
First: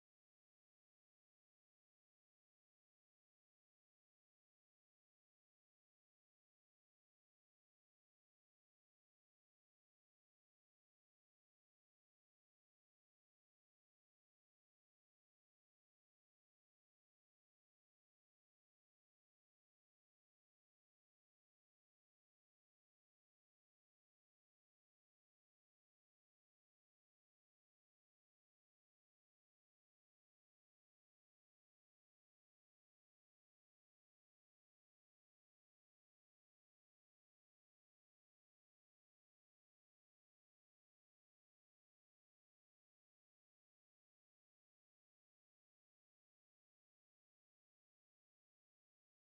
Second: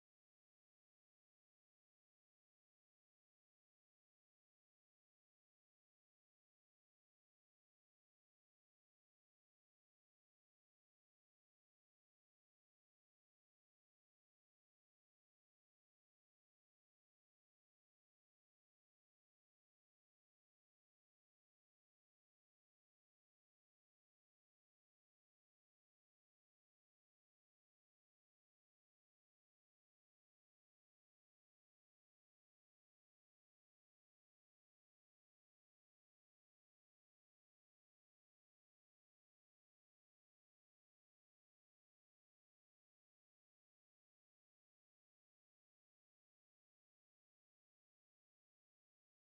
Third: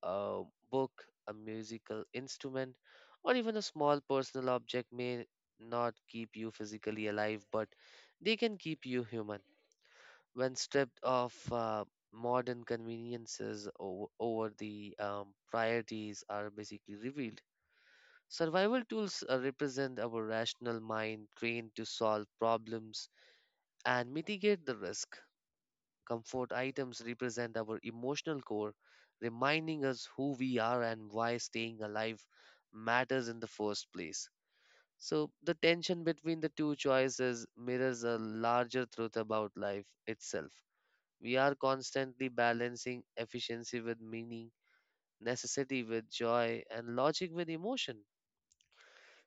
a book, a musical instrument, or even a small personal object may not keep you physically alive, but they can keep you human when stripped of modern conveniences. Over the priorities are basically revealed. Survival tools represent our rational mind trained to solve problems and mitigate the risk. Comfort items represent our emotional core, reminding us who we are and why staying alive matters in the first place. So, the tension between the two choices mirrors a larger truth about life itself. We are constantly balancing efficiency with meaning, necessity with joy, and logic with emotion.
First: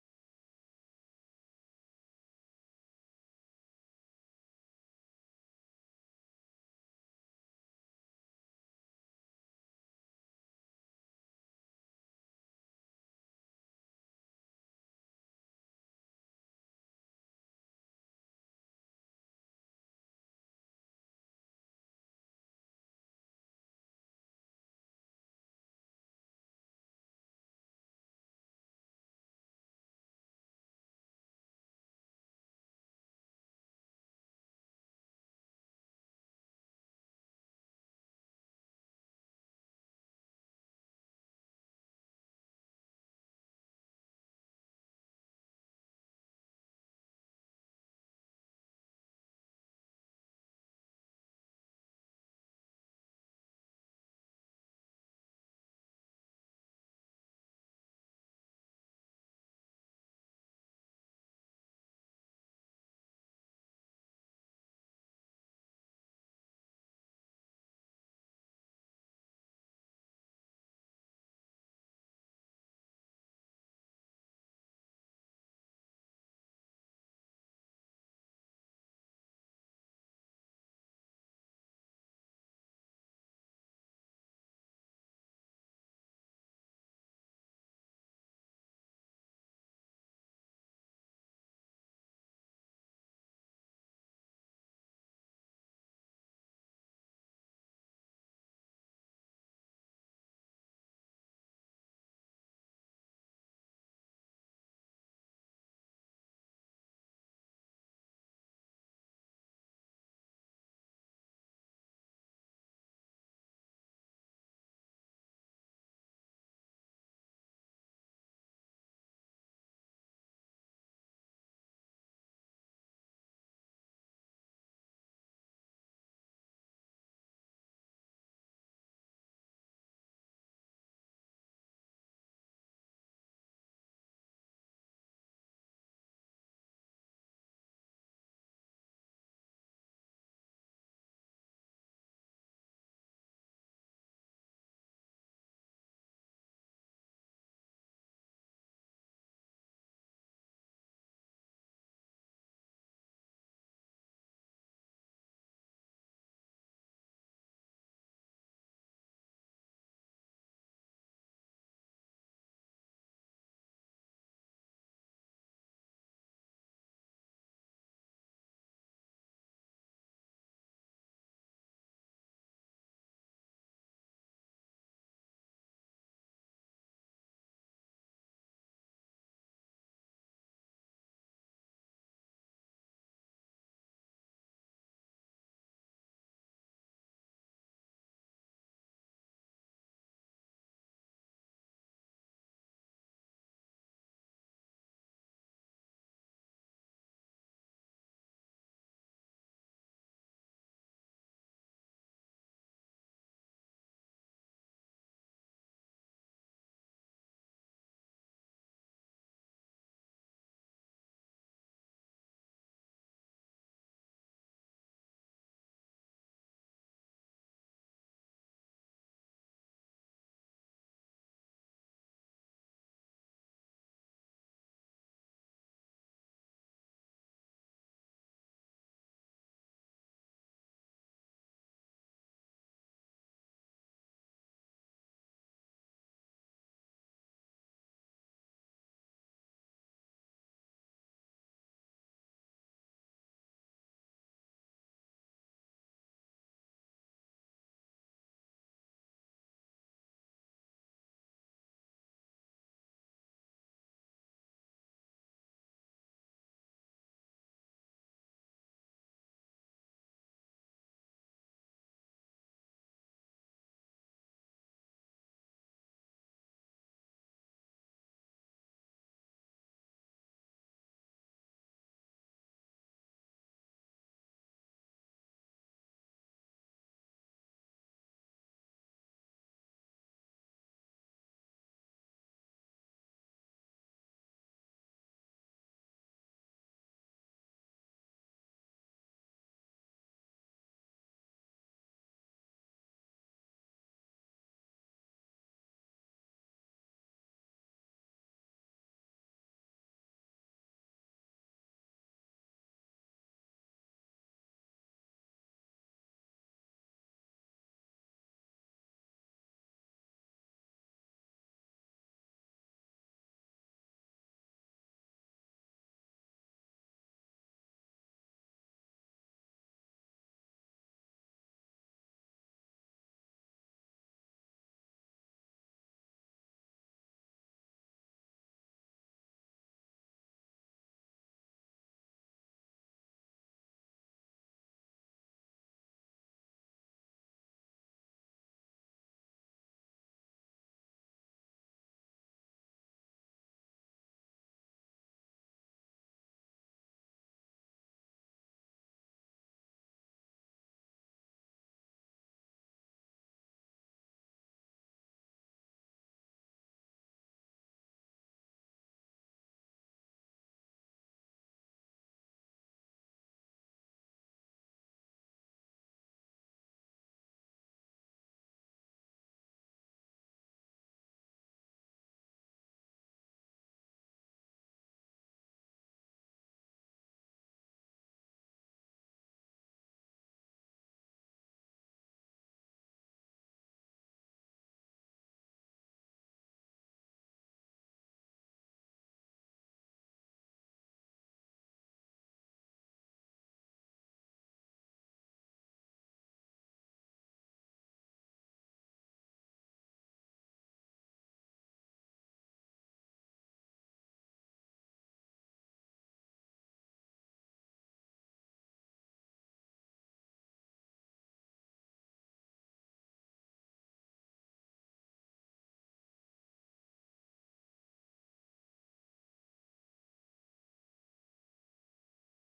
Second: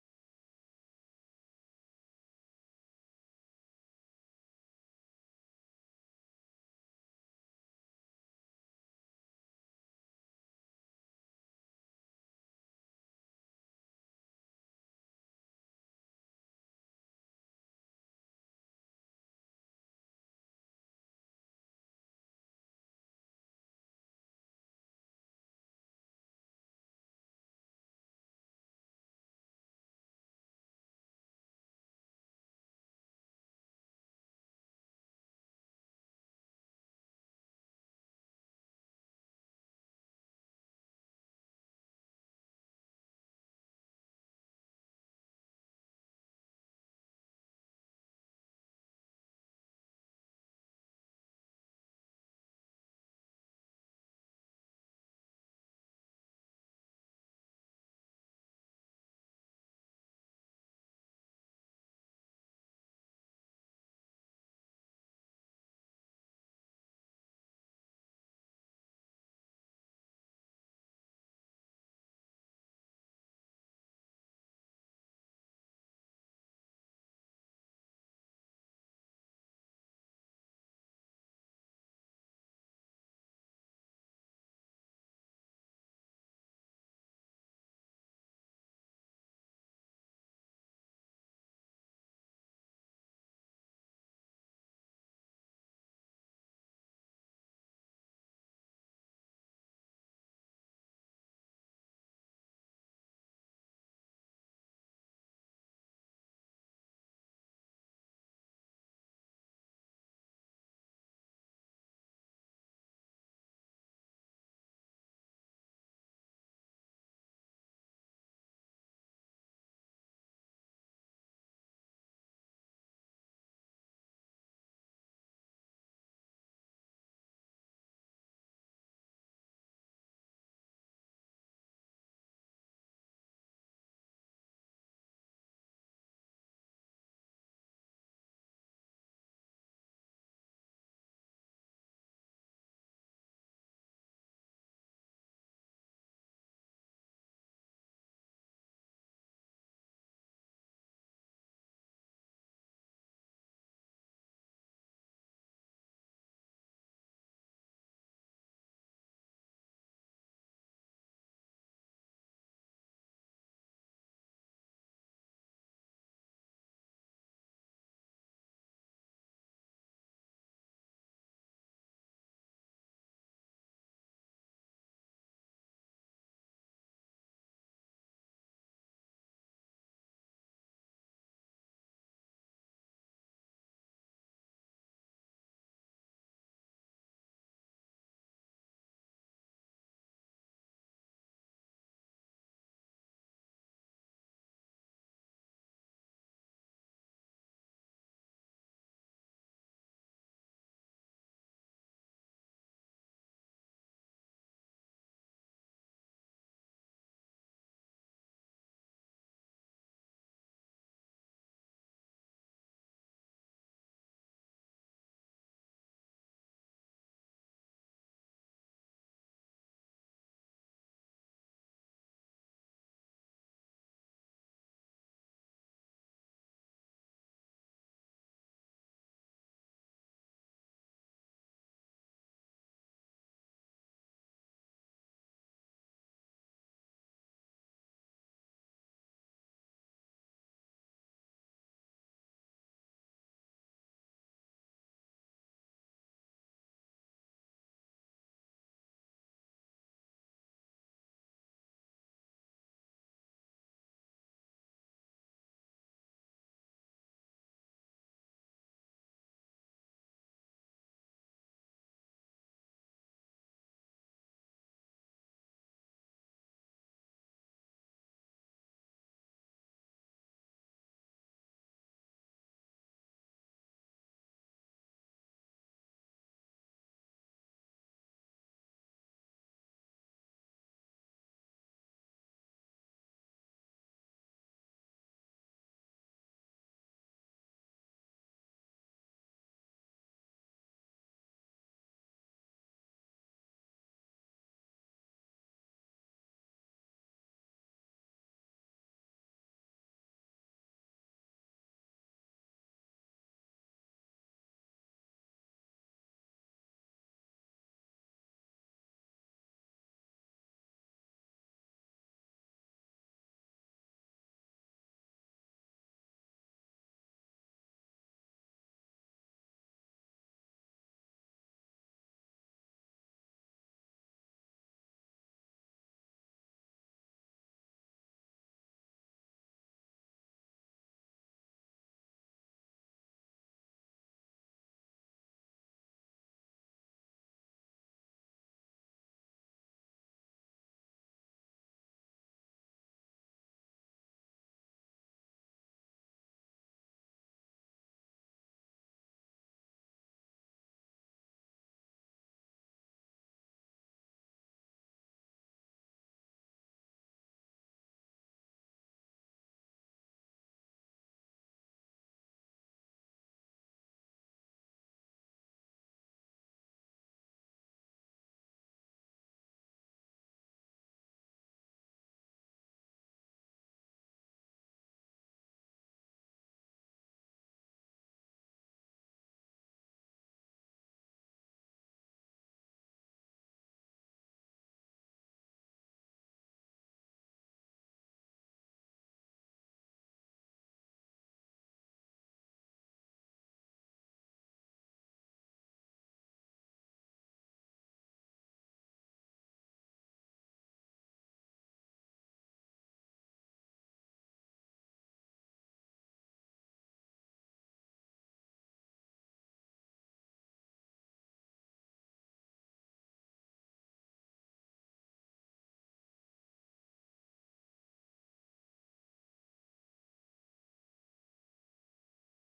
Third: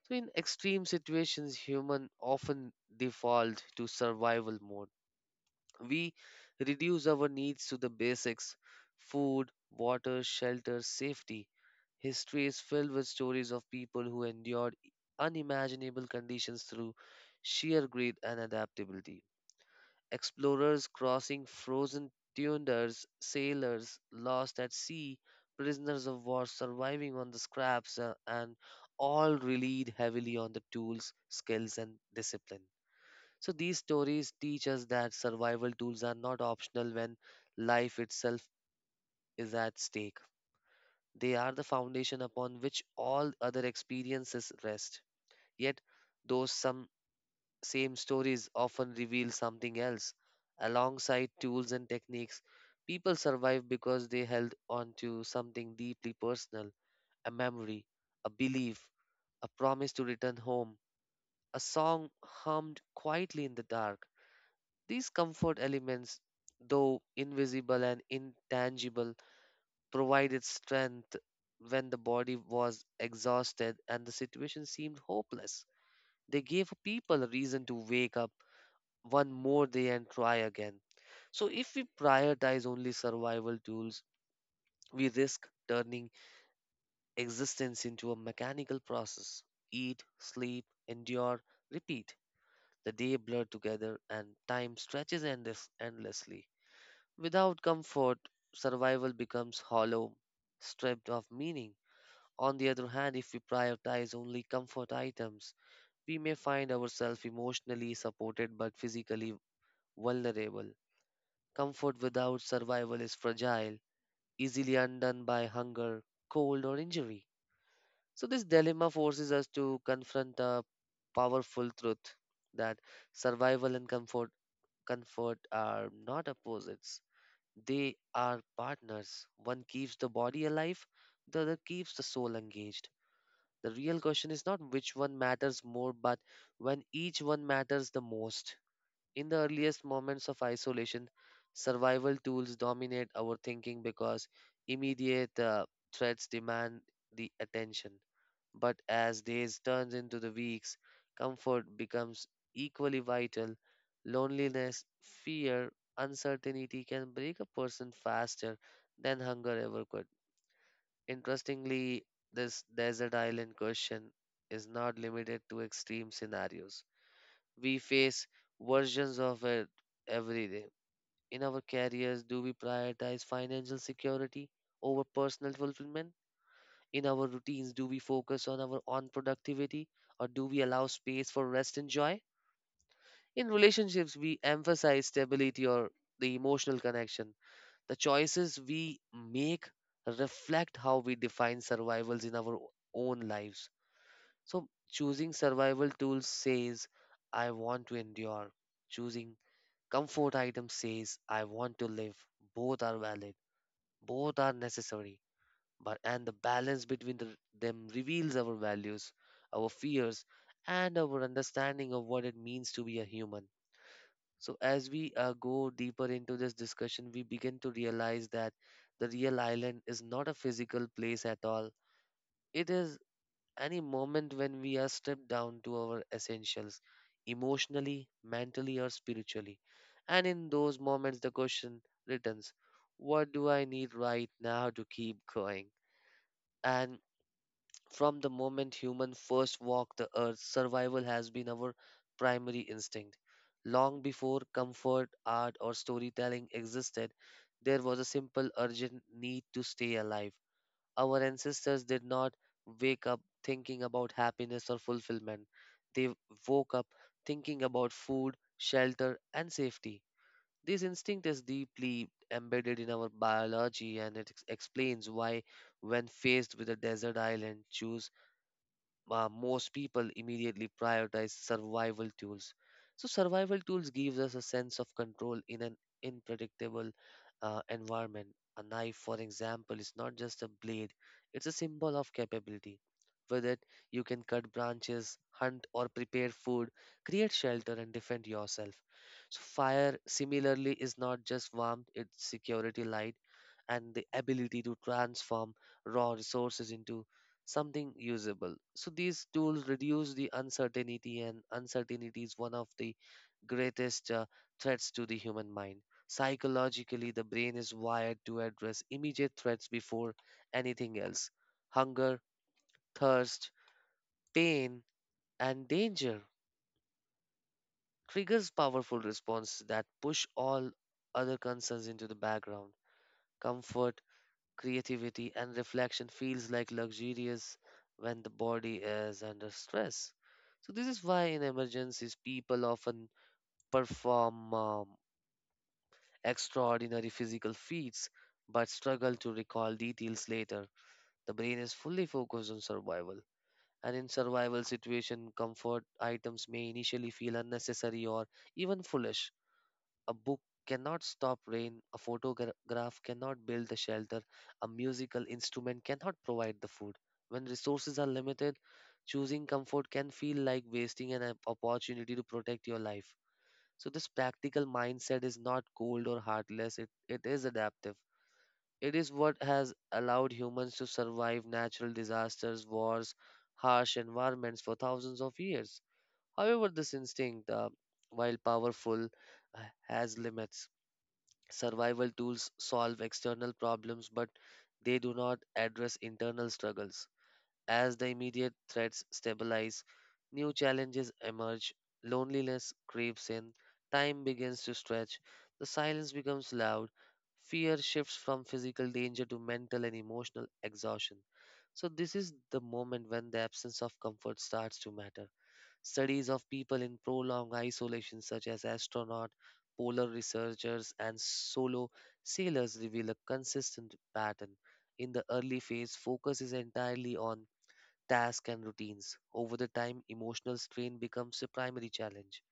So, in extreme situations, human often default to survival mode. We reduce our needs to the basics: food, water, shelter, safety. History is filled with stories of people who endured unimaginable conditions through sheer greed and adaptability. Explorers crossing frozen tundras, sailors lost at sea, prisoners of war surviving on the scraps, and all relied heavily on the tools, skills, and discipline. So these stories teach us that survival tools are not optional when life itself is at stake. They are the foundation upon which all other experiences rest. Yet, though some same stories often reveal something else. Alongside tools and techniques, people survive because they held on to something deeply personal: a memory, a belief, a promise to return home, a song hummed quietly in the dark. These comfort elements, though invisible and intangible, provided strength when the body was exhausted and the situation seemed hopeless. They gave people a reason to wake up one more day and try again. So, if we prioritize only survival tools, we risk turning existence into a mechanical process: eat, sleep, endure, repeat. The day blurred together and time stretches endlessly. Without comfort, survival becomes hollow, stripped of meaning. On the other hand, if we prioritize only comfort items, we may find ourselves emotionally supported but physically vulnerable. Comfort without survival is fragile, easily undone by hunger, cold, or injury. So, this dilemma forces us to confront a powerful truth: that survival and comfort are not opposites, they are partners. One keeps the body alive, the other keeps the soul engaged. The real question is not which one matters more, but when each one matters the most. In the earliest moments of isolation, survival tools dominate our thinking because immediate threats demand the attention. But as days turns into the weeks, comfort becomes equally vital. Loneliness, fear, uncertainty can break a person faster than hunger ever could. Interestingly, this desert island question is not limited to extreme scenarios. We face versions of it every day. In our careers, do we prioritize financial security over personal fulfillment? In our routines, do we focus on our own productivity or do we allow space for rest and joy? In relationships, we emphasize stability or the emotional connection. The choices we make reflect how we define survivals in our own lives. So, choosing survival tools says, I want to endure. Choosing comfort item says, I want to live. Both are valid, both are necessary, but and the balance between them reveals our values, our fears, and our understanding of what it means to be a human. So, as we go deeper into this discussion, we begin to realize that the real island is not a physical place at all. It is any moment when we are stripped down to our essentials, emotionally, mentally, or spiritually. And in those moments, the question returns. What do I need right now to keep going? And from the moment human first walked the earth, survival has been our primary instinct. Long before comfort, art, or storytelling existed, there was a simple, urgent need to stay alive. Our ancestors did not wake up thinking about happiness or fulfillment. They woke up thinking about food, shelter, and safety. This instinct is deeply embedded in our biology and it explains why, when faced with a desert island, choose most people immediately prioritize survival tools. So survival tools gives us a sense of control in an unpredictable environment. A knife, for example, is not just a blade; it's a symbol of capability. With it, you can cut branches, hunt or prepare food, create shelter, and defend yourself. So fire, similarly, is not just warmth; it's security light, and the ability to transform raw resources into something usable. So these tools reduce the uncertainty, and uncertainty is one of the greatest threats to the human mind. Psychologically, the brain is wired to address immediate threats before anything else. Hunger, thirst, pain, and danger triggers powerful responses that push all other concerns into the background. Comfort, creativity and reflection feels like luxurious when the body is under stress. So this is why in emergencies people often perform extraordinary physical feats but struggle to recall details later. The brain is fully focused on survival. And in survival situation comfort items may initially feel unnecessary or even foolish. A book cannot stop rain, a photograph cannot build the shelter, a musical instrument cannot provide the food. When resources are limited, choosing comfort can feel like wasting an opportunity to protect your life. So, this practical mindset is not cold or heartless, it is adaptive. It is what has allowed humans to survive natural disasters, wars, harsh environments for thousands of years. However, this instinct, while powerful, uh, has limits. Survival tools solve external problems, but they do not address internal struggles. As the immediate threats stabilize, new challenges emerge, loneliness creeps in, time begins to stretch, the silence becomes loud, fear shifts from physical danger to mental and emotional exhaustion. So, this is the moment when the absence of comfort starts to matter. Studies of people in prolonged isolation, such as astronaut, polar researchers, and solo sailors, reveal a consistent pattern. In the early phase, focus is entirely on tasks and routines. Over the time, emotional strain becomes a primary challenge.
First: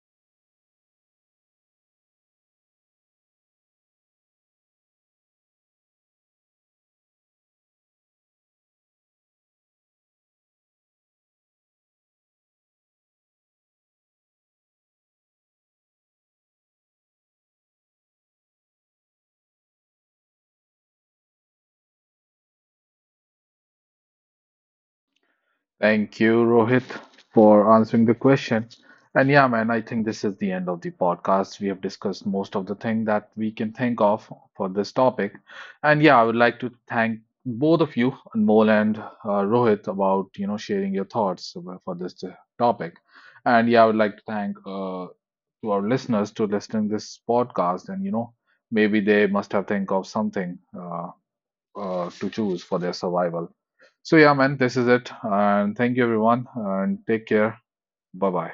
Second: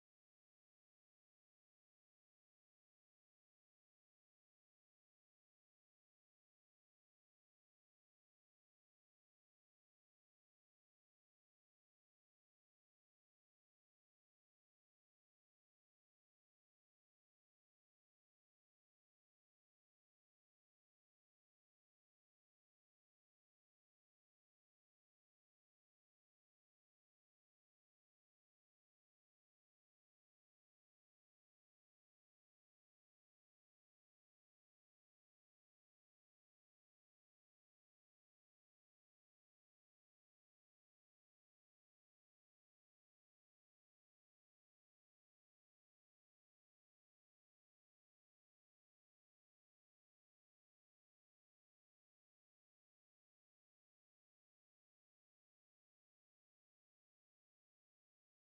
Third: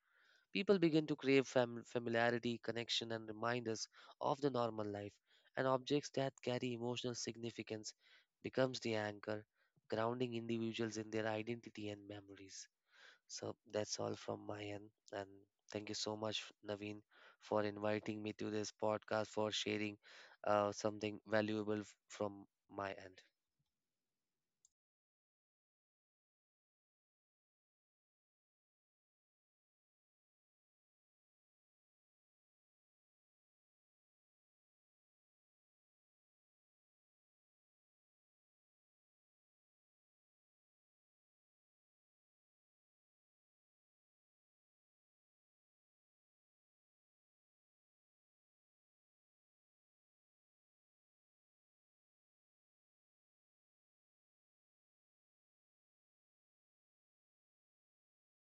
People begin to crave familiarity, connection, and reminders of the normal life, and objects that carry emotional significance becomes the anchor, grounding individuals in their identity and memories. So that's all from my end. And thank you so much, Naveen, for inviting me to this podcast, for sharing something valuable from my end. Thank you, Rohit, for answering the question. And yeah, man, I think this is the end of the podcast. We have discussed most of the thing that we can think of for this topic. And yeah, I would like to thank both of you, Anmol and Rohit, about you know sharing your thoughts about- for this topic. And yeah, I would like to thank to our listeners to listening this podcast. And you know, maybe they must have think of something to choose for their survival. So yeah, man, this is it. And thank you everyone and take care. Bye bye.